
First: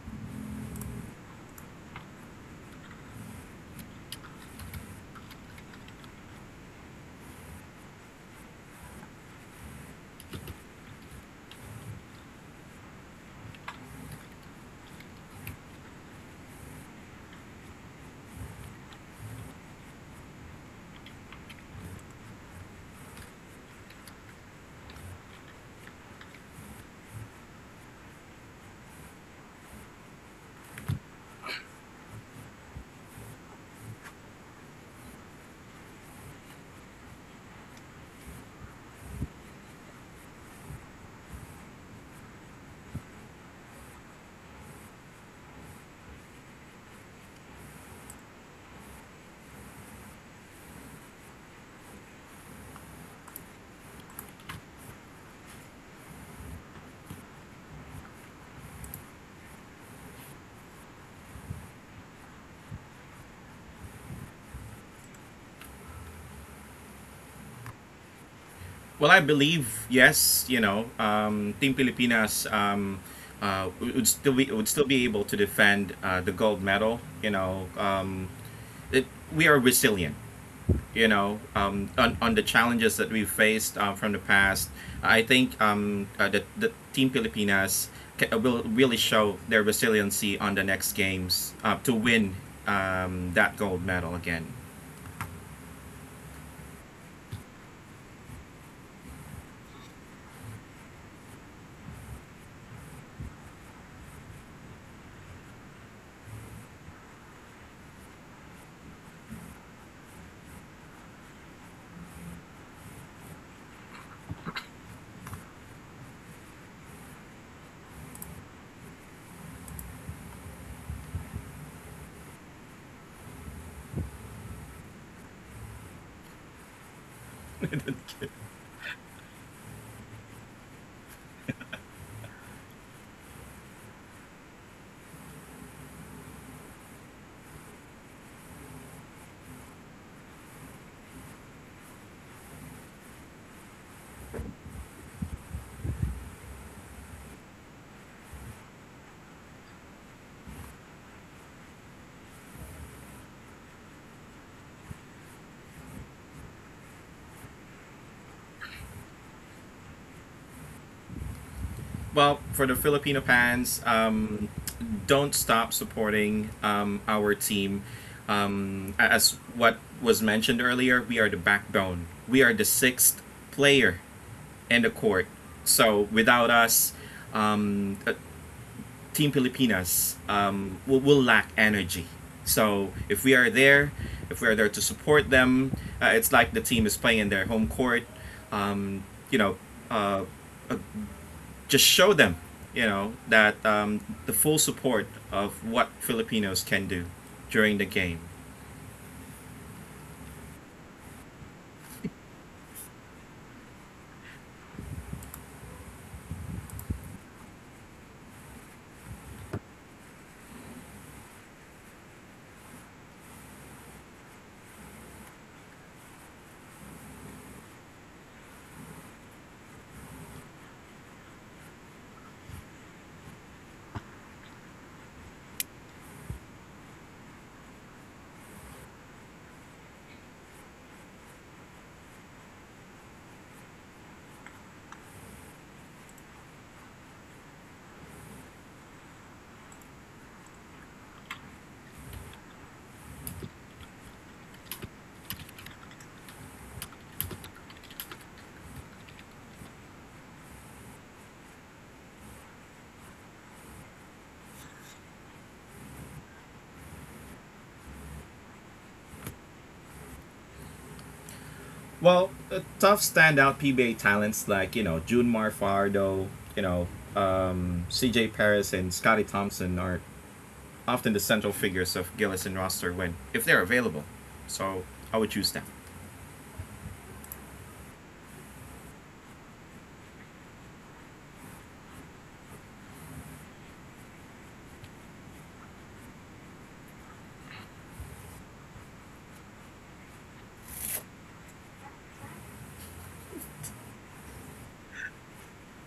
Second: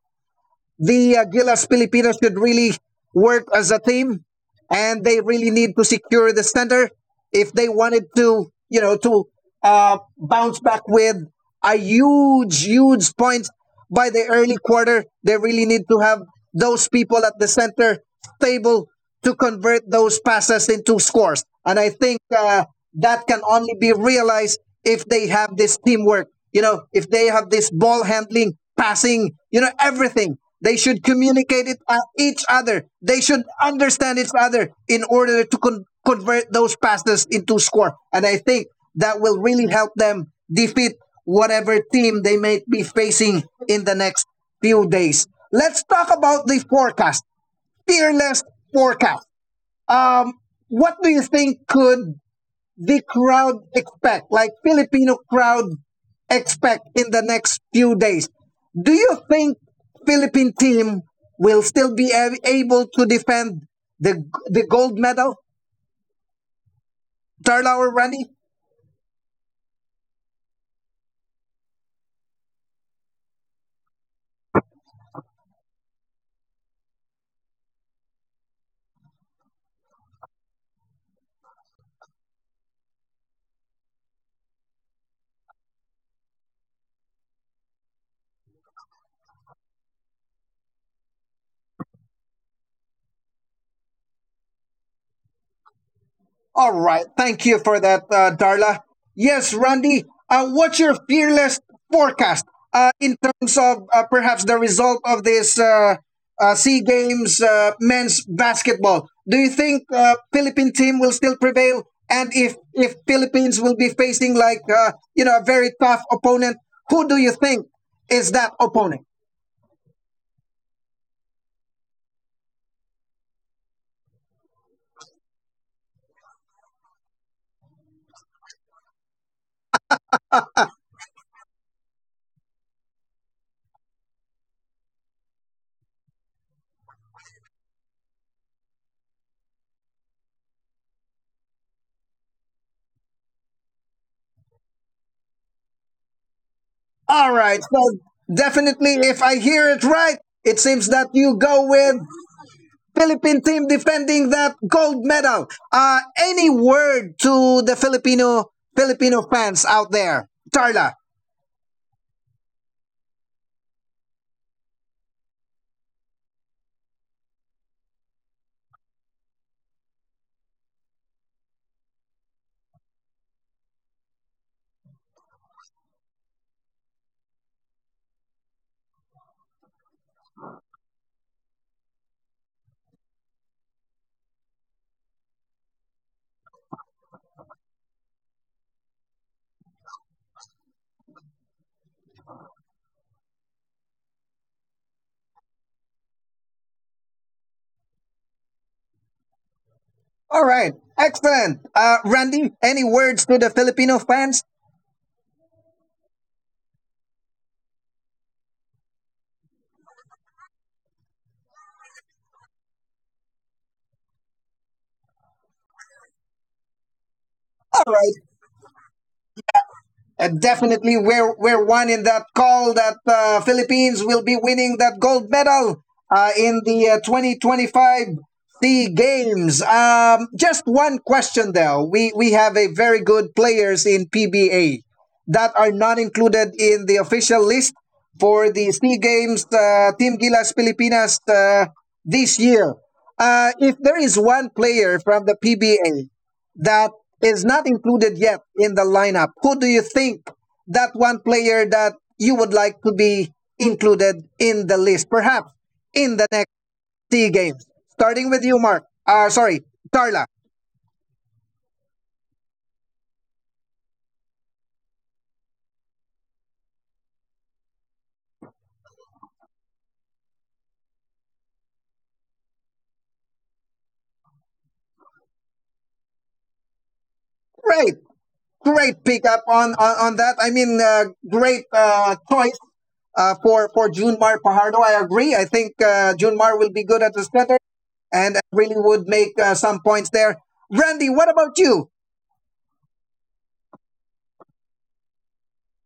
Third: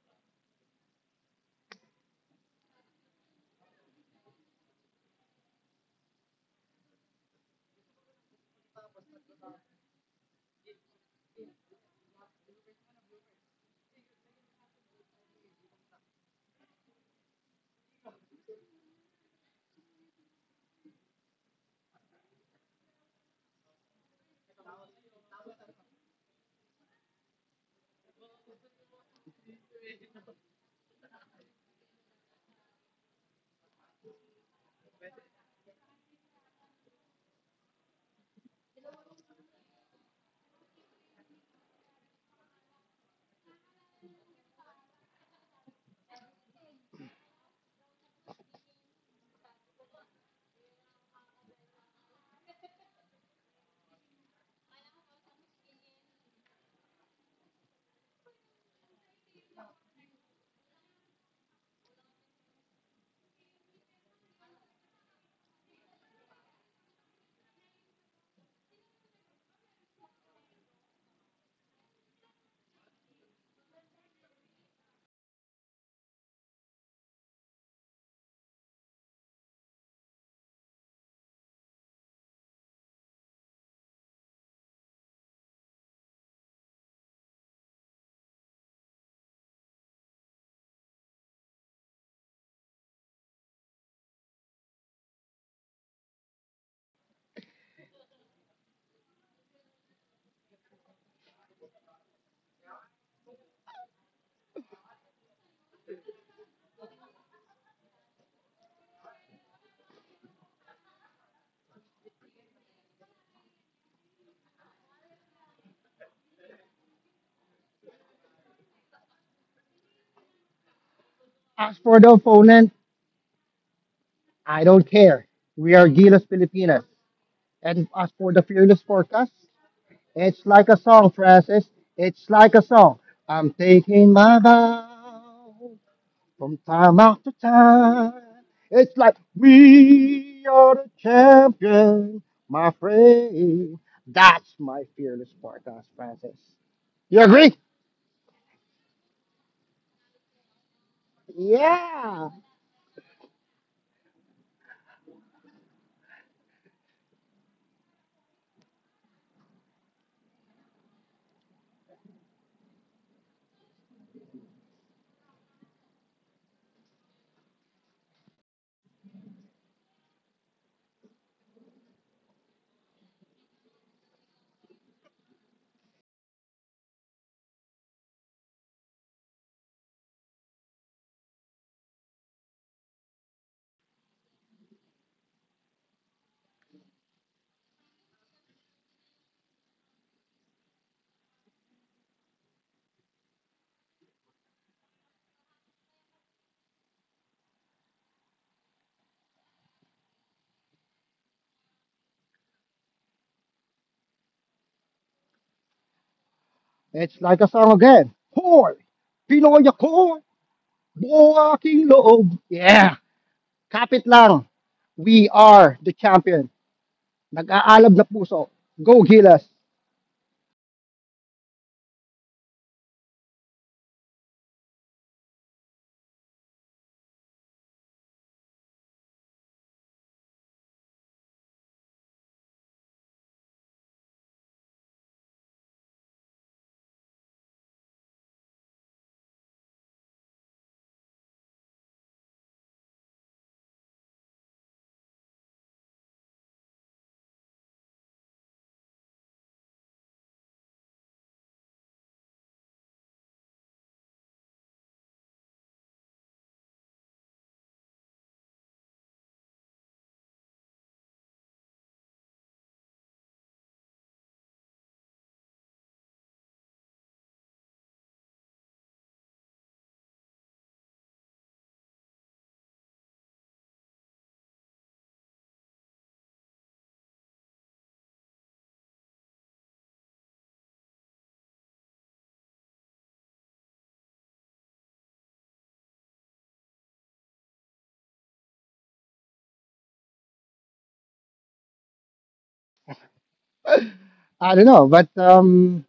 [SPEAKER 1] the Gilas Filipinas should really work as a team, and they really need to secure the center if they wanted to, you know, to bounce back with a huge, huge point by the early quarter. They really need to have those people at the center stable to convert those passes into scores. And I think that can only be realized if they have this teamwork, you know, if they have this ball handling, passing, you know, everything. They should communicate it each other. They should understand each other in order to convert those passes into score. And I think that will really help them defeat whatever team they may be facing in the next few days. Let's talk about the forecast fearless forecast. Um, what do you think could the crowd expect, like Filipino crowd expect in the next few days? Do you think Philippine team will still be able to defend the the gold medal, Darlaur Randy?
[SPEAKER 2] Well, I believe yes, you know, Team Pilipinas would still be able to defend the gold medal. You know, it, we are resilient you know, on the challenges that we faced from the past, I think the Team Pilipinas will really show their resiliency on the next games to win that gold medal again.
[SPEAKER 1] All right. Thank you for that, Darla. Yes, Randy, what's your fearless forecast in terms of perhaps the result of this SEA Games men's basketball? Do you think Philippine team will still prevail? And if Philippines will be facing like, a very tough opponent, who do you think is that opponent?
[SPEAKER 3] As for the opponent, I don't care. We are Gilas Filipinas. And as for the fearless forecast, it's like a song, Francis. It's like a song. I'm taking my vow from time after time. It's like we are the champion, my friend. That's my fearless forecast, Francis. You
[SPEAKER 1] All
[SPEAKER 3] agree?
[SPEAKER 1] right. So definitely, if I hear it right, it seems that you go with
[SPEAKER 3] Yeah.
[SPEAKER 1] Philippine team defending that gold medal. Any word to the Filipino fans out there, Tarla?
[SPEAKER 2] Well, for the Filipino fans, don't stop supporting our team. As what was mentioned earlier, we are the backbone. We are the sixth player in the court. So without us, um, uh, Team Pilipinas will lack energy. So if we are there, if we are there to support them, it's like the team is playing in their home court. Um, you know, uh, uh, just show them, you know, that the full support of what Filipinos can do during the game.
[SPEAKER 1] All right, excellent. Randy, any words to the Filipino fans?
[SPEAKER 3] It's like a song again. Hoy! Pinoy ako! Buo aking loob! Yeah! Kapit lang! We are the champion.
[SPEAKER 1] All
[SPEAKER 3] Nag-aalab na
[SPEAKER 1] right,
[SPEAKER 3] puso. Go Gilas!
[SPEAKER 1] Definitely, we're one in that call that Philippines will be winning that gold medal in the 2025 Sea Games. Just one question though. We have a very good players in PBA that are not included in the official list for the Sea Games Team Gilas Pilipinas this year. If there is one player from the PBA that is not included yet in the lineup? Who do you think that one player that you would like to be included in the list, perhaps in the next three games? Starting with you, Mark. Sorry, Darla.
[SPEAKER 2] Well, tough standout PBA talents like, you know, June Marfardo, you know, CJ Perez and Scotty Thompson are often the central figures of Gillis and Roster when, if they're available. So I would choose them.
[SPEAKER 1] Great, great pickup on that. I mean, great choice for Junmar Pajardo. I agree. I think Junmar will be good at the center and really would make some points there. Randy, what about you?
[SPEAKER 3] I don't know, but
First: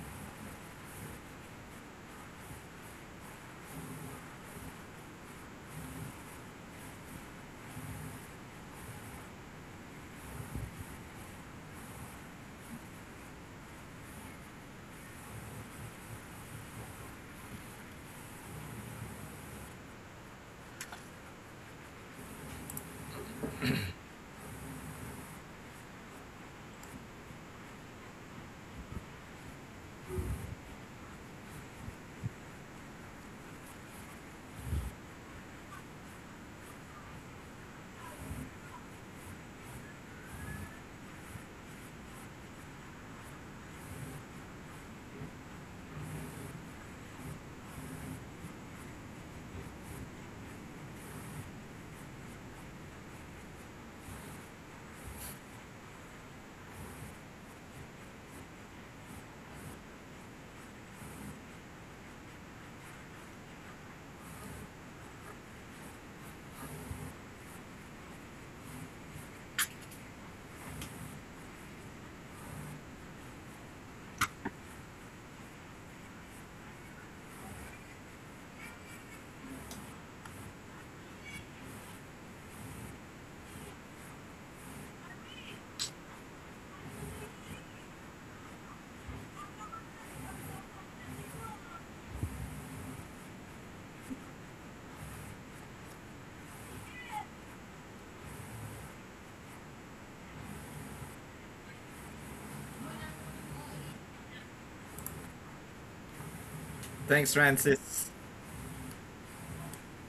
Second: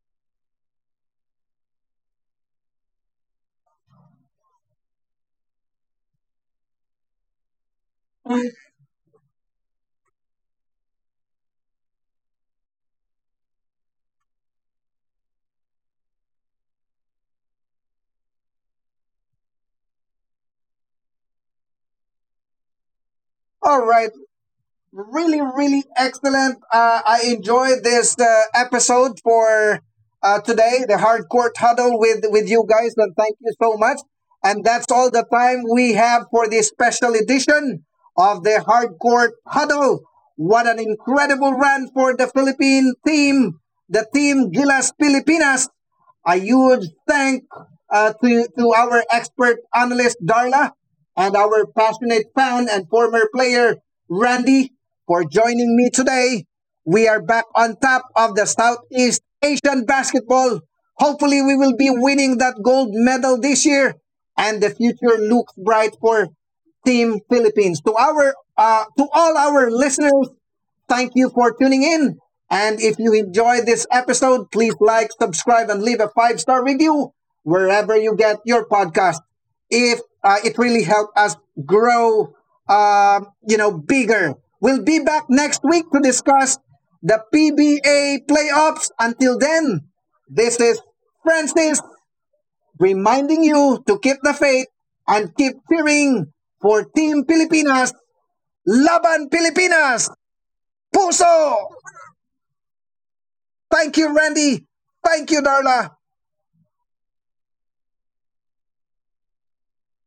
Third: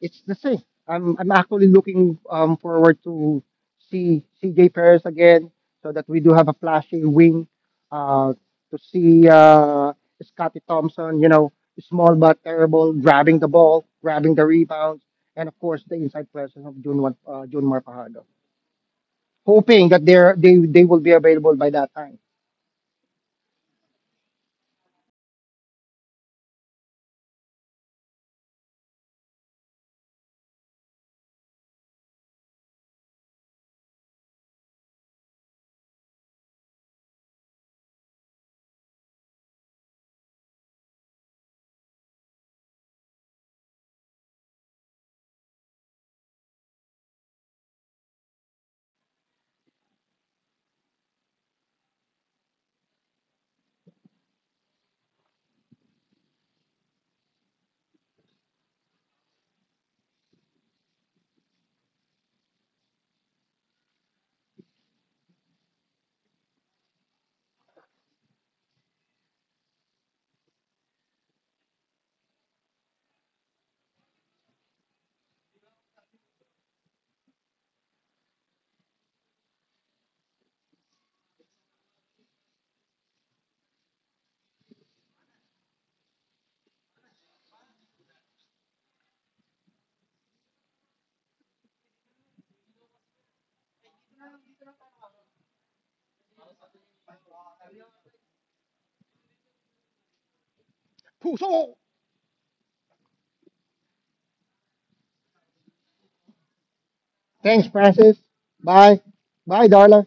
[SPEAKER 3] it's the same. I'm actually looking forward to see CJ Perez again, so that we do have a flashy wing, uh, to see Scotty Thompson, you know, small but terrible, grabbing the ball, grabbing the rebounds, and of course the inside presence of June Marpajado. Hoping that they will be available by that time.
[SPEAKER 1] All right, really, really excellent. I enjoyed this episode for today, the hardcore huddle with you guys, and thank you so much. And that's all the time we have for this special edition of the hardcore huddle. What an incredible run for the Philippine team, the team Gilas Pilipinas. A huge thank to our expert analyst, Darla, and our passionate fan and former player, Randy, for joining me today. We are back on top of the Southeast Asian basketball. Hopefully, we will be winning that gold medal this year, and the future looks bright for Team Philippines. To our to all our listeners, thank you for tuning in. And if you enjoyed this episode, please like, subscribe, and leave a 5-star review wherever you get your podcast. If it really helped us grow, bigger. We'll be back next week to discuss the PBA playoffs. Until then, this is Francis reminding you to keep the faith and keep cheering for Team Pilipinas. Laban Pilipinas! Puso!
[SPEAKER 3] Puso!
[SPEAKER 1] Thank you, Randy. Thank you, Darla.
[SPEAKER 2] Thanks,
[SPEAKER 3] Thanks,
[SPEAKER 2] Francis.
[SPEAKER 3] Francis. Bye, bye, Darla.